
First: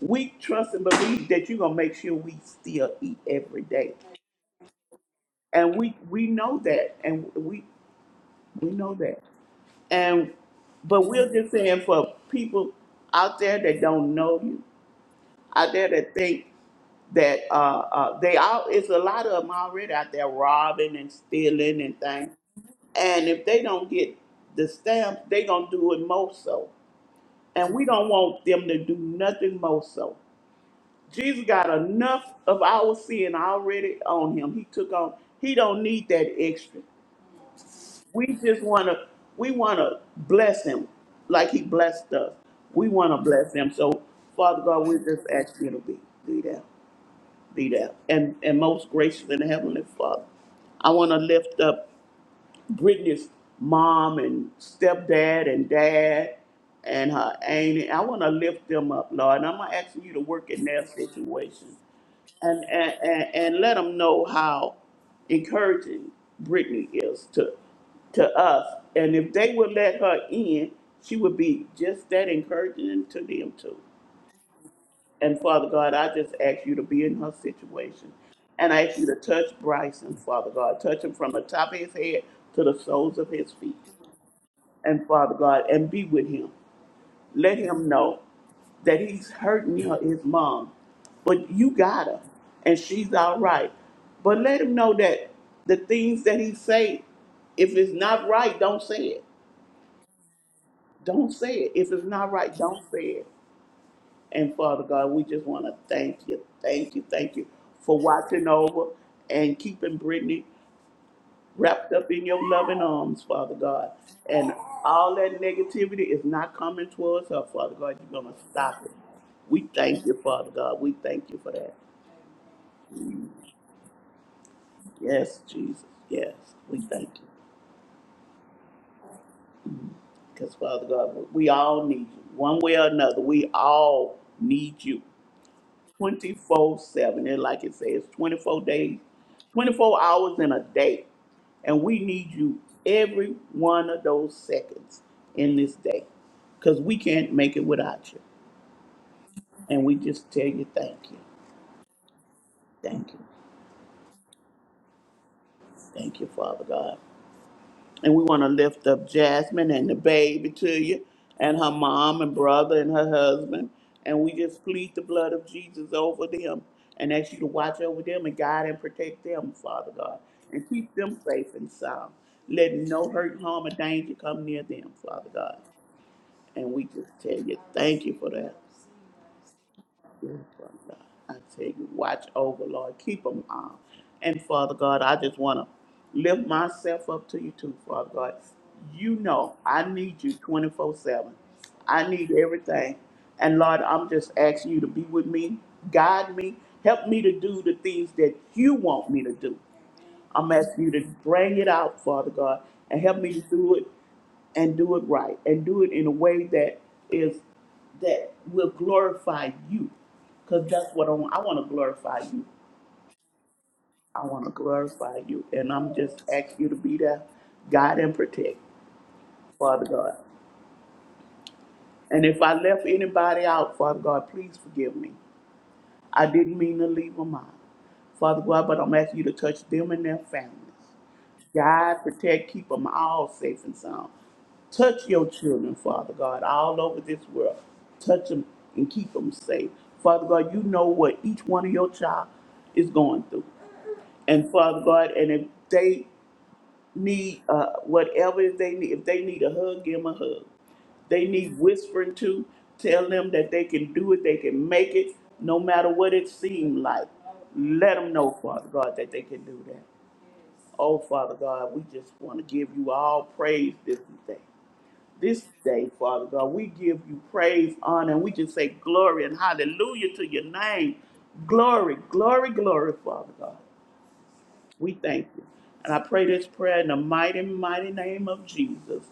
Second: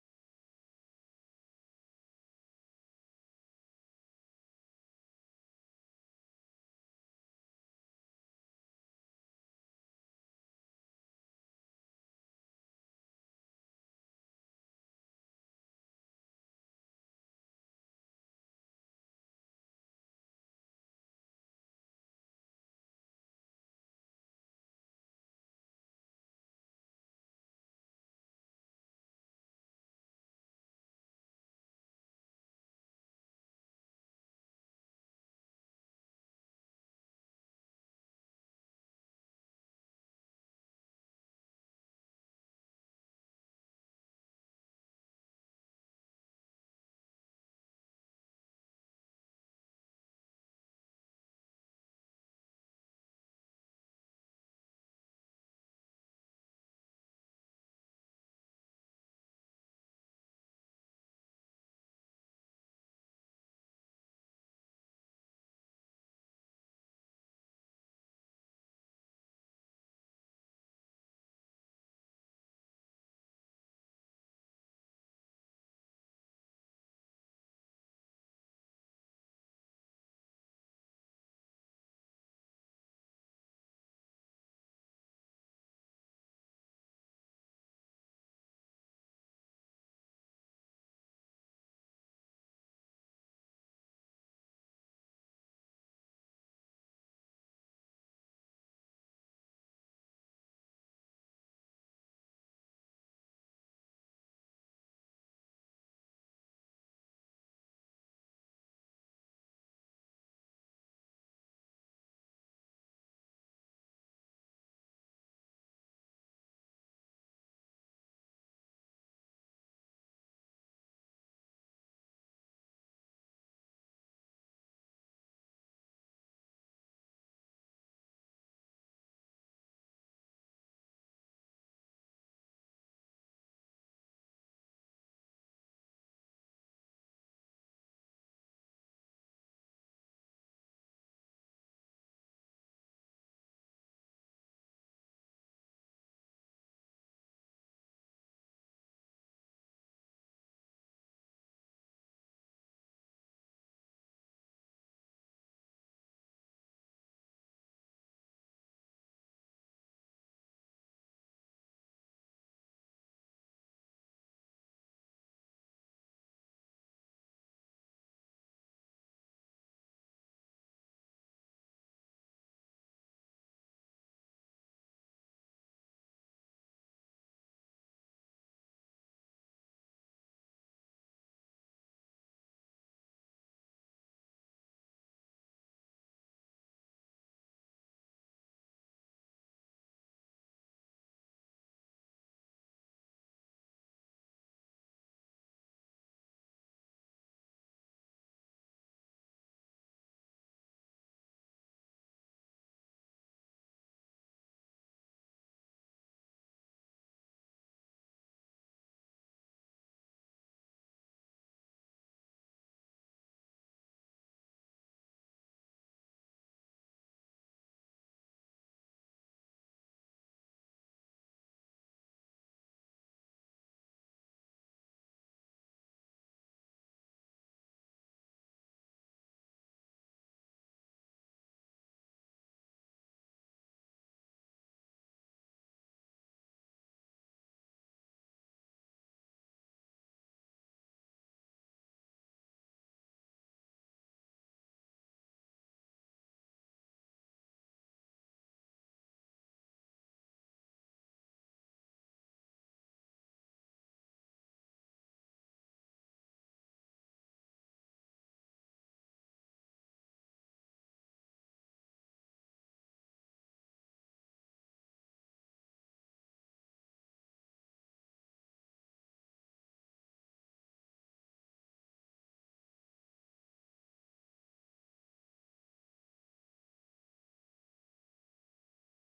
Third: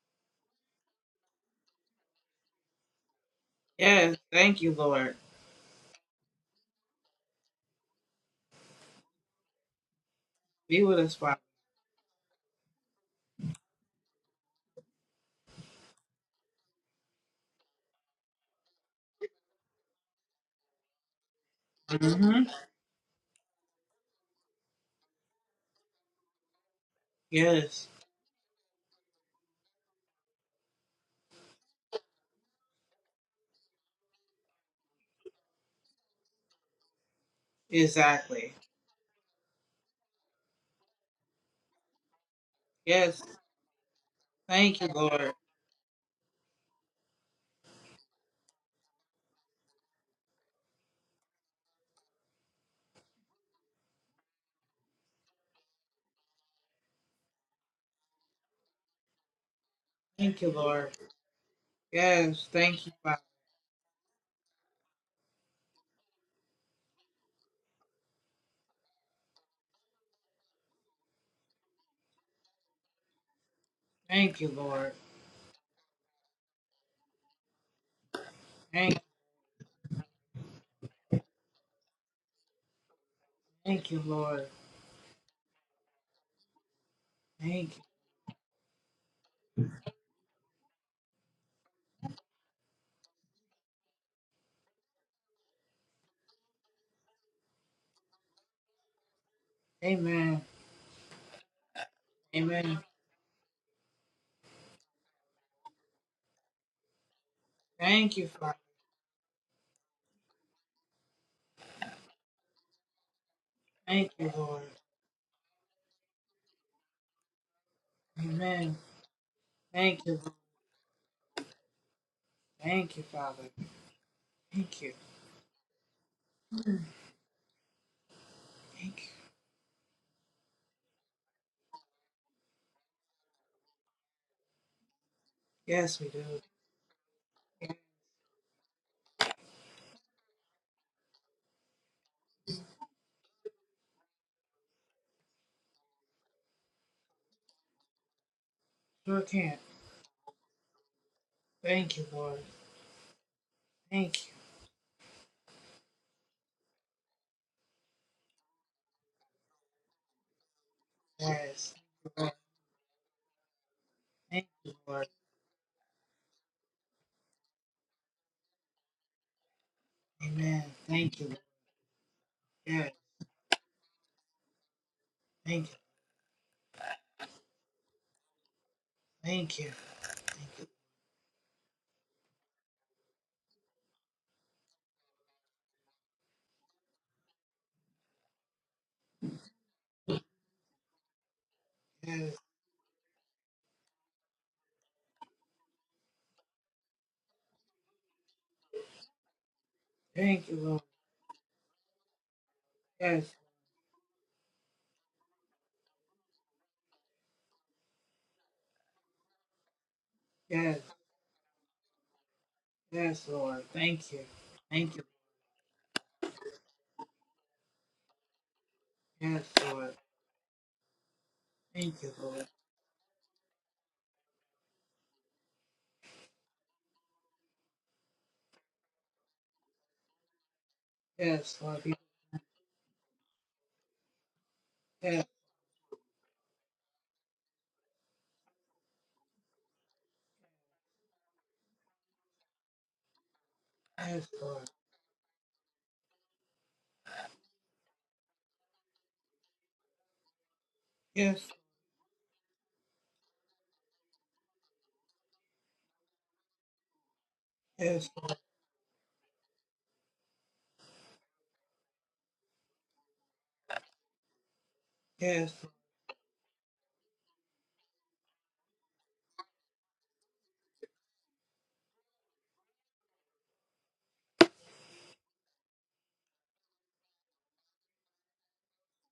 [SPEAKER 2] we trust and believe that you're gonna make sure we still eat every day.
[SPEAKER 1] yes. Thank you, Lord.
[SPEAKER 2] And we we know that, and we we know that, and
[SPEAKER 1] Be with
[SPEAKER 2] but
[SPEAKER 1] us,
[SPEAKER 2] we're
[SPEAKER 1] Father.
[SPEAKER 2] just saying for people out there that don't know you, out there that think. that uh, uh, they all it's a lot of them already out there robbing and stealing and things.
[SPEAKER 1] hmm
[SPEAKER 2] And if they don't get the stamps, they gonna do it more so. And we
[SPEAKER 1] Yes,
[SPEAKER 2] don't want them to do nothing more so. Jesus got enough of our sin already on him. He took on. He don't need that extra. We
[SPEAKER 1] exactly.
[SPEAKER 2] just wanna we wanna bless him like he blessed us. We wanna
[SPEAKER 1] Yes,
[SPEAKER 2] bless him. So Father
[SPEAKER 1] thank
[SPEAKER 2] God,
[SPEAKER 1] you,
[SPEAKER 2] we just
[SPEAKER 1] Lord.
[SPEAKER 2] ask you to be do that. be there. And and most gracious and heavenly Father, I want to lift up Brittany's mom and stepdad and dad and her auntie. I want to lift them up, Lord. And I'm not asking you to
[SPEAKER 1] Thank
[SPEAKER 2] work
[SPEAKER 1] you,
[SPEAKER 2] in their
[SPEAKER 1] Lord.
[SPEAKER 2] situation
[SPEAKER 1] Yes,
[SPEAKER 2] and
[SPEAKER 1] thank you,
[SPEAKER 2] and,
[SPEAKER 1] Father.
[SPEAKER 2] and, and let them know how encouraging Brittany is to to us. And if they would let her in, she would be just that encouraging to them too.
[SPEAKER 1] Thank you, Lord.
[SPEAKER 2] And Father God, I just ask you to be in her situation. And I ask
[SPEAKER 1] Thank,
[SPEAKER 2] you to touch Bryson, Father God. Touch him from the top of his head to the soles of his feet.
[SPEAKER 1] thank you, Lord.
[SPEAKER 2] And Father God, and be with him. Let
[SPEAKER 1] Thank you.
[SPEAKER 2] him know that he's hurting her, his mom. But you got her, and she's all right. But let him know that the things that he say, if it's not right, don't say it.
[SPEAKER 1] Amen.
[SPEAKER 2] Don't say it. If it's not right,
[SPEAKER 1] Amen.
[SPEAKER 2] don't say it. And Father God, we just want to thank you, thank you, thank you for
[SPEAKER 1] Thank you,
[SPEAKER 2] watching
[SPEAKER 1] Father.
[SPEAKER 2] over and keeping Brittany wrapped up in your loving arms, Father God.
[SPEAKER 1] Thank you,
[SPEAKER 2] And
[SPEAKER 1] Lord.
[SPEAKER 2] all that negativity is not coming towards her, Father God. You're going to
[SPEAKER 1] Amen.
[SPEAKER 2] stop it. We thank
[SPEAKER 1] Thank you,
[SPEAKER 2] you,
[SPEAKER 1] Lord.
[SPEAKER 2] Father God. We thank you for that.
[SPEAKER 1] Thank you, Father. Thank you.
[SPEAKER 2] Yes, Jesus. Yes, we thank you.
[SPEAKER 1] Thank you.
[SPEAKER 2] Because, Father God, we all need you. One way or another, we all need you.
[SPEAKER 1] Yes, we do.
[SPEAKER 2] 24 7. And like
[SPEAKER 1] Yes,
[SPEAKER 2] it says, 24 days, 24 hours in a day. And we need you every one of those seconds in this day because we can't make it without you.
[SPEAKER 1] sure can.
[SPEAKER 2] And we just tell you thank you.
[SPEAKER 1] Thank you, Lord.
[SPEAKER 2] Thank you.
[SPEAKER 1] Thank you.
[SPEAKER 2] Thank you, Father God. And we want to lift up Jasmine and the baby to you, and her
[SPEAKER 1] Yes.
[SPEAKER 2] mom
[SPEAKER 1] Lord.
[SPEAKER 2] and brother and her husband. And we
[SPEAKER 1] Thank
[SPEAKER 2] just
[SPEAKER 1] you,
[SPEAKER 2] plead the
[SPEAKER 1] Lord.
[SPEAKER 2] blood of Jesus over them and ask you to watch over them and guide and protect them, Father God,
[SPEAKER 1] Amen.
[SPEAKER 2] and keep them
[SPEAKER 1] Thank you, Lord.
[SPEAKER 2] safe and sound. Let
[SPEAKER 1] Yes.
[SPEAKER 2] no hurt, harm, or danger come near them, Father God.
[SPEAKER 1] Thank you.
[SPEAKER 2] And we just tell you, thank you for that.
[SPEAKER 1] Thank you.
[SPEAKER 2] Yes,
[SPEAKER 1] Thank you.
[SPEAKER 2] Father God. I tell you watch over, Lord. Keep them on. And Father God, I just want to lift myself up to you too, Father God. You know I need you 24 7. I need
[SPEAKER 1] Yes.
[SPEAKER 2] everything. And Lord, I'm just asking you to be with me, guide me, help me to do the things that you want me to do.
[SPEAKER 1] Thank
[SPEAKER 2] I'm
[SPEAKER 1] you, Lord.
[SPEAKER 2] asking you to bring it out, Father God, and help
[SPEAKER 1] Yes.
[SPEAKER 2] me to do it and do it right and do it in a way that is that will glorify you. Because
[SPEAKER 1] Yes.
[SPEAKER 2] that's what I want. I want to glorify you.
[SPEAKER 1] Yes, Lord. Thank you.
[SPEAKER 2] I want to
[SPEAKER 1] Thank you.
[SPEAKER 2] glorify you. And I'm just asking you to be there, guide and protect,
[SPEAKER 1] Yes,
[SPEAKER 2] Father
[SPEAKER 1] Lord.
[SPEAKER 2] God.
[SPEAKER 1] Thank you,
[SPEAKER 2] And if
[SPEAKER 1] Lord.
[SPEAKER 2] I left anybody out, Father God, please forgive me. I didn't mean to leave them out. Father God, but I'm asking you to touch them and their families.
[SPEAKER 1] Yes, Lord.
[SPEAKER 2] Guide, protect, keep them all safe and sound. Touch
[SPEAKER 1] Yes,
[SPEAKER 2] your children, Father God, all over this world. Touch them and keep them safe. Father God, you know what each one of your child is going through.
[SPEAKER 1] yes,
[SPEAKER 2] And
[SPEAKER 1] Lord.
[SPEAKER 2] Father God, and if they need uh, whatever they need, if they need a hug, give them a hug. They
[SPEAKER 1] Yes,
[SPEAKER 2] need whispering to. Tell them that they can do it, they can make it, no matter what it seemed like. Let
[SPEAKER 1] yes,
[SPEAKER 2] them
[SPEAKER 1] Lord.
[SPEAKER 2] know, Father God, that they can do that. Oh, Father God, we just want to give you all praise this day. This
[SPEAKER 1] yes.
[SPEAKER 2] day, Father God, we give you praise, honor, and we just say glory and hallelujah to your name. Glory, glory, glory, Father God. We thank you. And I pray this prayer in the mighty, mighty name of Jesus.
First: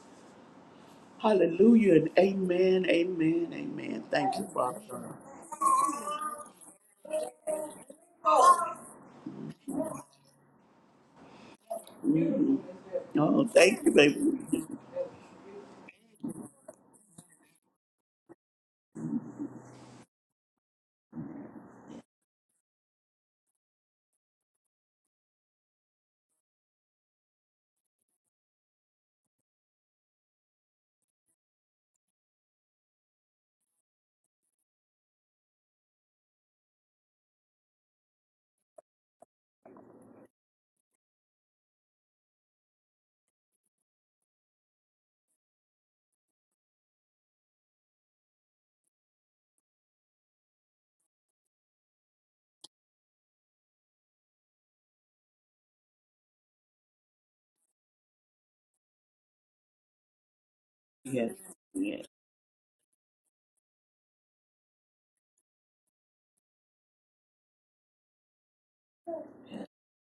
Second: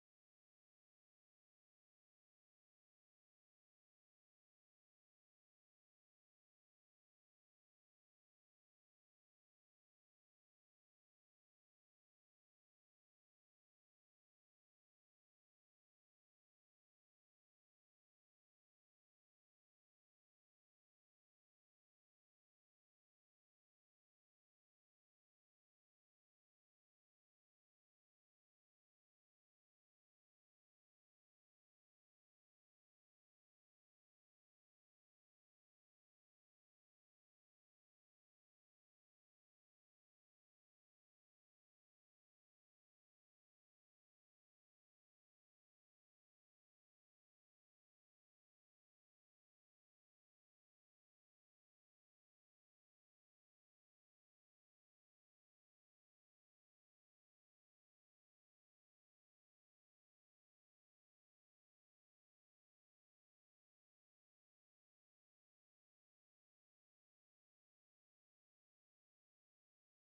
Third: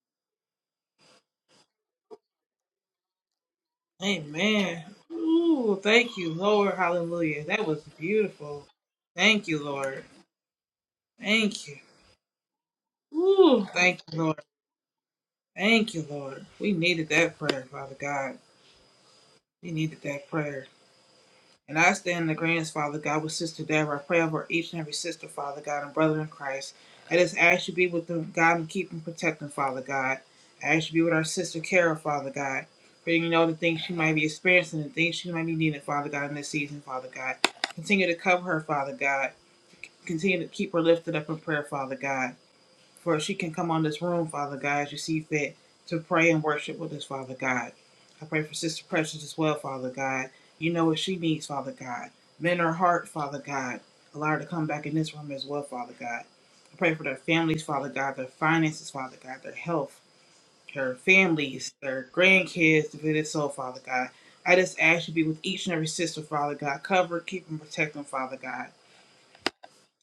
[SPEAKER 2] Hallelujah and amen, amen, amen. Thank you, Father.
[SPEAKER 1] Amen. Ooh, thank you, Lord. Hallelujah. That was beautiful.
[SPEAKER 2] God.
[SPEAKER 1] Thank you, Lord. Thank you.
[SPEAKER 2] Mhm. Oh, thank you,
[SPEAKER 1] Thank you,
[SPEAKER 2] baby.
[SPEAKER 1] Lord. Thank you, Lord. We needed that prayer, Father God. We needed that prayer. And I stand in the agreement, Father God, with Sister Deborah. I pray over each and every sister, Father God, and brother in Christ. I just ask you be with them, God, and keep them protecting, Father God. I ask you be with our sister Kara, Father God. For you know the things she might be experiencing, the things she might be needing, Father God, in this season, Father God. Continue to cover her, Father God. Continue to keep her lifted up in prayer, Father God for she can come on this room, Father God, as you see fit, to pray and worship with us, Father God. I pray for Sister Precious as well, Father God. You know what she needs, Father God. Mend her heart, Father God. Allow her to come back in this room as well, Father God. I pray for their families, Father God, their finances, Father God, their health, their
[SPEAKER 2] Yes,
[SPEAKER 1] families,
[SPEAKER 2] yes,
[SPEAKER 1] their grandkids, the visit soul, Father God. I just ask you to be with each and every sister, Father God. Cover, keep, and protect them, Father God.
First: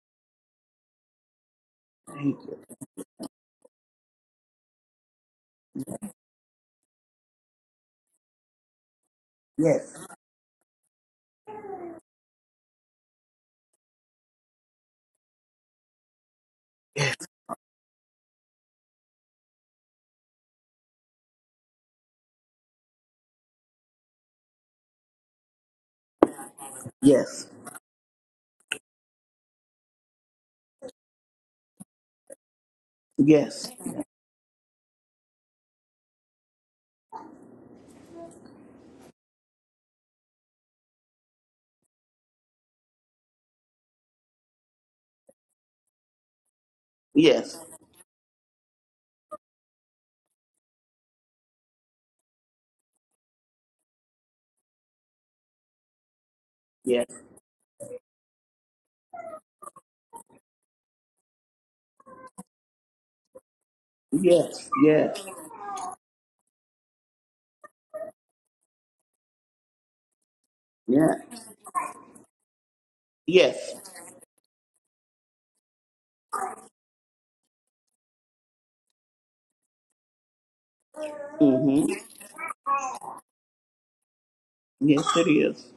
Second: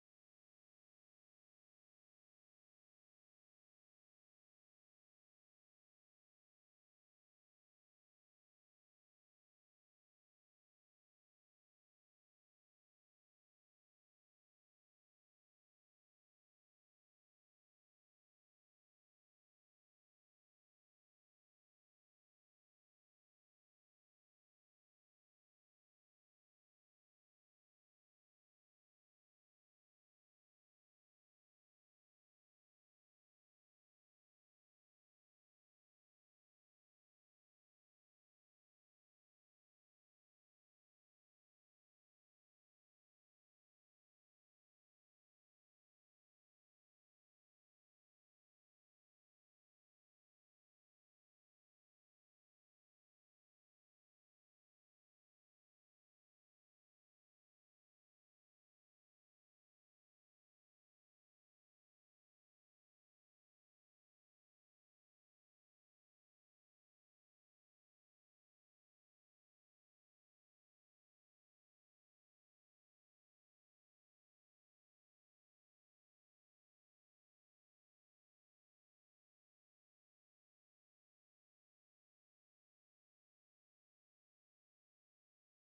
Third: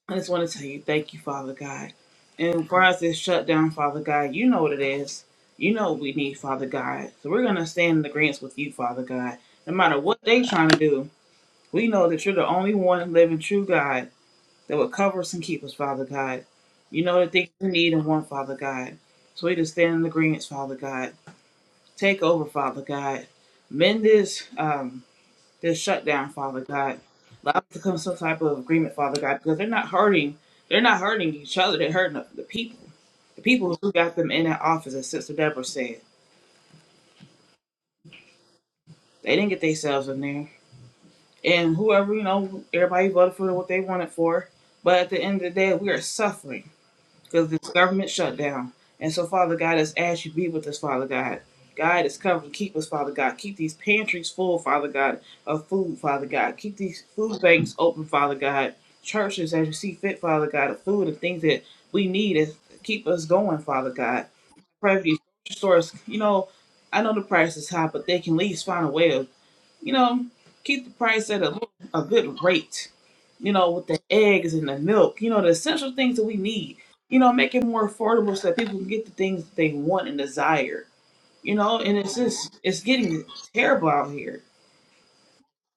[SPEAKER 1] I just want to tell you, thank you, Father God. And for us, it's shut down, Father God. You know what it is. You know what we need, Father God. So we're going to stand in agreement with you, Father God. No matter what they trying to do, we know that you're the only one living true God that will cover us and keep us, Father God. You know the things we need and want, Father God. So we just stand in agreement, Father God. Take over, Father God. Mend this. Um, this shutdown, Father God.
[SPEAKER 2] yes,
[SPEAKER 1] Allow us to come to some type of agreement, Father God, because they're not hurting. They're not hurting each other. They're hurting the people. The
[SPEAKER 2] yes,
[SPEAKER 1] people who got them in that office, as Sister Deborah said, they didn't get themselves in there. And whoever, you know, everybody voted for what they wanted for. But at the end of the day, we are suffering. because
[SPEAKER 2] yes,
[SPEAKER 1] this government shutdown. And so, Father God, as as you be with us, Father God. Guide us, cover and keep us, Father God. Keep these pantries full, Father God, of food, Father God. Keep these
[SPEAKER 2] yes,
[SPEAKER 1] food banks open, Father God. Churches, as you see fit, Father God, of food and things that we need to keep us going, Father God.
[SPEAKER 2] yes,
[SPEAKER 1] Pray for these
[SPEAKER 2] yes,
[SPEAKER 1] stores. You know, I know the price is high, but they can at least find a way of, you know, keep the
[SPEAKER 2] yes,
[SPEAKER 1] price at a, a good rate
[SPEAKER 2] yes,
[SPEAKER 1] you know,
[SPEAKER 2] yes.
[SPEAKER 1] with the eggs and the milk, you know, the essential things that we need. You know, make it more affordable so that people can get the things that they want and desire. You know,
[SPEAKER 2] Mm-hmm.
[SPEAKER 1] and it's just it's getting terrible out here.
[SPEAKER 2] Yes, it is.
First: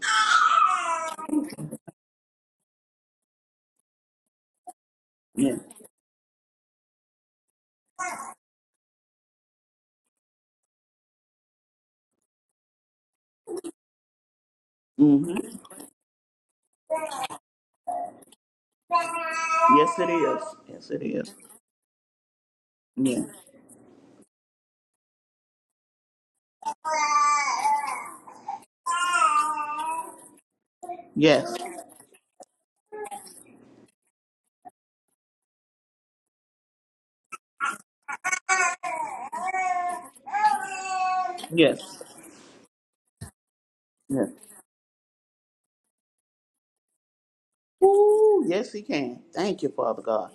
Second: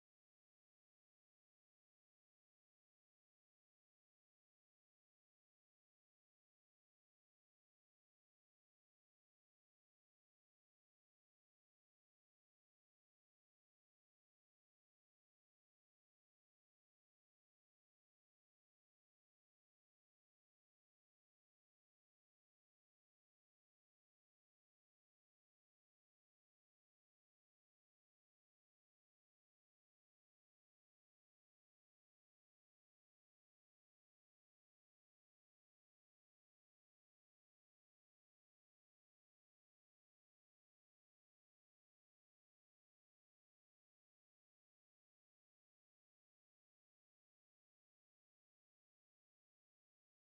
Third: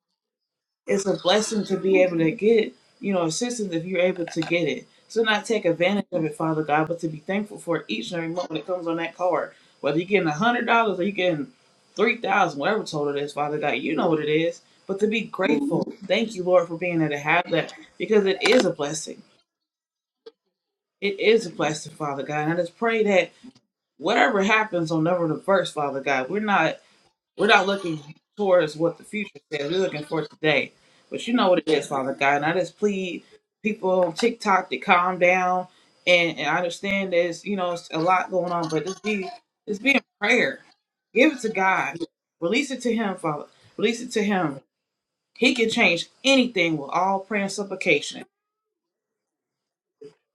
[SPEAKER 1] It's a blessing to be able to get, you know, assistance if you're able to get it. So not
[SPEAKER 2] Yes.
[SPEAKER 1] take advantage of it, Father God, but to be thankful for each and every moment that comes on that card. Whether you're getting a hundred dollars or you're getting three thousand, whatever total it is, Father God, you know what it is. But to be
[SPEAKER 2] Mm-hmm.
[SPEAKER 1] grateful. Thank you, Lord, for being able to have that because it is a blessing
[SPEAKER 2] Yes, it is. Yes, it
[SPEAKER 1] It
[SPEAKER 2] is.
[SPEAKER 1] is a blessing, Father God. And I just pray
[SPEAKER 2] Yes.
[SPEAKER 1] that whatever happens on November the first, Father God, we're not we're not looking towards what the future says. We're looking for today. But you know
[SPEAKER 2] Yes.
[SPEAKER 1] what it is, Father God. And I just plead people on TikTok to calm down and, and I understand there's you know it's a lot going on, but just be just be in prayer. Give it to God.
[SPEAKER 2] Yes.
[SPEAKER 1] Release it to him, Father. Release it to
[SPEAKER 2] Yes.
[SPEAKER 1] him. He can change anything with all prayer and supplication.
[SPEAKER 2] Ooh, yes, he can. Thank you, Father God.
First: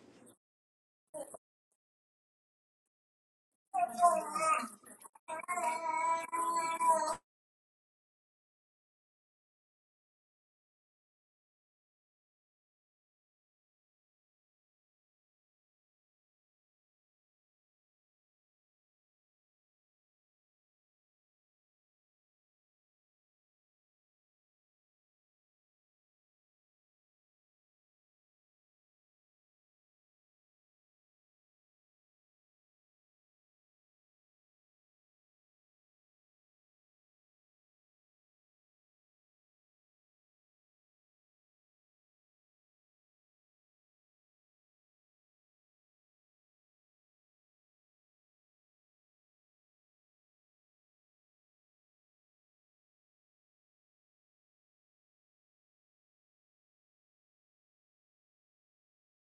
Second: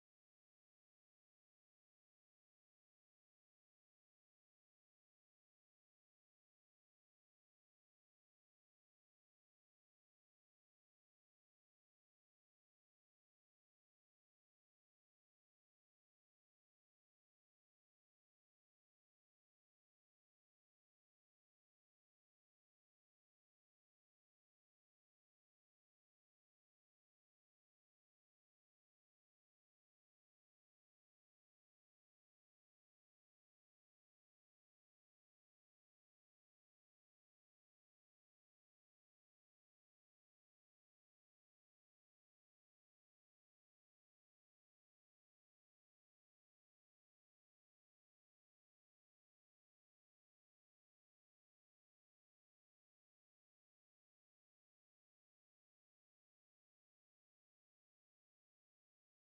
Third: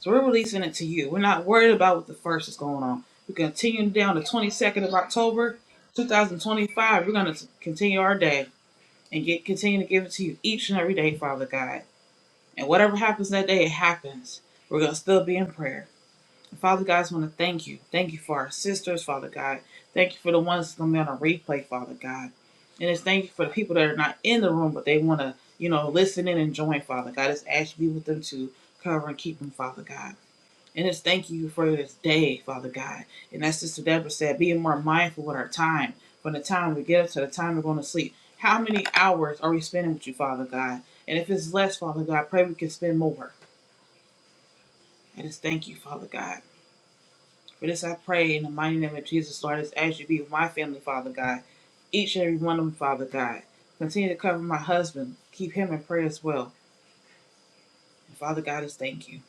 [SPEAKER 1] So we're releasing it to you. We're not worried about what the first is going on. We're continuing down the 22nd of October, 2025. We're going to continue our day and get continue to give it to you each and every day, Father God. And whatever happens that day, it happens. We're going to still be in prayer. And Father God, I just want to thank you. Thank you for our sisters, Father God. Thank you for the ones that's going to be on a replay, Father God. And it's thank you for the people that are not in the room, but they want to, you know, listen in and join, Father God. Just ask you to be with them too. Cover and keep them, Father God. And just thank you for this day, Father God. And as Sister Deborah said, being more mindful with our time, from the time we get up to the time we're going to sleep. How many hours are we spending with you, Father God? And if it's less, Father God, I pray we can spend more. I just thank you, Father God. For this I pray in the mighty name of Jesus, Lord, as as you be with my family, Father God. Each and every one of them, Father God. Continue to cover my husband. Keep him in prayer as well. And Father God, I just thank you.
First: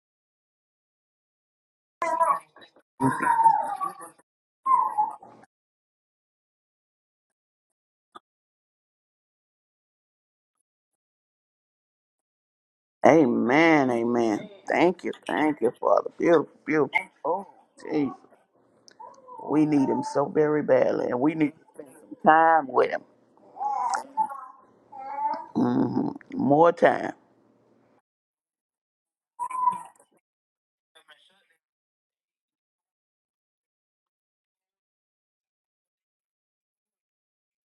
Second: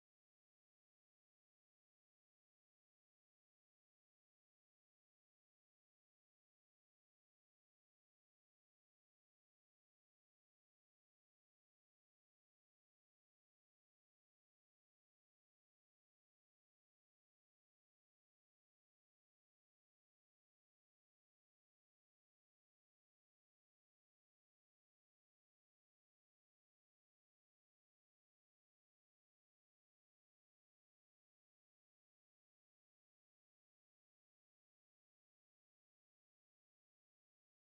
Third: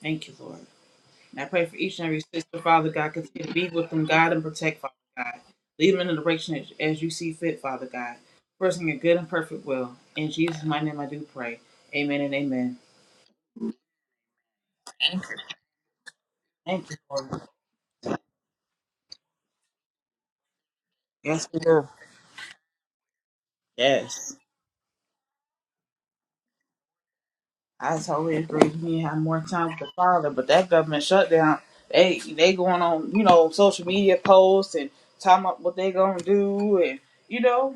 [SPEAKER 1] Thank you, Lord. And I pray for each and every sister, Father God. Continue to be with them, God, and protect, Father God. Lead them in the direction as, as you see fit, Father God. First in your good and perfect will. In Jesus' mighty name I do pray. Amen and amen.
[SPEAKER 2] Amen. Amen. Thank you. Thank you, Father. Beautiful, beautiful.
[SPEAKER 1] Thank you, Lord.
[SPEAKER 2] Oh, Jesus. We need him so very badly, and we
[SPEAKER 1] Yes,
[SPEAKER 2] need
[SPEAKER 1] we
[SPEAKER 2] to
[SPEAKER 1] do.
[SPEAKER 2] spend some time with him.
[SPEAKER 1] Yes.
[SPEAKER 2] hmm More time.
[SPEAKER 1] I totally agree. We need to have more time with the Father, but that government shutdown, they they going on, you know, social media posts and talking about what they gonna do and you know,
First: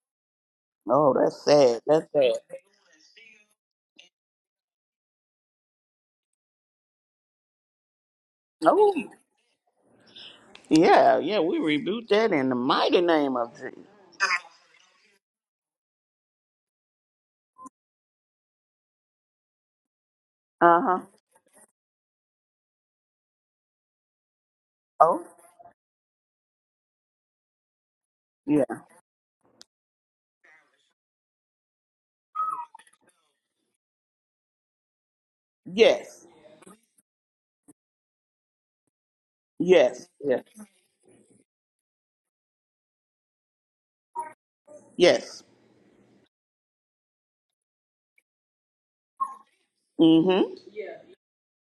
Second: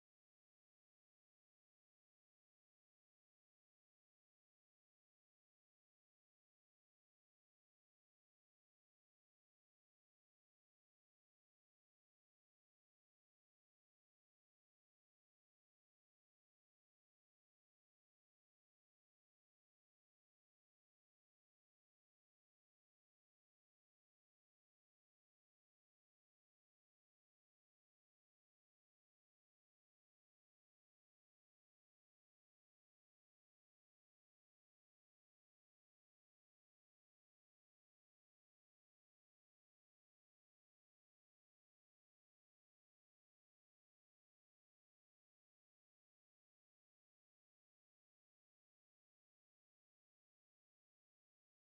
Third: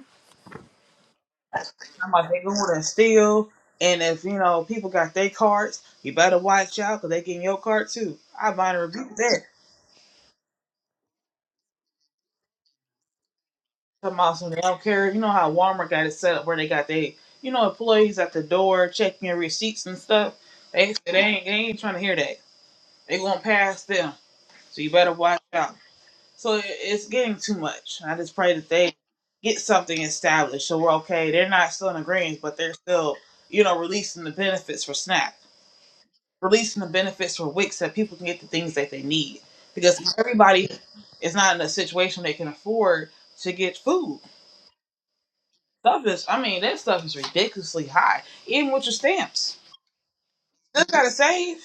[SPEAKER 2] Oh, that's sad. That's
[SPEAKER 1] I'm like
[SPEAKER 2] sad.
[SPEAKER 1] they going and steal. And if you know people got their cards, you better watch out because they getting your card too. I might
[SPEAKER 2] Oh,
[SPEAKER 1] rebuke that.
[SPEAKER 2] yeah, yeah. We rebuke that in the mighty name of Jesus.
[SPEAKER 1] Talking about some they don't care. You know how Walmart got it set up where they got they you know employees at the door checking your receipts and stuff.
[SPEAKER 2] Uh
[SPEAKER 1] They
[SPEAKER 2] huh.
[SPEAKER 1] they ain't they ain't trying to hear that. They gonna pass them, so you better
[SPEAKER 2] Oh,
[SPEAKER 1] watch out. So it, it's getting too much. I just pray
[SPEAKER 2] yeah.
[SPEAKER 1] that they get something established so we're okay. They're not still in agreement, but they're still you know releasing the benefits for SNAP.
[SPEAKER 2] Yes.
[SPEAKER 1] releasing the benefits for Wix so that people can get the things that they need.
[SPEAKER 2] Yes,
[SPEAKER 1] Because
[SPEAKER 2] yes,
[SPEAKER 1] everybody is not in a situation they can afford to get food.
[SPEAKER 2] yes.
[SPEAKER 1] Stuff is, I mean, that stuff is ridiculously high, even with your stamps.
[SPEAKER 2] Mm-hmm.
[SPEAKER 1] Still gotta save.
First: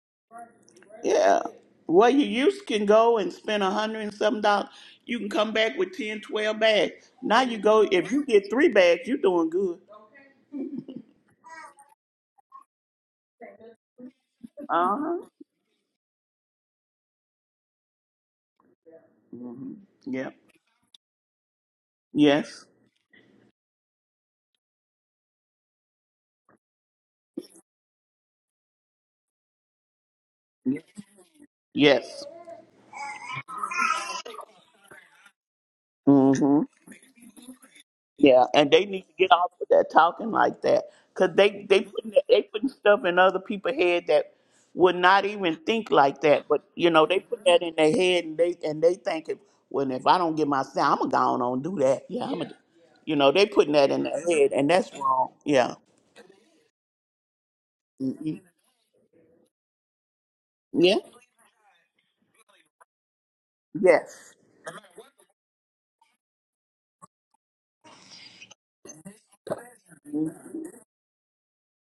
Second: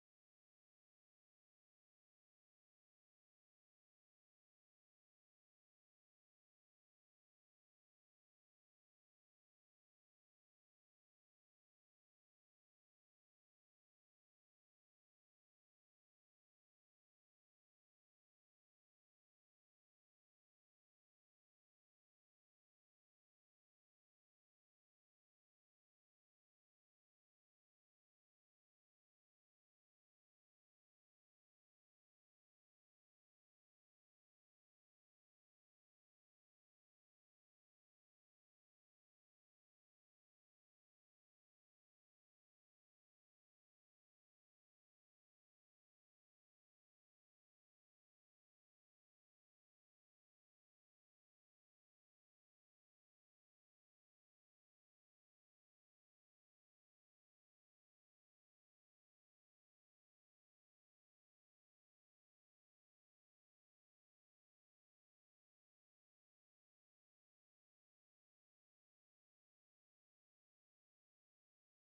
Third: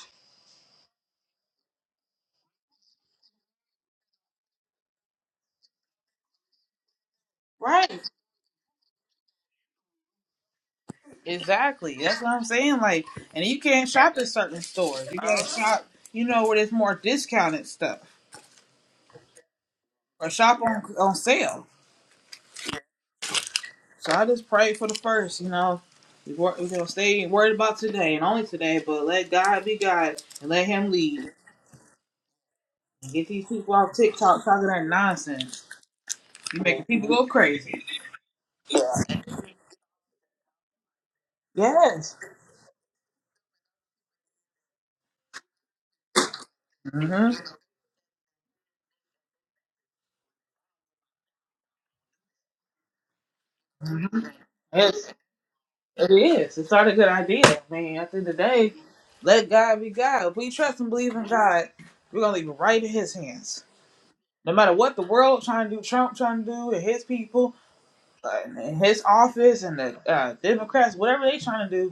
[SPEAKER 2] Yeah. Well, you used can go and spend a hundred and some dollars. You can come back with 10, 12 bags. Now you go,
[SPEAKER 1] Right,
[SPEAKER 2] if you get three bags, you're doing good.
[SPEAKER 1] exactly. That's what I'm saying. Like, and you can't shop at certain stores.
[SPEAKER 2] Uh-huh.
[SPEAKER 1] You gotta shop, you know, where there's more discounted stuff
[SPEAKER 2] Mm-hmm.
[SPEAKER 1] or
[SPEAKER 2] Yep.
[SPEAKER 1] shop on on sale.
[SPEAKER 2] Yes.
[SPEAKER 1] So I just pray for the first, you know. We're, going to stay worried about today and only today, but let God be God and let Him lead.
[SPEAKER 2] Yes.
[SPEAKER 1] And get these people off TikTok talking that nonsense.
[SPEAKER 2] Mm-hmm.
[SPEAKER 1] You making people go crazy.
[SPEAKER 2] Yeah, and they need to get off of that talking like that, cause they they putting
[SPEAKER 1] Yes.
[SPEAKER 2] they putting stuff in other people's head that would not even think like that. But you know they
[SPEAKER 1] hmm
[SPEAKER 2] put that in their head, and they and they thinking, well, if I don't get my sound, I'm gonna go on and do that. Yeah, I'm gonna, you know, they putting that in their head, and that's
[SPEAKER 1] Yes,
[SPEAKER 2] wrong. Yeah,
[SPEAKER 1] it is. It's not a good idea. I mean, at the end
[SPEAKER 2] hmm
[SPEAKER 1] of the day, let God be God. If we trust and
[SPEAKER 2] yeah,
[SPEAKER 1] believe in God, we're going to leave it right in His hands.
[SPEAKER 2] yes,
[SPEAKER 1] No matter what the world trying to do, Trump trying to do, and his people, uh, and his office, and the uh, Democrats, whatever they trying to do,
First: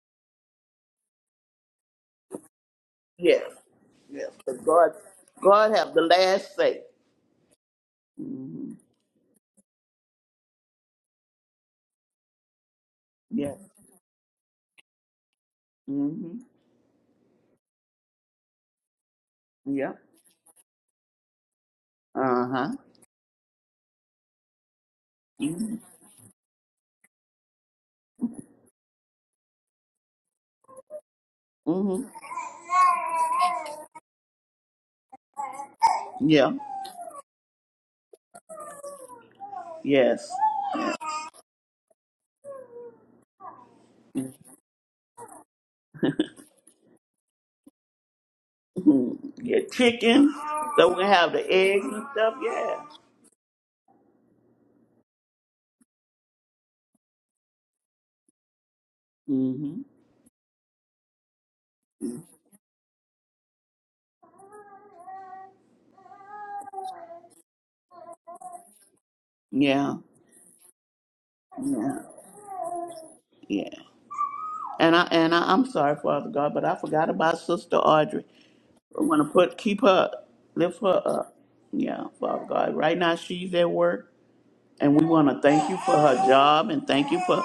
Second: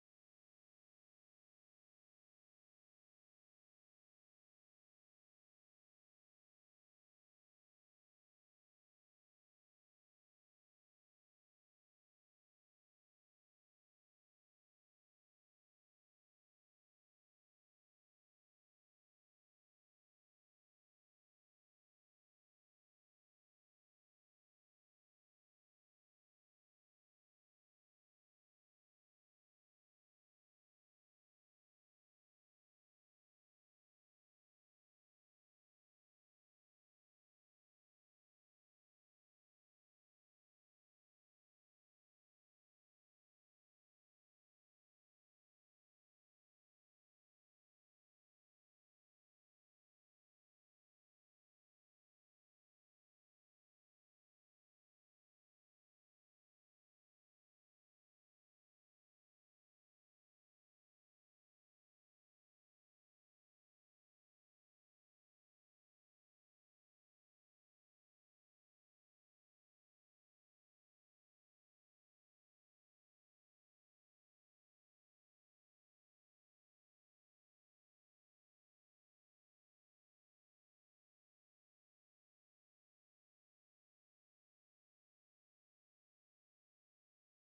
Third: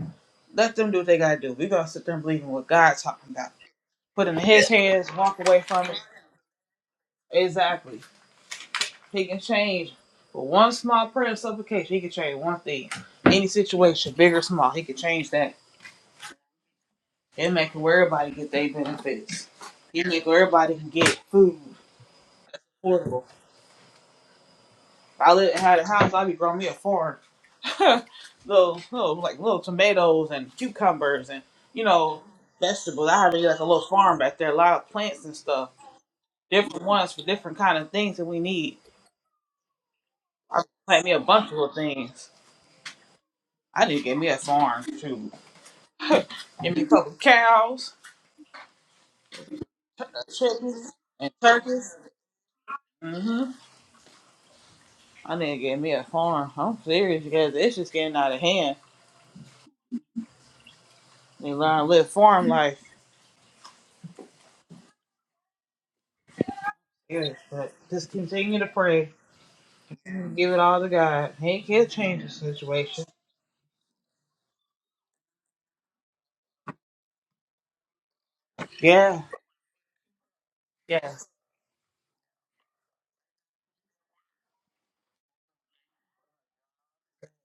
[SPEAKER 1] Let them do what they gotta do. We're gonna sit there and believe in what God's talking
[SPEAKER 2] yes,
[SPEAKER 1] about. Put
[SPEAKER 2] yes.
[SPEAKER 1] it in
[SPEAKER 2] 'Cause
[SPEAKER 1] his
[SPEAKER 2] God,
[SPEAKER 1] hands, walk away
[SPEAKER 2] God
[SPEAKER 1] from
[SPEAKER 2] have
[SPEAKER 1] it.
[SPEAKER 2] the last say.
[SPEAKER 1] Exactly.
[SPEAKER 2] hmm
[SPEAKER 1] He can change. With one small prayer of supplication, he can change one thing. Any
[SPEAKER 2] Yes.
[SPEAKER 1] situation, big or small, he can change that.
[SPEAKER 2] hmm
[SPEAKER 1] And make where everybody get their benefits.
[SPEAKER 2] Yeah.
[SPEAKER 1] He make where everybody can get food
[SPEAKER 2] Uh
[SPEAKER 1] affordable. If I live
[SPEAKER 2] huh.
[SPEAKER 1] had a house, I'd be growing me a farm. little, little like little tomatoes and cucumbers and you
[SPEAKER 2] hmm
[SPEAKER 1] know, vegetables. I had me like a little farm back there, a lot of plants and stuff
[SPEAKER 2] Yeah.
[SPEAKER 1] different ones for different kind of things that we need.
[SPEAKER 2] Yes.
[SPEAKER 1] I plant me a bunch of little things. I need to get me a farm too. Give me a couple cows,
[SPEAKER 2] hmm Yeah. Chicken.
[SPEAKER 1] chickens,
[SPEAKER 2] So we
[SPEAKER 1] and
[SPEAKER 2] have the eggs
[SPEAKER 1] turkeys.
[SPEAKER 2] and stuff. Yeah.
[SPEAKER 1] hmm I need to get me a farm. I'm serious because it's just getting out of hand.
[SPEAKER 2] hmm
[SPEAKER 1] They learn to live farm life. Yes, but just continue to pray.
[SPEAKER 2] Yeah.
[SPEAKER 1] Give it all to God. He can
[SPEAKER 2] Yeah.
[SPEAKER 1] change the situation.
[SPEAKER 2] Yeah. And I and I, I'm sorry, Father God, but I forgot about Sister Audrey. I want
[SPEAKER 1] Yeah.
[SPEAKER 2] to put keep her, lift her
[SPEAKER 1] Yes.
[SPEAKER 2] up. Yeah, Father God. Right now she's at work. And we want to thank you for her job and thank you for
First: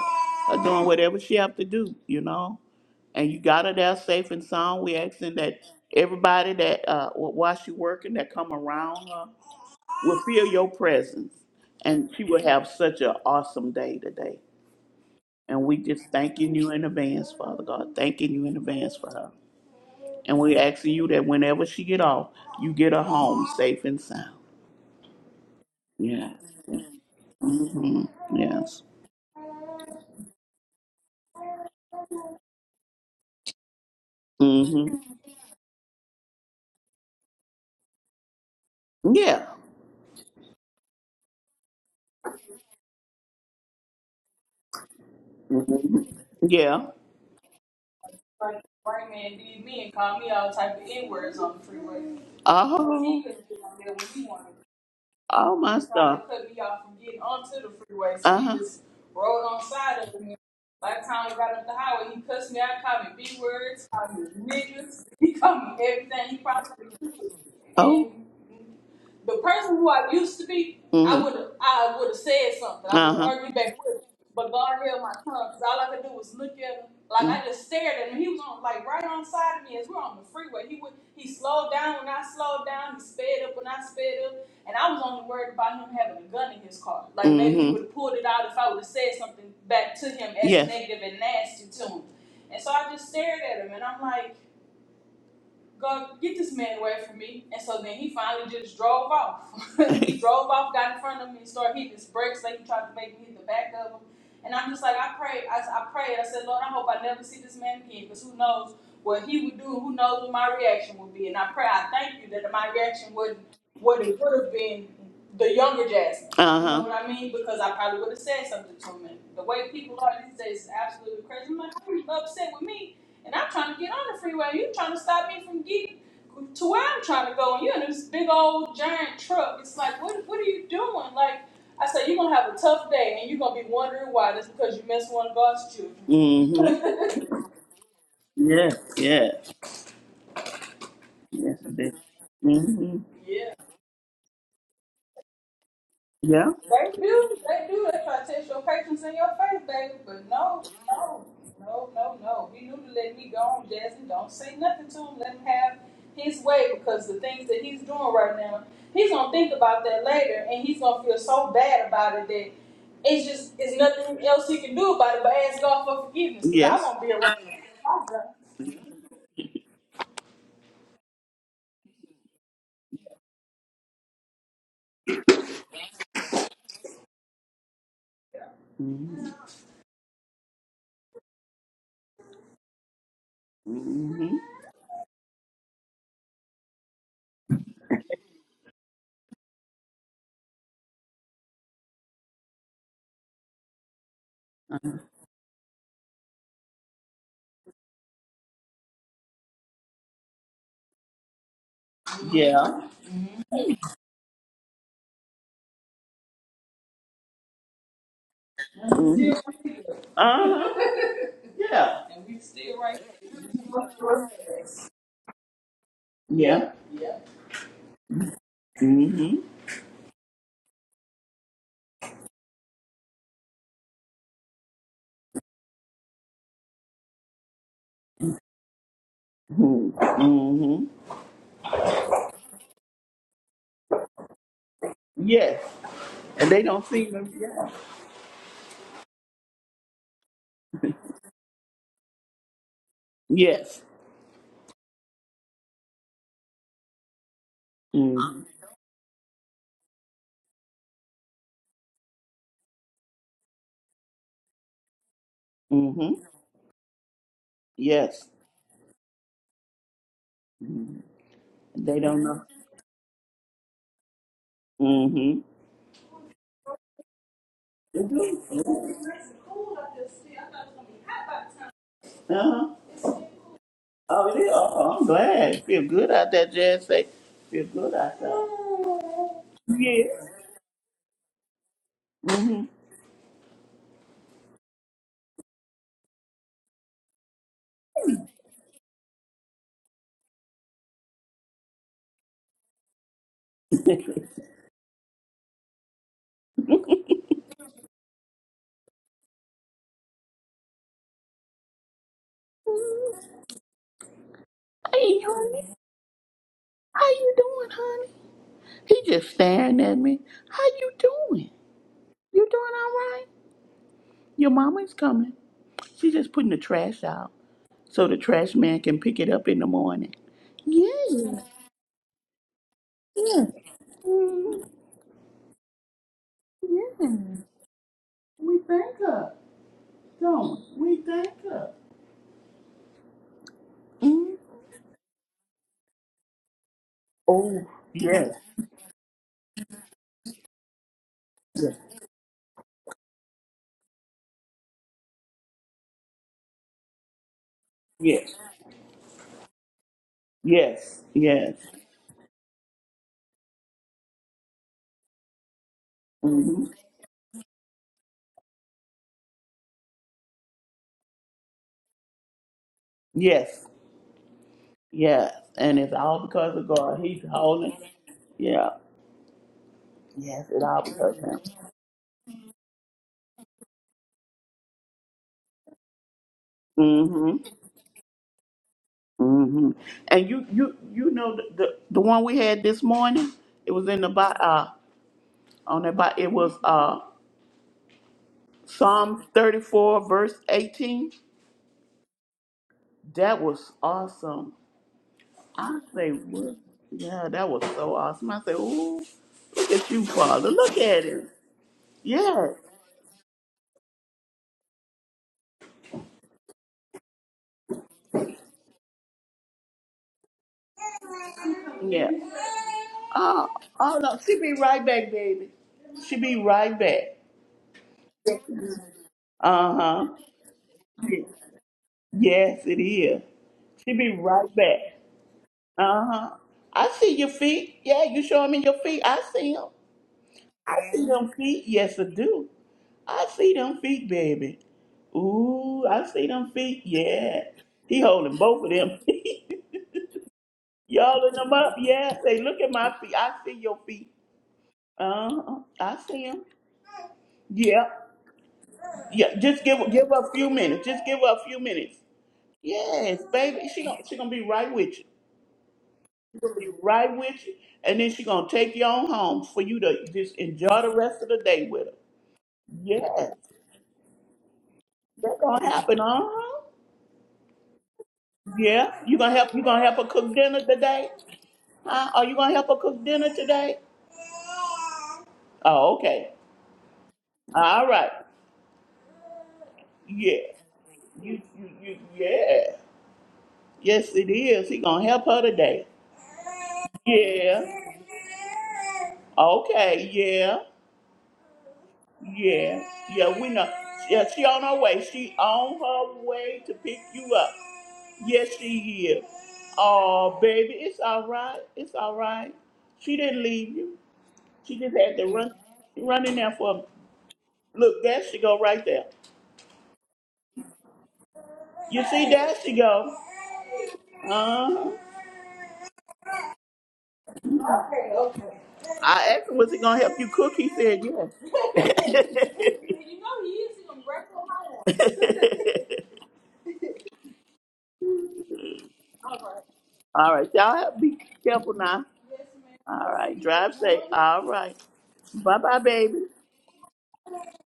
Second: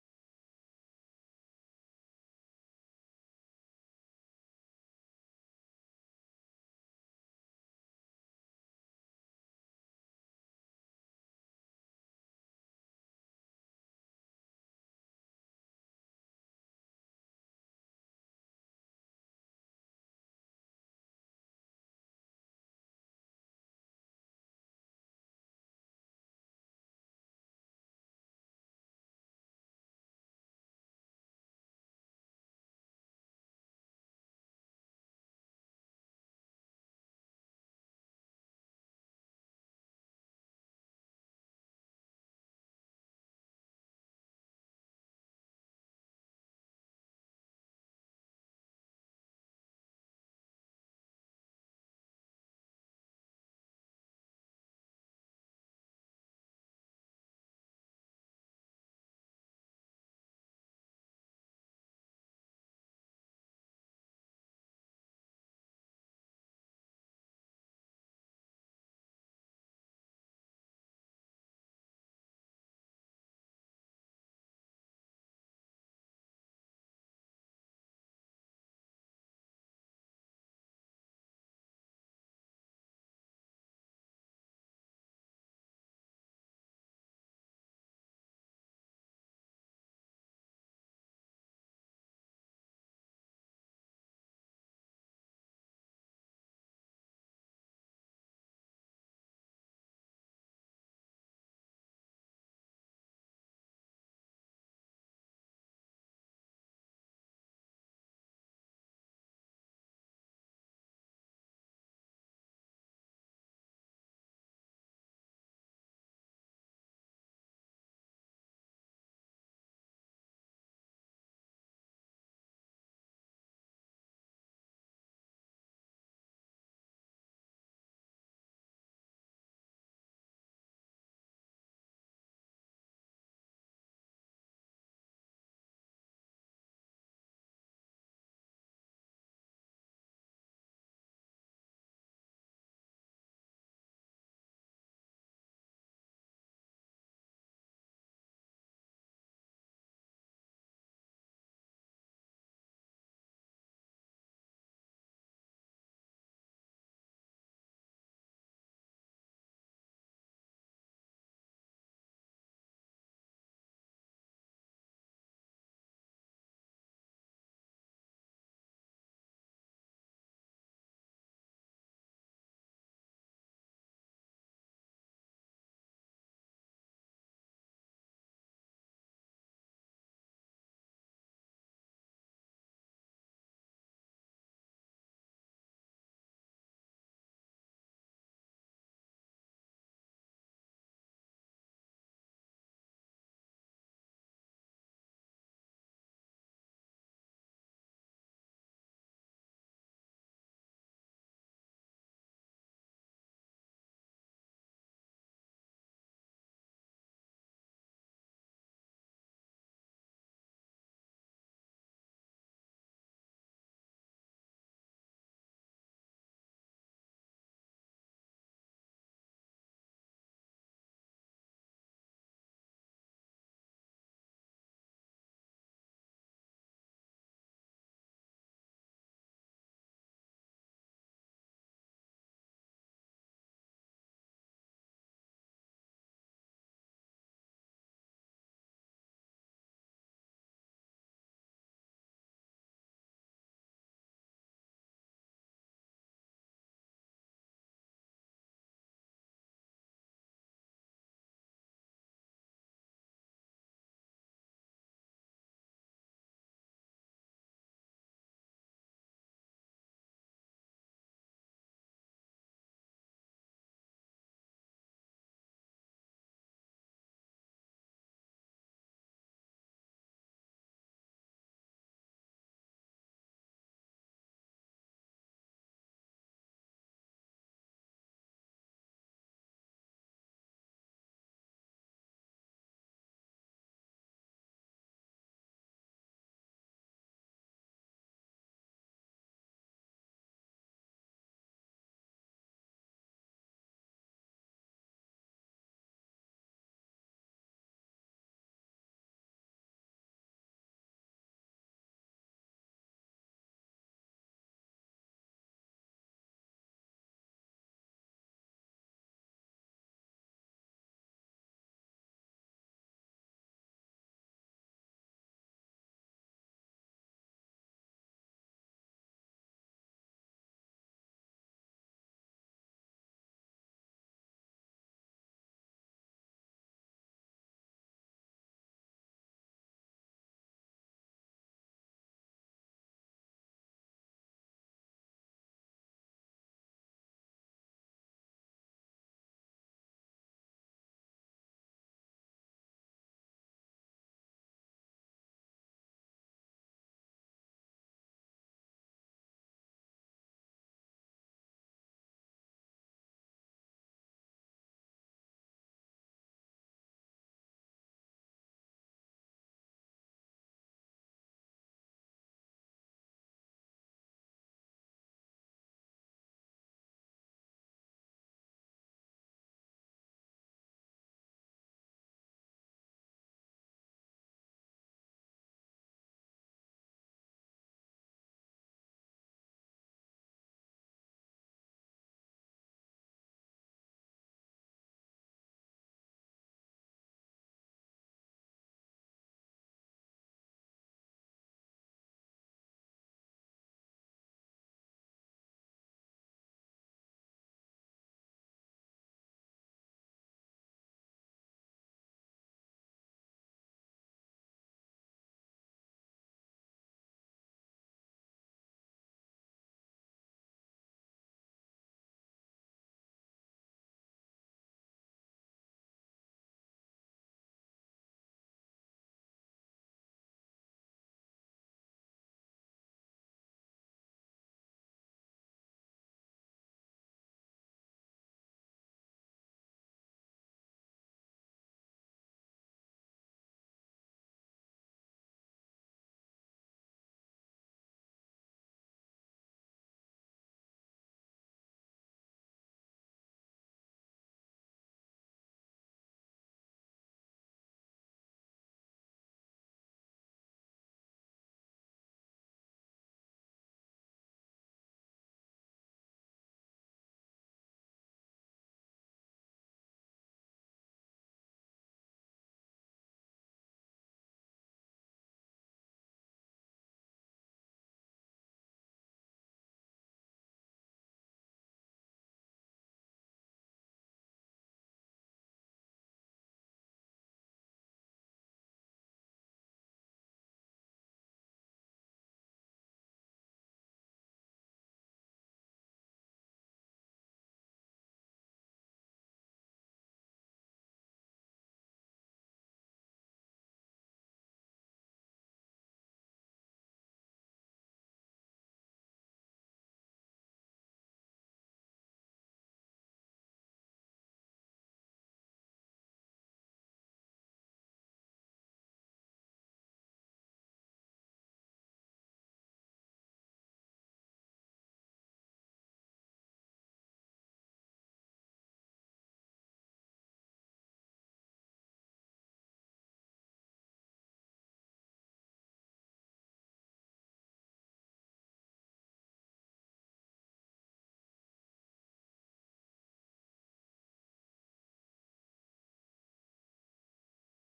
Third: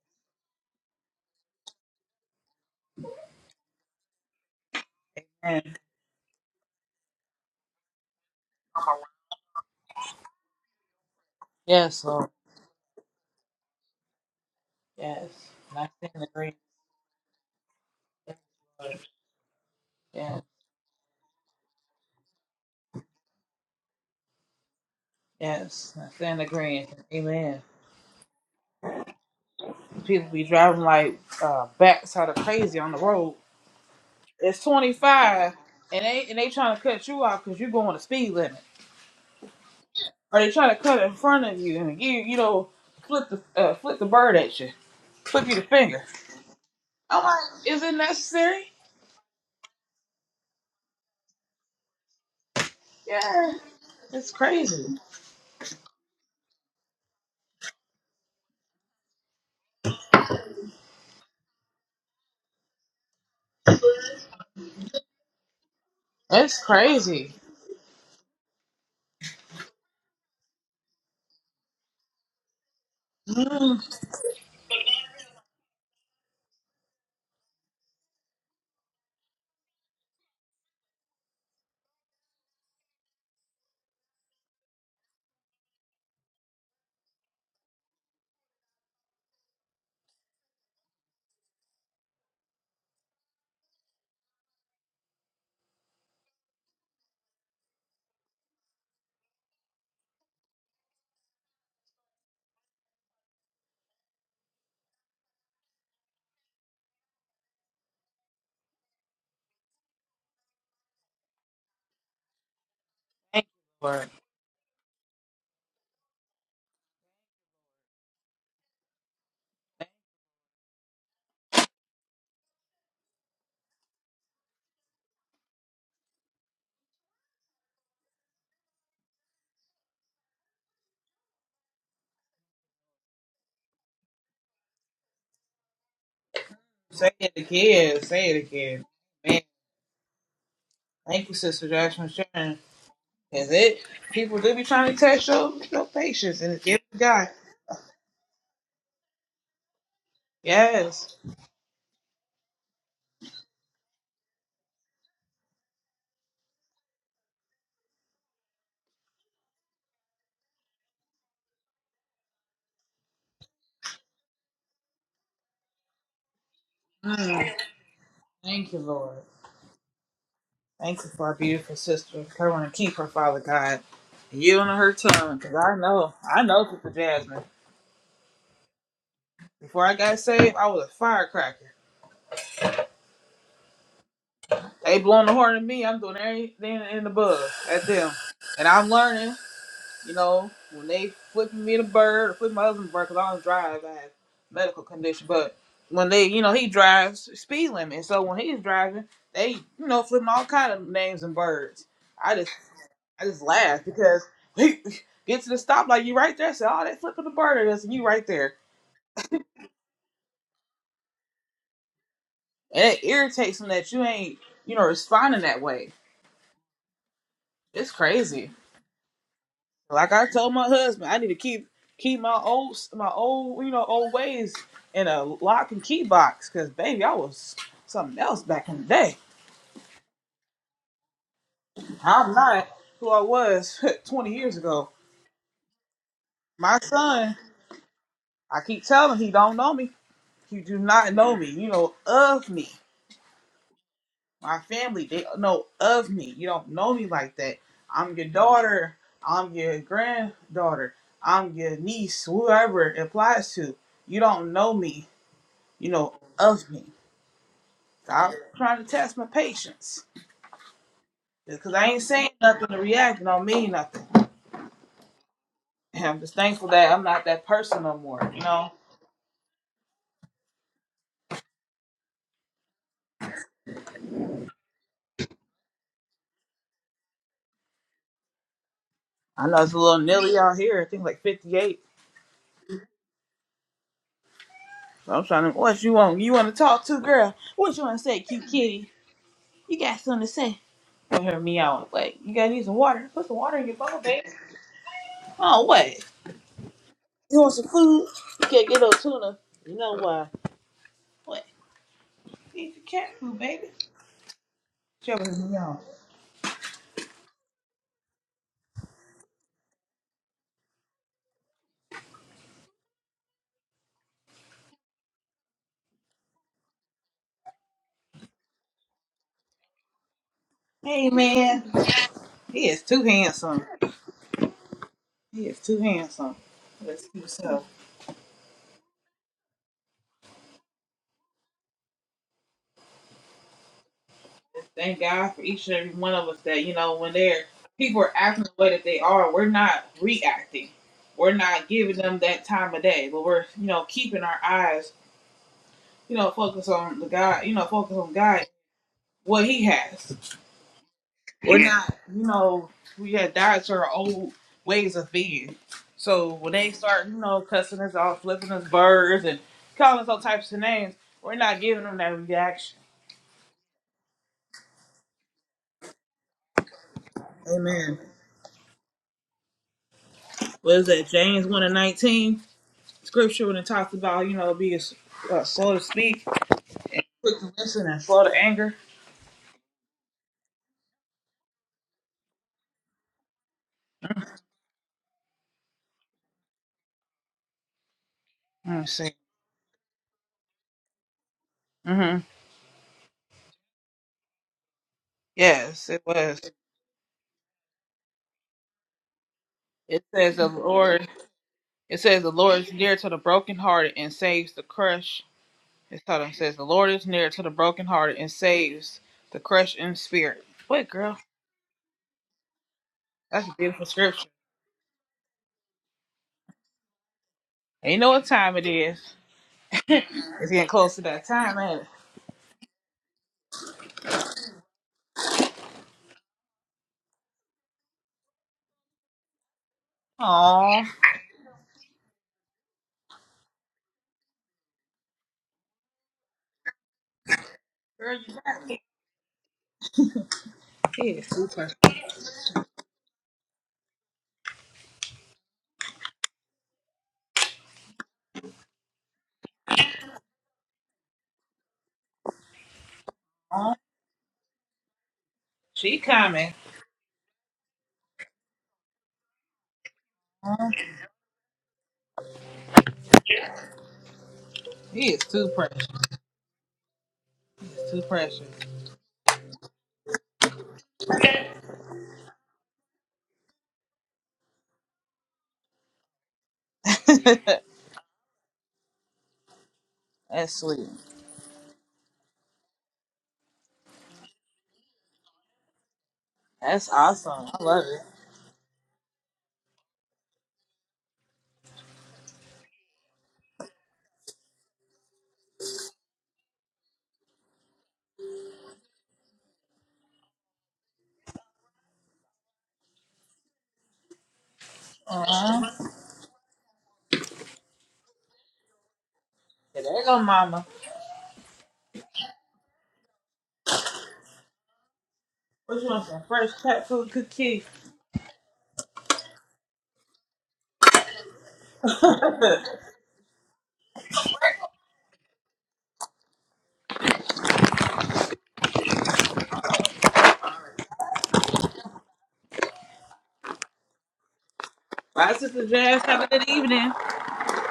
[SPEAKER 2] her doing whatever she have to do, you know. And you got her there safe and sound. We asking that
[SPEAKER 1] And
[SPEAKER 2] everybody that uh, wh- while she working that come around her will feel your presence,
[SPEAKER 1] yes,
[SPEAKER 2] and she
[SPEAKER 1] Lord.
[SPEAKER 2] will have such an awesome day today.
[SPEAKER 1] Yes.
[SPEAKER 2] And we
[SPEAKER 1] And
[SPEAKER 2] just
[SPEAKER 1] I stand agreeing.
[SPEAKER 2] thanking you in advance, Father God. Thanking you in advance for her. And
[SPEAKER 1] Yes.
[SPEAKER 2] we asking you that whenever she get off, you get her home safe and sound.
[SPEAKER 1] Yes. I
[SPEAKER 2] Yeah.
[SPEAKER 1] stand agreeing. Amen.
[SPEAKER 2] hmm Yes.
[SPEAKER 1] People be driving like uh, backside of crazy on the road. It's
[SPEAKER 2] hmm
[SPEAKER 1] 25, and they and they trying to cut you off because you're going the speed limit,
[SPEAKER 2] Yeah.
[SPEAKER 1] or they trying to cut in front of you and you you know flip the uh, flip the bird at you, flip you the finger.
[SPEAKER 2] Yeah.
[SPEAKER 1] I'm like, is it
[SPEAKER 2] Like,
[SPEAKER 1] necessary?
[SPEAKER 2] white man did me and called me all type of N words on the freeway. Because he Oh, couldn't
[SPEAKER 1] Yeah,
[SPEAKER 2] get on there when he
[SPEAKER 1] it's
[SPEAKER 2] wanted to.
[SPEAKER 1] crazy.
[SPEAKER 2] oh my He tried to stuff. cut me off from getting onto the freeway, so Uh he huh. just rode on side of me. By the time we got up the highway, he cussed me out, called me B words, called me niggas, he called me everything he
[SPEAKER 1] It's
[SPEAKER 2] possibly
[SPEAKER 1] crazy.
[SPEAKER 2] Oh, the person who I used to be, I Mm-hmm. I would have I would have said something. I would have Uh-huh. argued back with him. But God held my tongue because all I could do was look at him. Like mm-hmm. I just stared at him. He was on like right on side of me as we're on the freeway. He would he slowed down when I slowed down. He sped up when I sped up. And I was only worried about him having a gun in his car. Like mm-hmm. maybe he Mm-hmm. would have pulled it out if I would have said something back to him as Yes. negative and nasty to him. And so I just stared at him and I'm like, go get this man away from me. And so then he finally just drove off. He drove off, got in front of me, and started hitting his brakes like he tried to make me hit the back of him. And I'm just like, I prayed, I, I prayed, I said, Lord, I hope I never see this man again, because who knows what he would do, who knows what my reaction would be. And I pray, I thank you that my reaction wasn't
[SPEAKER 1] Thank you,
[SPEAKER 2] what
[SPEAKER 1] Lord.
[SPEAKER 2] it would have been the younger Jasmine. You know Uh-huh. what I mean? Because I probably would have said something to him. And the way people are these days is absolutely crazy. I'm like, how are you upset with me? And I'm trying to get on the freeway. You trying to stop me from getting to where I'm trying to go. And you in this big old giant truck. It's like, what, what are you doing? Like, I said, you're going to have a tough day and you're going to be wondering why. That's because you missed one of God's children. Mm-hmm.
[SPEAKER 1] Say it again. Say it
[SPEAKER 2] Yes,
[SPEAKER 1] again. Man,
[SPEAKER 2] yes,
[SPEAKER 1] thank you,
[SPEAKER 2] yes,
[SPEAKER 1] Sister
[SPEAKER 2] it is.
[SPEAKER 1] Josh for sharing.
[SPEAKER 2] Mm-hmm. Yeah.
[SPEAKER 1] Is it? People do be trying to test your, your patience,
[SPEAKER 2] Yeah.
[SPEAKER 1] and it's given to
[SPEAKER 2] They
[SPEAKER 1] God.
[SPEAKER 2] do, they do. They try to test your patience in your face, baby. But no,
[SPEAKER 1] Yes.
[SPEAKER 2] no, no, no, no. He knew to let me go on, Jasmine. Don't say nothing to him. Let him have his way because the things that he's doing right now, he's gonna think about that later, and he's gonna feel so bad about it that it's just it's nothing else he can do about it but ask God for forgiveness. Cause I Yes. won't be around.
[SPEAKER 1] Mm,
[SPEAKER 2] him. I'm
[SPEAKER 1] Thank you, Lord. Thank you for our beautiful sister. Kerwin and keep her, Father God. You on her tongue, because I know, I know Sister Jasmine.
[SPEAKER 2] done.
[SPEAKER 1] Before I got saved, I was a firecracker.
[SPEAKER 2] Mm-hmm.
[SPEAKER 1] They blowing the horn at me, I'm doing everything in the bug at them. And I'm learning, you know, when they flipping me the bird, or flipping my husband the bird, because I don't drive, I have medical condition. But when they, you know, he drives speed limit. So when he's driving, they, you know, flipping all kind of names and birds.
[SPEAKER 2] Yeah.
[SPEAKER 1] I just laughed because he get to the stoplight, you right there. Say, oh, that flipping the bird at us, and you right there.
[SPEAKER 2] Mm-hmm. Uh huh. Yeah. and we still
[SPEAKER 1] And
[SPEAKER 2] right.
[SPEAKER 1] it irritates him that you ain't,
[SPEAKER 2] here.
[SPEAKER 1] you know, responding that way.
[SPEAKER 2] Yeah.
[SPEAKER 1] It's crazy.
[SPEAKER 2] Mm-hmm.
[SPEAKER 1] Like I told my husband, I need to keep keep my old my old you know old ways in a lock and key box because baby, I was something else back in the day.
[SPEAKER 2] Mm-hmm.
[SPEAKER 1] I'm not who I was 20 years ago.
[SPEAKER 2] Yes. And they
[SPEAKER 1] My
[SPEAKER 2] don't see them.
[SPEAKER 1] son, I keep telling him he don't know me. He do not know me. You know of me.
[SPEAKER 2] Yes.
[SPEAKER 1] my family, they know of me. You don't know me like that. I'm your
[SPEAKER 2] Mm-hmm.
[SPEAKER 1] daughter. I'm your granddaughter. I'm your niece, whoever it applies to. You don't know me. You
[SPEAKER 2] Mm-hmm.
[SPEAKER 1] know of me.
[SPEAKER 2] Yes.
[SPEAKER 1] Stop trying to test my patience. Because I
[SPEAKER 2] They
[SPEAKER 1] ain't
[SPEAKER 2] don't
[SPEAKER 1] saying
[SPEAKER 2] know.
[SPEAKER 1] nothing to react don't mean nothing.
[SPEAKER 2] Mm-hmm.
[SPEAKER 1] And I'm just thankful that I'm not that person no
[SPEAKER 2] They
[SPEAKER 1] more, you know?
[SPEAKER 2] do. Uh-huh. Oh, yeah. Oh, I'm glad. Feel good out there, Jazz. Say, feel good out there.
[SPEAKER 1] I know it's a little
[SPEAKER 2] Yeah.
[SPEAKER 1] Nilly out here. I think like 58.
[SPEAKER 2] Mm-hmm.
[SPEAKER 1] So I'm trying to, what you want? You want to talk to, girl? What you want to say, cute kitty? You got something to say? Come hear me out. Like, you gotta need some water. Put some water in your bowl, babe. Oh, what? You want some food? You can't get no tuna. You know why? What? Eat your cat food, baby.
[SPEAKER 2] hey,
[SPEAKER 1] Trouble hear me
[SPEAKER 2] honey.
[SPEAKER 1] out.
[SPEAKER 2] How you doing, honey? He just staring at me. How you doing? You doing all right? Your mama's coming. She's just putting the trash out so the trash man can pick it up in the morning. Yeah,
[SPEAKER 1] Hey, man. He is too
[SPEAKER 2] yeah,
[SPEAKER 1] handsome. He is too handsome.
[SPEAKER 2] yeah.
[SPEAKER 1] Let's keep so.
[SPEAKER 2] We thank her. Don't we We thank her? Mm.
[SPEAKER 1] Thank God for each and every one of us that, you know, when they're
[SPEAKER 2] Oh,
[SPEAKER 1] people are
[SPEAKER 2] yes,
[SPEAKER 1] acting the way that they are, we're not reacting. We're not
[SPEAKER 2] yes,
[SPEAKER 1] giving them that time of day, but we're, you know, keeping our eyes, you know, focus on the God, you know, focus on
[SPEAKER 2] yes,
[SPEAKER 1] God Well, he has.
[SPEAKER 2] yes, yes.
[SPEAKER 1] We're Yeah. not, you know, we had died to our old ways of being. So when
[SPEAKER 2] hmm
[SPEAKER 1] they start, you know, cussing us out, flipping us birds, and calling us all types of names, we're not giving them that reaction.
[SPEAKER 2] Yes, yes. And it's all because of God. He's holding.
[SPEAKER 1] Amen.
[SPEAKER 2] Yeah. Yes, it
[SPEAKER 1] What
[SPEAKER 2] all
[SPEAKER 1] is that?
[SPEAKER 2] because of
[SPEAKER 1] James 1 and 19 scripture when it talks about, you know, being uh, slow to speak,
[SPEAKER 2] him. hmm
[SPEAKER 1] quick to listen, and slow to anger.
[SPEAKER 2] hmm And you, you, you know the, the the one we had this morning. It was in the box. on that Bi- It was uh
[SPEAKER 1] Let me see.
[SPEAKER 2] Psalms 34, verse 18.
[SPEAKER 1] Mm-hmm.
[SPEAKER 2] That was awesome. I
[SPEAKER 1] Yes, it
[SPEAKER 2] say,
[SPEAKER 1] was.
[SPEAKER 2] what? Yeah, that was so awesome. I say, ooh, look at you,
[SPEAKER 1] It says the
[SPEAKER 2] Father. Look at
[SPEAKER 1] Lord.
[SPEAKER 2] him.
[SPEAKER 1] It says the
[SPEAKER 2] Yeah.
[SPEAKER 1] Lord is near to the brokenhearted and saves the crushed. It taught says the Lord is near to the brokenhearted and saves the crushed in spirit. Wait, girl?
[SPEAKER 2] Yeah. Oh,
[SPEAKER 1] That's a beautiful
[SPEAKER 2] oh no,
[SPEAKER 1] scripture.
[SPEAKER 2] she be right back, baby. She be right back.
[SPEAKER 1] And you know what time it is.
[SPEAKER 2] Uh huh.
[SPEAKER 1] It's getting close to that time, ain't it?
[SPEAKER 2] Yes, it is. She be right back. Uh huh. I see your feet. Yeah, you showing me your feet. I see them.
[SPEAKER 1] Aw.
[SPEAKER 2] I see them feet. Yes, I do. I see them feet, baby. Ooh, I see them feet. Yeah. He
[SPEAKER 1] Girl, you
[SPEAKER 2] holding both
[SPEAKER 1] got
[SPEAKER 2] of
[SPEAKER 1] me.
[SPEAKER 2] them feet. Y'all in them up. Yeah. Say, look at my feet. I see your feet. Uh, I see them. Yeah. Yeah. Just give give her a few minutes. Just give her a few minutes. Yes, baby.
[SPEAKER 1] Aw.
[SPEAKER 2] She gonna she gonna be right with you.
[SPEAKER 1] She
[SPEAKER 2] She gonna
[SPEAKER 1] coming.
[SPEAKER 2] be right with you, and then she gonna take you on home for you to just enjoy the rest of the day with her. Yes,
[SPEAKER 1] He is
[SPEAKER 2] that's
[SPEAKER 1] too
[SPEAKER 2] gonna
[SPEAKER 1] precious.
[SPEAKER 2] happen. Uh huh.
[SPEAKER 1] Too precious.
[SPEAKER 2] Yeah, you gonna help? You gonna help her cook dinner today? Huh? Are you gonna help her cook dinner today? Oh, okay. All right. Yeah.
[SPEAKER 1] That's sweet.
[SPEAKER 2] You, you, you, yeah. Yes, it is. He gonna help her today.
[SPEAKER 1] That's awesome. I
[SPEAKER 2] Yeah.
[SPEAKER 1] love it.
[SPEAKER 2] Okay. Yeah. Yeah. Yeah. We know. Yeah. She on her way. She on her way to pick you up. Yes, she is. Oh, baby, it's all right. It's all right. She didn't leave you. She just had to run,
[SPEAKER 1] Uh-huh.
[SPEAKER 2] run in there for a Look, there she go right there.
[SPEAKER 1] Yeah, there you go, mama.
[SPEAKER 2] You see, there she go. Uh-huh.
[SPEAKER 1] What you want some fresh cat food cookie?
[SPEAKER 2] Okay, okay. I asked him, was he gonna help you cook? He said yes.
[SPEAKER 1] Bye,
[SPEAKER 2] you know he is in breakfast home. All right. All right, y'all have be careful now. Yes, ma'am. All right, drive safe. All right, bye
[SPEAKER 1] Sister
[SPEAKER 2] bye,
[SPEAKER 1] Jazz.
[SPEAKER 2] baby.
[SPEAKER 1] Have a good evening.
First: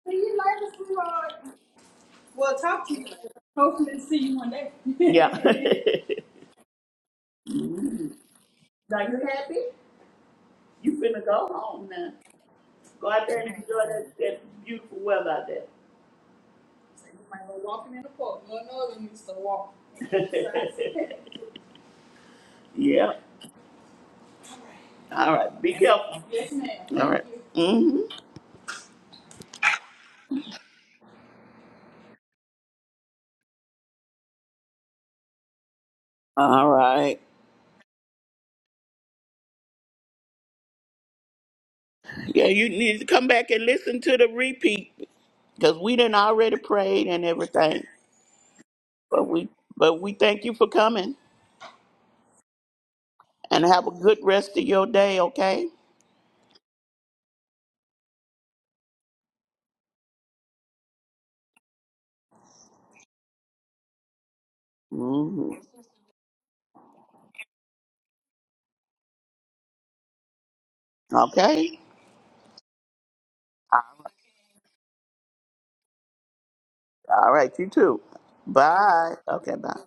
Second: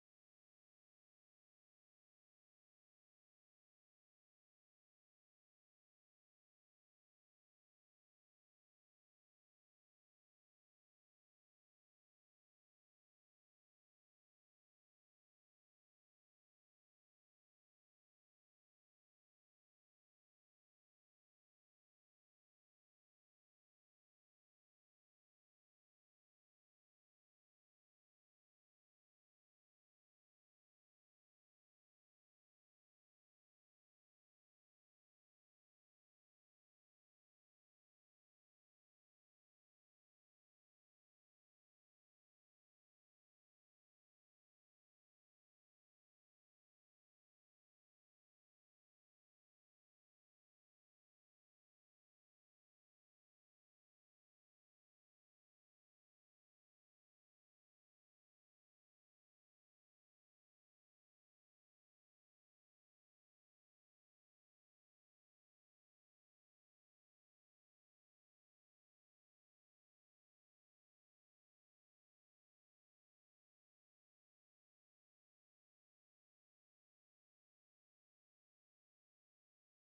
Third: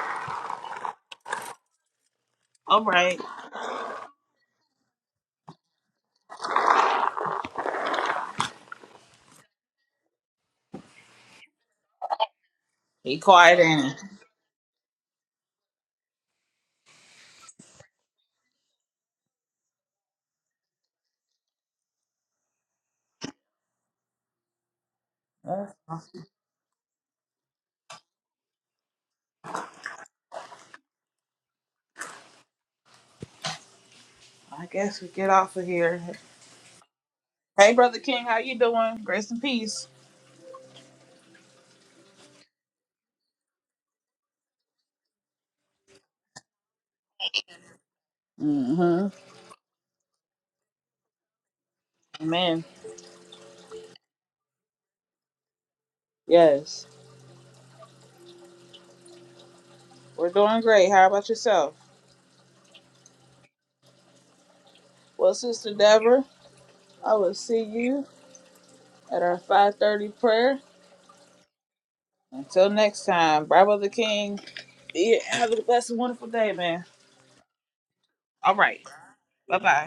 [SPEAKER 2] See you later, sweetheart. Well,
[SPEAKER 1] All
[SPEAKER 2] talk to you later.
[SPEAKER 1] right.
[SPEAKER 2] Hopefully see you one day. Yeah. Now you happy? You finna go home now. Go
[SPEAKER 1] Be
[SPEAKER 2] out there and
[SPEAKER 1] quiet,
[SPEAKER 2] enjoy that,
[SPEAKER 1] Annie.
[SPEAKER 2] that beautiful weather out there. So you might go walking in the park. No, no, you used to walk. yeah. All right. Be careful. yes, ma'am. All right. Mm-hmm.
[SPEAKER 1] I guess we get off of here.
[SPEAKER 2] All right.
[SPEAKER 1] Hey, brother King, how you doing? Grace and peace.
[SPEAKER 2] Yeah, you need to come back and listen to the repeat because we done already prayed and everything.
[SPEAKER 1] hmm
[SPEAKER 2] But we but we thank you for coming
[SPEAKER 1] Amen.
[SPEAKER 2] and have a good rest of your day. Okay.
[SPEAKER 1] Yes, we're doing great. How about yourself? Well,
[SPEAKER 2] Mm-hmm.
[SPEAKER 1] Sister Deborah, I will see you at our 5:30 prayer.
[SPEAKER 2] Okay.
[SPEAKER 1] Until next time, bye, brother King. Yeah, have a blessed, and wonderful day, man.
[SPEAKER 2] All right, you too.
[SPEAKER 1] All right,
[SPEAKER 2] Bye. Okay,
[SPEAKER 1] bye
[SPEAKER 2] bye.
[SPEAKER 1] bye.